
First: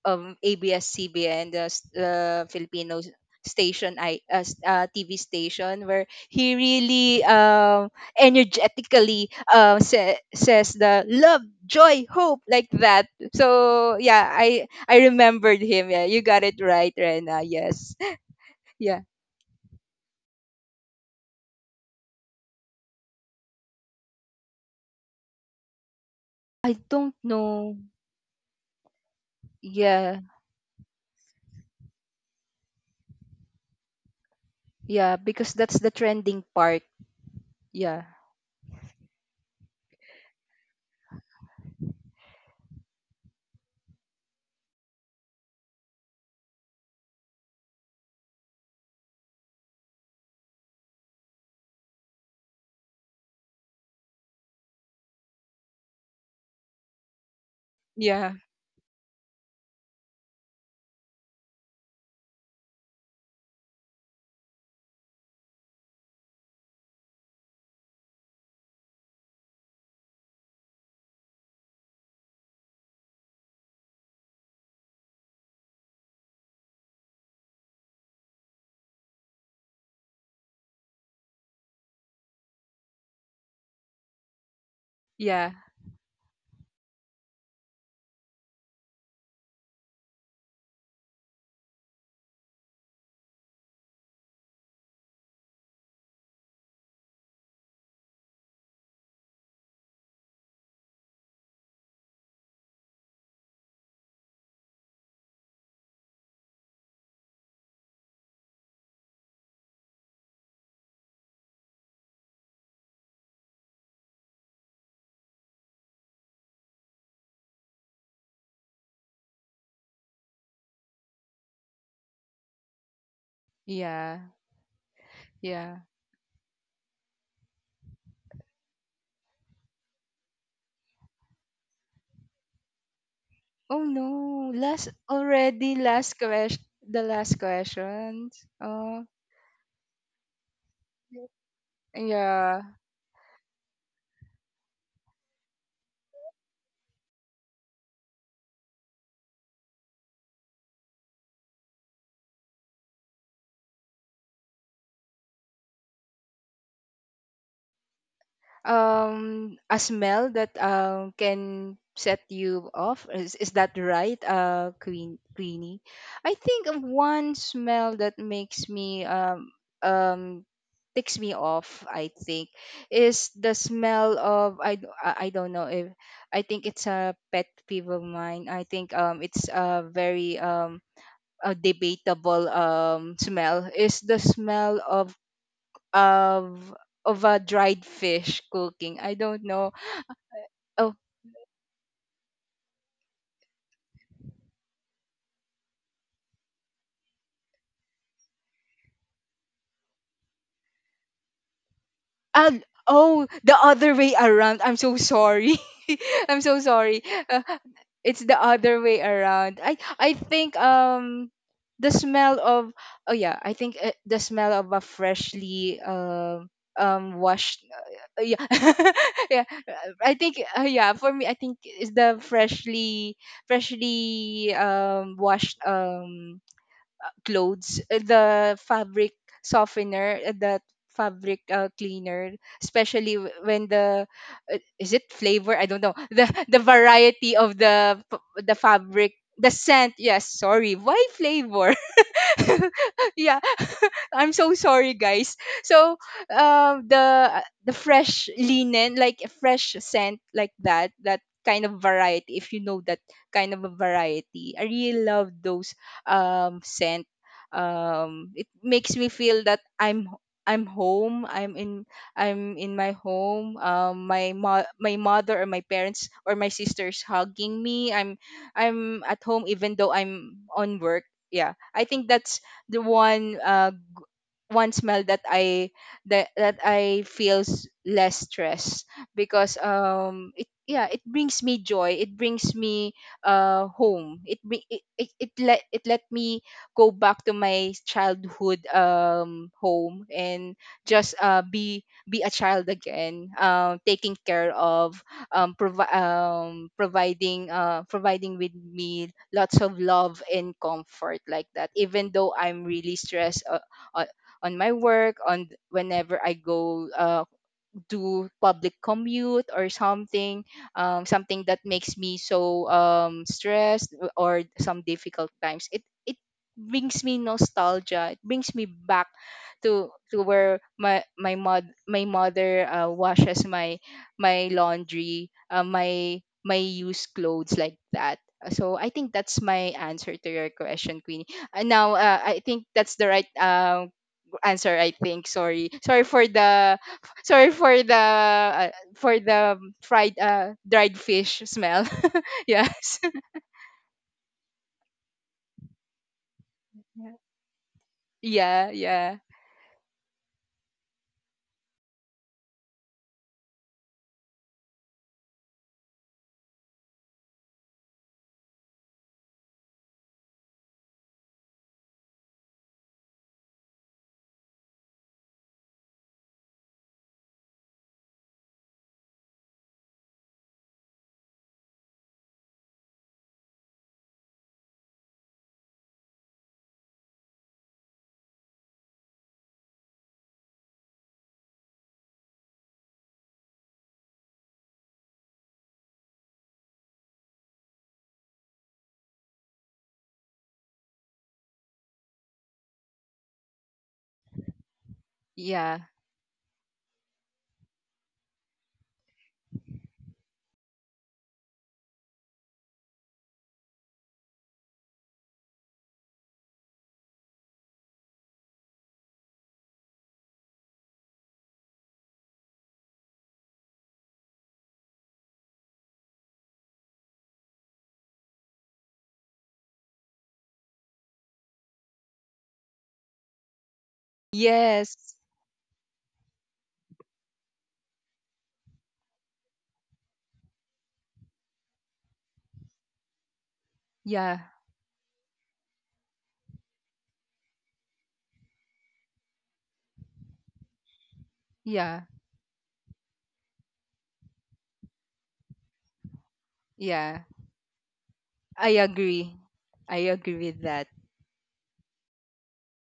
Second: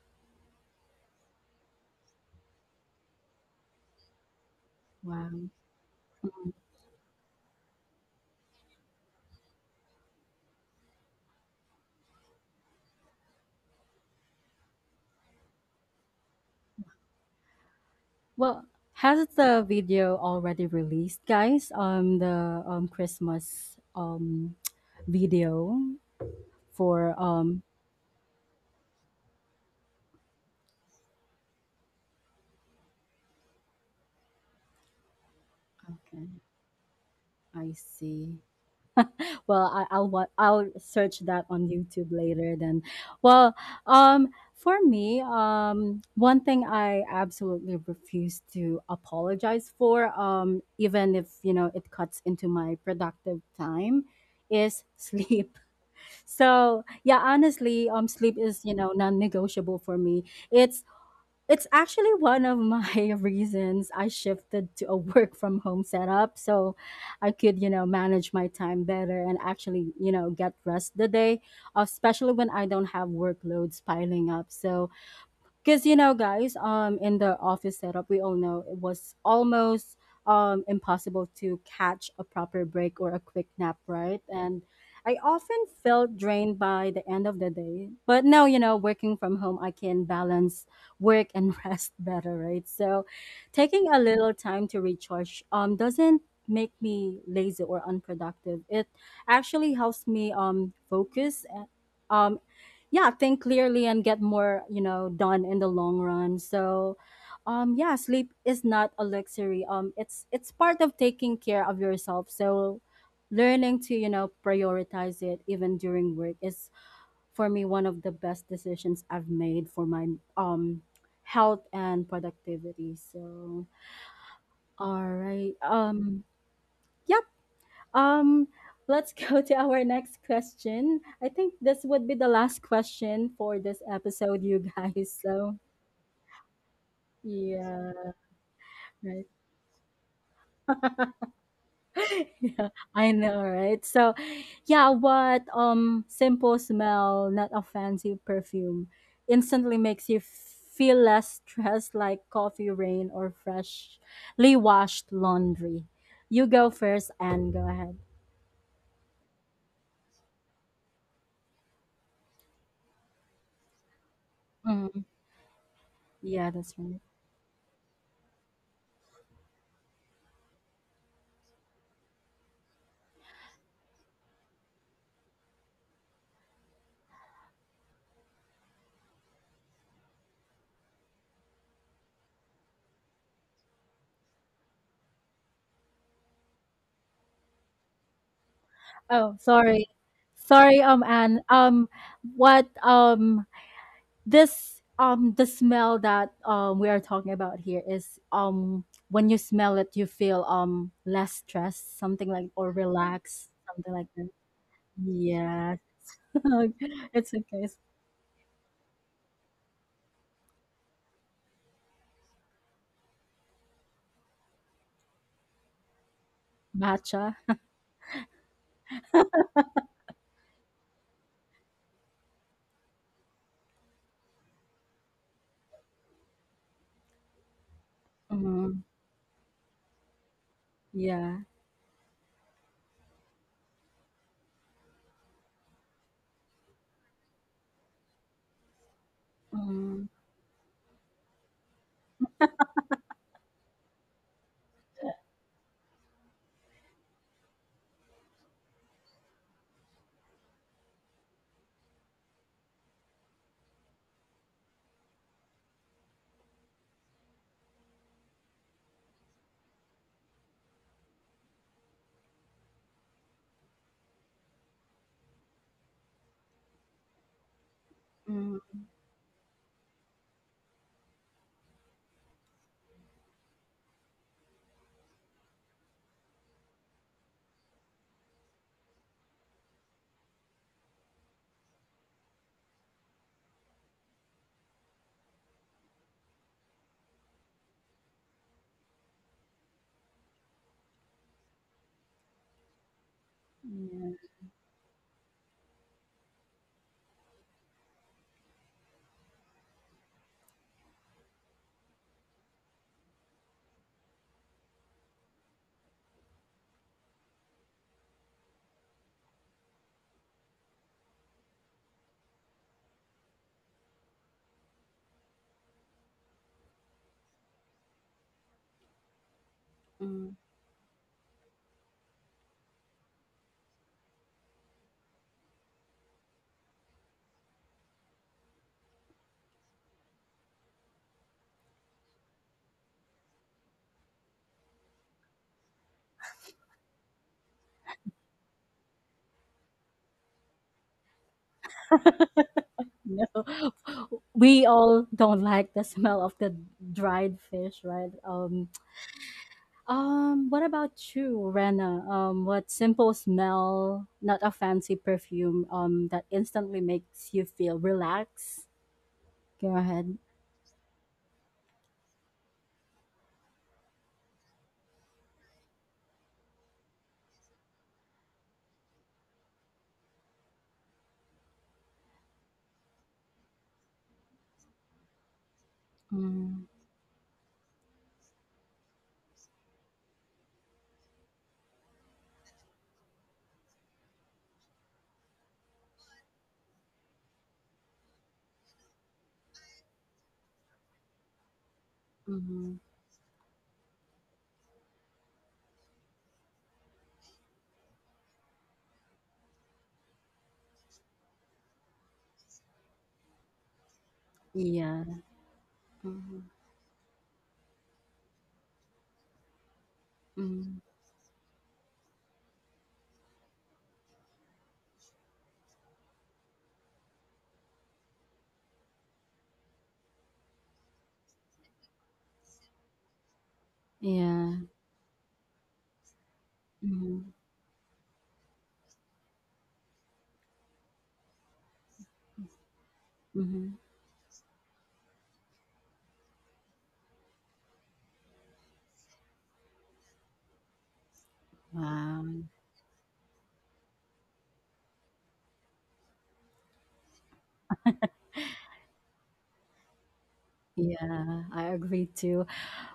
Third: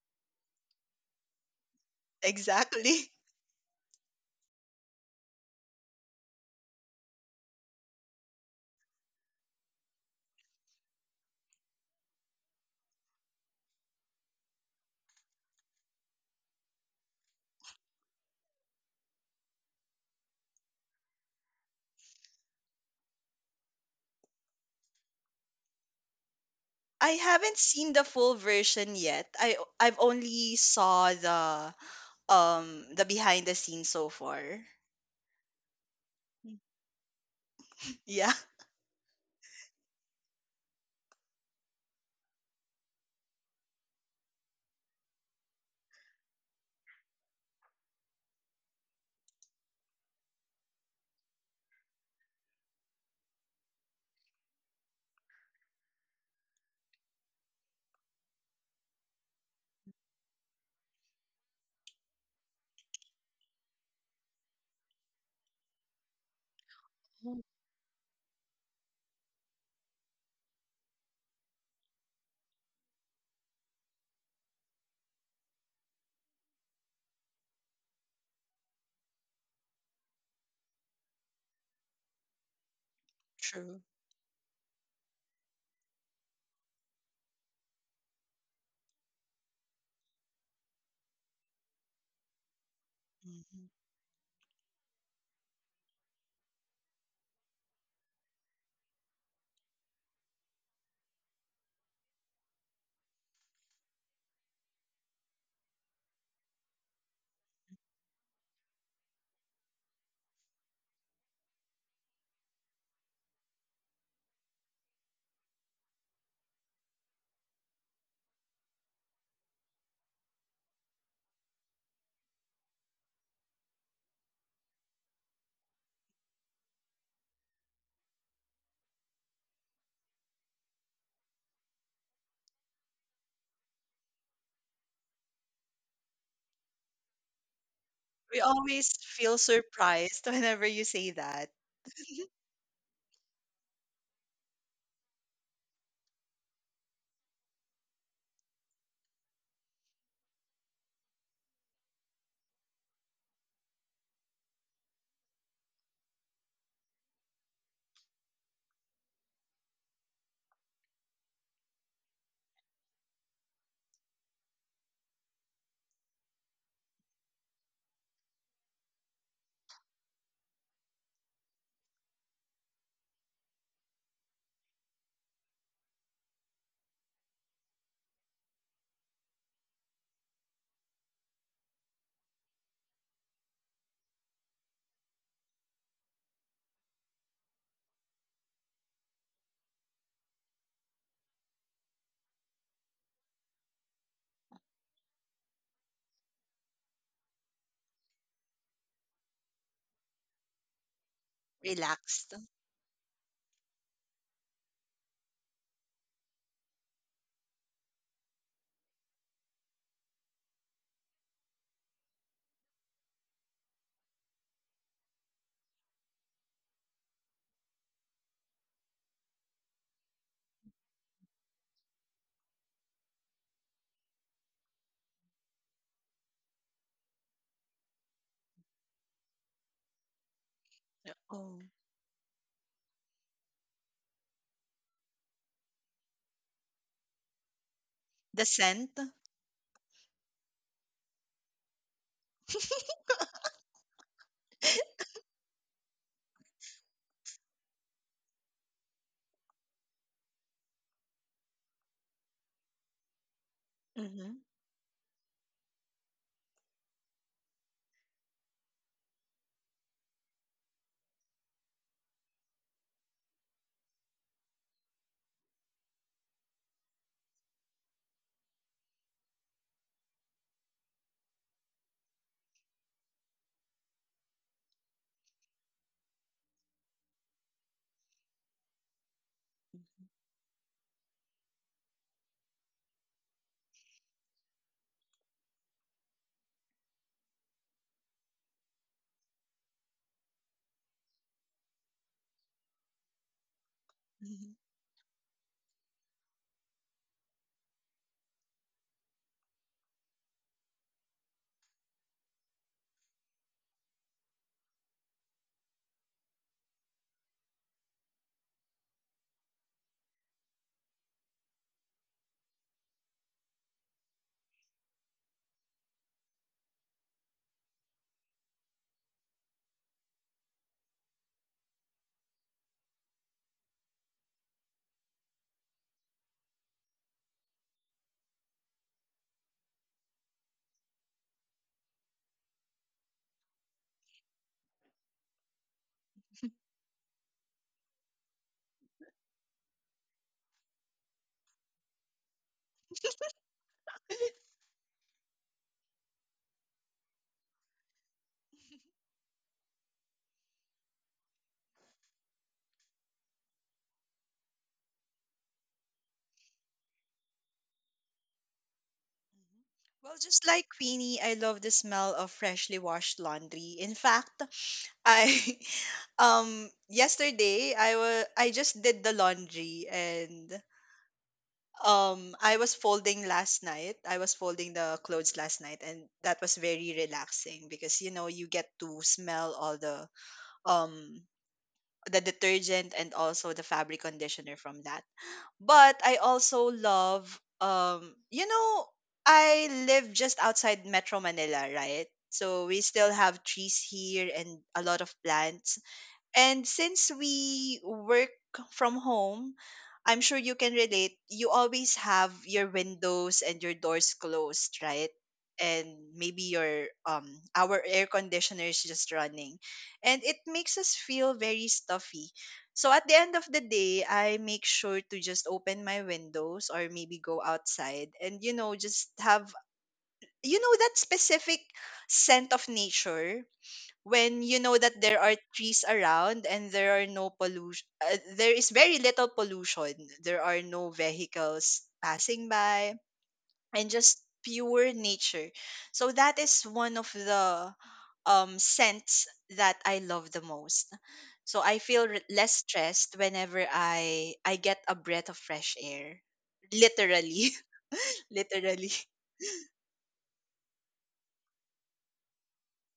B: ABS-CBN, the
C: Exactly.
B: Filipino station, I, TV
A: Wow. Mhm.
B: station, where he really energetically says the love joy hope, like that. So yeah, I remembered him. Yeah, you got it right, Rena, yes.
A: Well,
B: Yeah,
A: has the video already released, guys? The Christmas video
B: I
C: I
B: don't
A: for
C: haven't
A: um.
B: know.
C: seen the full version yet. I've
B: Yeah,
C: only saw the behind the scenes so far.
B: yeah, because that's the
A: Okay,
B: trending part.
A: I
B: Yeah,
C: Yeah,
A: see. Well, I'll search that on YouTube later then. Well, um for me, one thing I absolutely refuse to apologize for, even if it cuts into my productive time, is sleep. So yeah, honestly,
B: yeah,
A: sleep is non-negotiable for me. It's it's actually one of my reasons I shifted to a work from home setup, so I could, manage my time better and actually, get rest the day, especially when I don't have workloads piling up. So because guys, in the office setup, we all know it was almost impossible to catch a proper break or a quick
C: true.
A: nap, right? And I
B: yeah,
A: often felt drained by the end of the day. But now working from home, I can balance work and rest better, right? So
C: Mhm.
A: taking a little time to recharge doesn't make me lazy or unproductive. It actually helps me focus, yeah, think clearly, and get more done in the long run. So yeah, sleep is not a luxury, it's part of taking care of yourself. So learning to prioritize it even during work is, for me, one of the best decisions I've made for my um health and productivity. So
B: yeah,
A: all right,
B: yeah.
A: yeah um, let's go to our next question. I think this would be the last question for
B: Oh
A: this episode,
B: no,
A: you
B: last
A: guys. So,
B: already, last question. The last
A: yeah,
B: question.
C: We always
B: Oh.
A: right.
C: feel surprised whenever you say that.
B: Yeah.
A: Yeah, I know, right? So, yeah, what simple smell, not a fancy perfume, instantly makes you feel less stressed, like coffee, rain, or freshly washed laundry? You go first and go ahead.
B: A smell that can set you off, is that right,
A: Mhm.
B: Queenie? I
A: Yeah,
B: think
A: that's
B: of
A: right.
B: one smell that makes me, um ticks me off, I think, is the smell of, I don't know if, I think it's a pet peeve of mine, I think. It's a very, a debatable, smell, is the smell of, of a dried fish cooking. I
A: Oh,
B: don't know.
A: sorry. Sorry,
B: Oh.
A: Anne. What, this, the smell that, we are talking about here is, when you smell it, you feel, less stressed, something
C: Relaxed.
A: like,
B: Ah,
A: or
B: oh,
A: relaxed,
B: the
A: something
B: other
A: like
B: way
A: that.
B: around. I'm so sorry.
A: Yeah.
B: I'm so sorry.
A: It's
B: Uh,
A: okay. It's
B: it's the other way around. I think, the smell of, oh yeah, I think, the smell of a freshly,
A: matcha.
B: washed, yeah, yeah, I think, yeah, for me, I think it's the freshly washed, clothes, the
A: Mm,
B: fabric softener, the fabric,
A: yeah.
C: Oh,
B: cleaner, especially when the, is it flavor? I don't know. The variety of
C: the
B: the
C: scent.
B: fabric, the scent.
A: Mm,
B: Yes, sorry, why flavor? Yeah. I'm so sorry, guys. So, uh, the the fresh linen, like a fresh scent like that, that kind of variety, if you know that kind of a
C: Hmm.
B: variety, I really love those, scent. It makes me feel that I'm home, I'm in my home. My mother or my parents or my sisters hugging me,
A: mm,
B: I'm at home, even though I'm on work. Yeah. I think that's the one, one smell that, I that I feels less stress, because it, yeah, it brings me joy, it brings me, home, it bring it let, me go back to my childhood, home, and just, be a child again,
A: yeah.
B: taking care of, providing, providing with me lots of love and comfort like that, even though I'm really stressed, uh, on my work, on whenever I go, do public commute or something, something that makes me so, stressed, or some difficult times, it brings me nostalgia, it brings me back to
A: Mm.
B: where, my mother washes my, laundry, my used clothes like that. So I think that's my answer to your question, Queenie. And now, I think that's the right, answer, I think. Sorry. Sorry for the, for the fried, dried fish smell. Yes.
A: No, we all don't like the smell of the dried fish, right?
B: Yeah, yeah.
A: What about you, Rena? What simple smell, not a fancy perfume, that instantly makes you feel relaxed?
C: Mm-hmm.
A: Go
C: Well,
A: ahead.
C: just like Queenie, I love the smell of freshly washed laundry. In fact, I yesterday I just did the laundry, and I was folding last night. I was folding the clothes last night, and that was
A: Mm-hmm.
C: very relaxing because, you know, you get to smell all um the detergent and also the fabric conditioner from that. But I also love, you know, I live just outside Metro Manila, right? So
A: Mm-hmm.
C: we still have trees here and a lot of plants,
B: Yeah.
C: and since we work from home, I'm sure you can relate. You always have your windows and your doors closed,
A: Yeah.
C: right? And
A: Mm-hmm.
C: maybe your our air conditioner is just running. And it
A: Mm-hmm.
C: makes us feel very stuffy. So at the end of the day, I make sure to just open my windows or maybe go outside and, you know, just have, you know, that specific scent of nature, when
A: Yeah.
C: you know that
B: Yes.
C: there are trees around and there are
A: Mm-hmm.
C: no pollution, there is very little pollution, there are no vehicles passing by,
A: Mm-hmm.
C: and just
B: Yeah.
C: pure nature. So that is one of the scents that I love the most. So
B: Yeah.
A: Wow.
C: less stressed whenever I get a breath of fresh air,
B: Yeah.
C: literally.
B: I
C: Literally.
B: agree. I agree with that.
A: Yeah, I agree too.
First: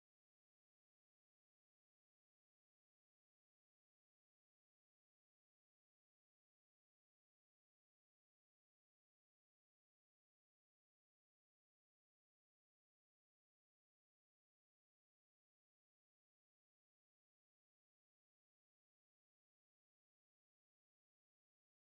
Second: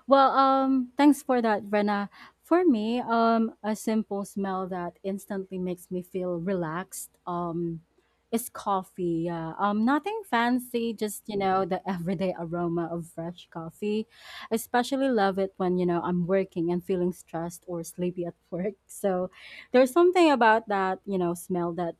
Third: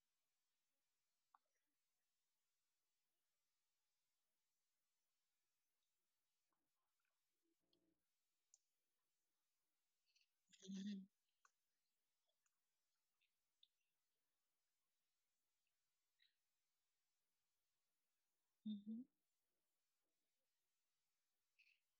A: Well, thanks for that, Rena. For me, a simple smell that instantly makes me feel relaxed is coffee. Yeah. Nothing fancy,
C: Mhm,
A: just, the everyday aroma of fresh coffee. Especially love it when, I'm working and feeling stressed or sleepy at work. So there's something about that, smell that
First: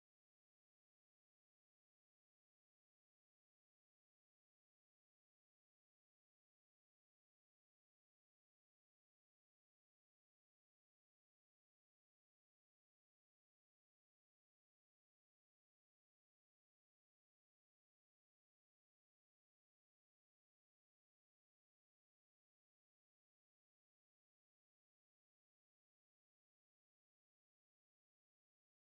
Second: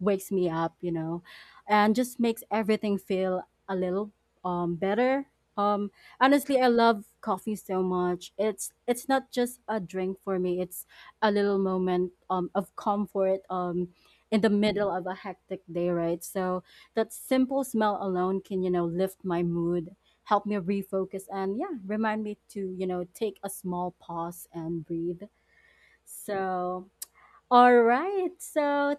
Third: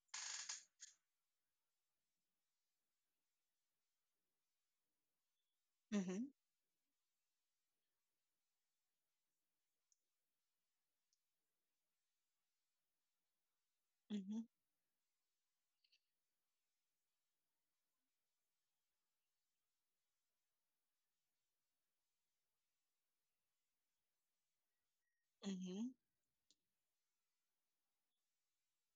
A: wakes me up, and just makes everything feel a little better. Um
C: mhm,
A: Honestly, I love coffee so much. It's not just a drink for me. It's a little moment of comfort
C: hmm,
A: in the middle of a hectic day, right? So that simple smell alone can, lift my mood, help me refocus, and yeah, remind me to, take a small pause and breathe.
C: mhm.
A: So all right. So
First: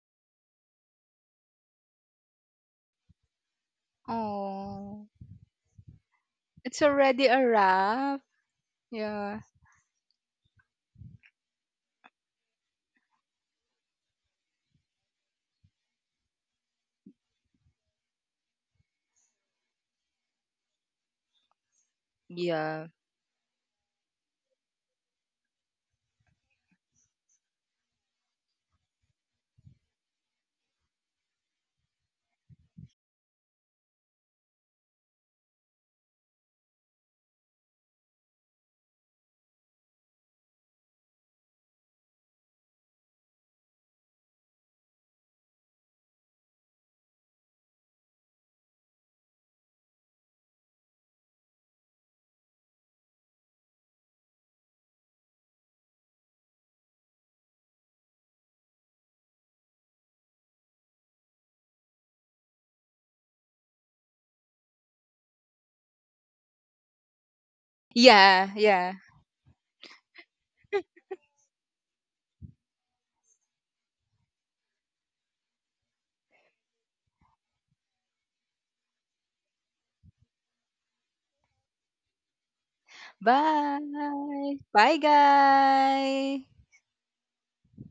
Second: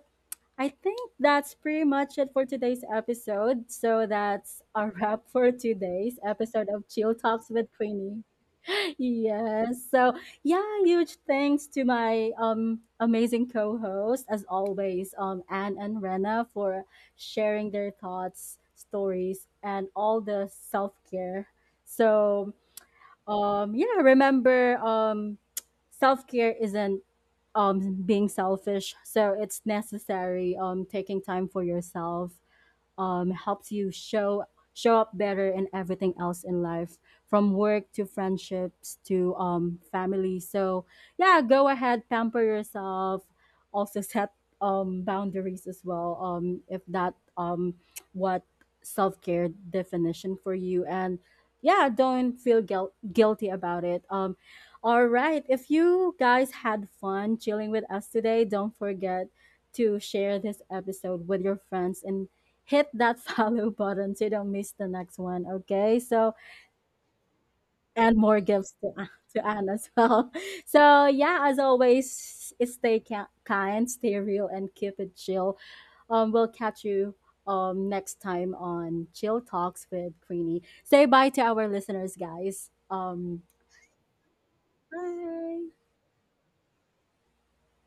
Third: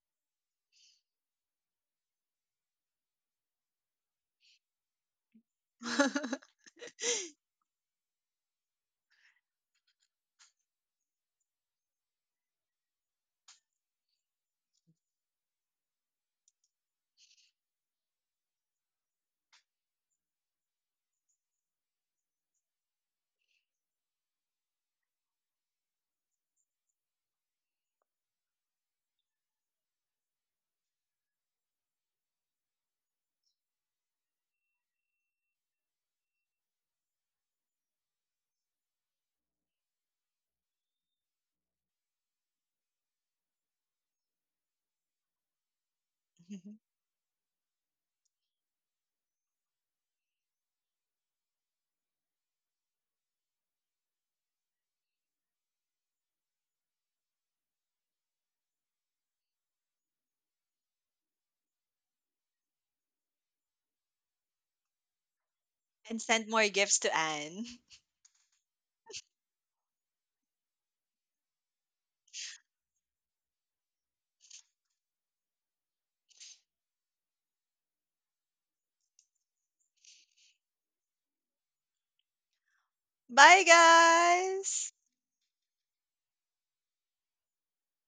A: I think that's pretty much it for today's episode. So that's a
B: Oh,
A: wrap for today's episode
B: it's
A: of Chill
B: already a
A: Talks with
B: wrap.
A: Queenie.
B: Yeah.
A: Yes. So yeah, huge thanks to my amazing co-host as always, Anne and Rena, for sharing their thoughts, stories, and all the self-care. So
B: Yeah.
A: yeah, remember, self-care isn't being selfish, so it's necessary. Taking time for yourself helps you show up better in everything else in life, from work to friendships to family. So yeah, go ahead, pamper yourself. Also set boundaries as well.
C: Hmm.
A: If that what self care definition for you, and yeah, don't feel guilty about it. All right. If you guys had fun chilling with us today, don't forget to share this episode with your friends and hit that follow button so you don't miss the next one. Okay.
C: And
A: So,
C: send more gifts to Anne.
A: and more
B: Yeah.
A: gifts
B: Yeah.
A: to, to Anne as well. So, yeah, as always, stay kind, stay real, and keep it chill. We'll catch you next time on Chill Talks with Queenie. Say bye to our listeners, guys.
C: Bye,
B: Bye.
C: guys!
B: Bye,
A: Bye.
B: guys.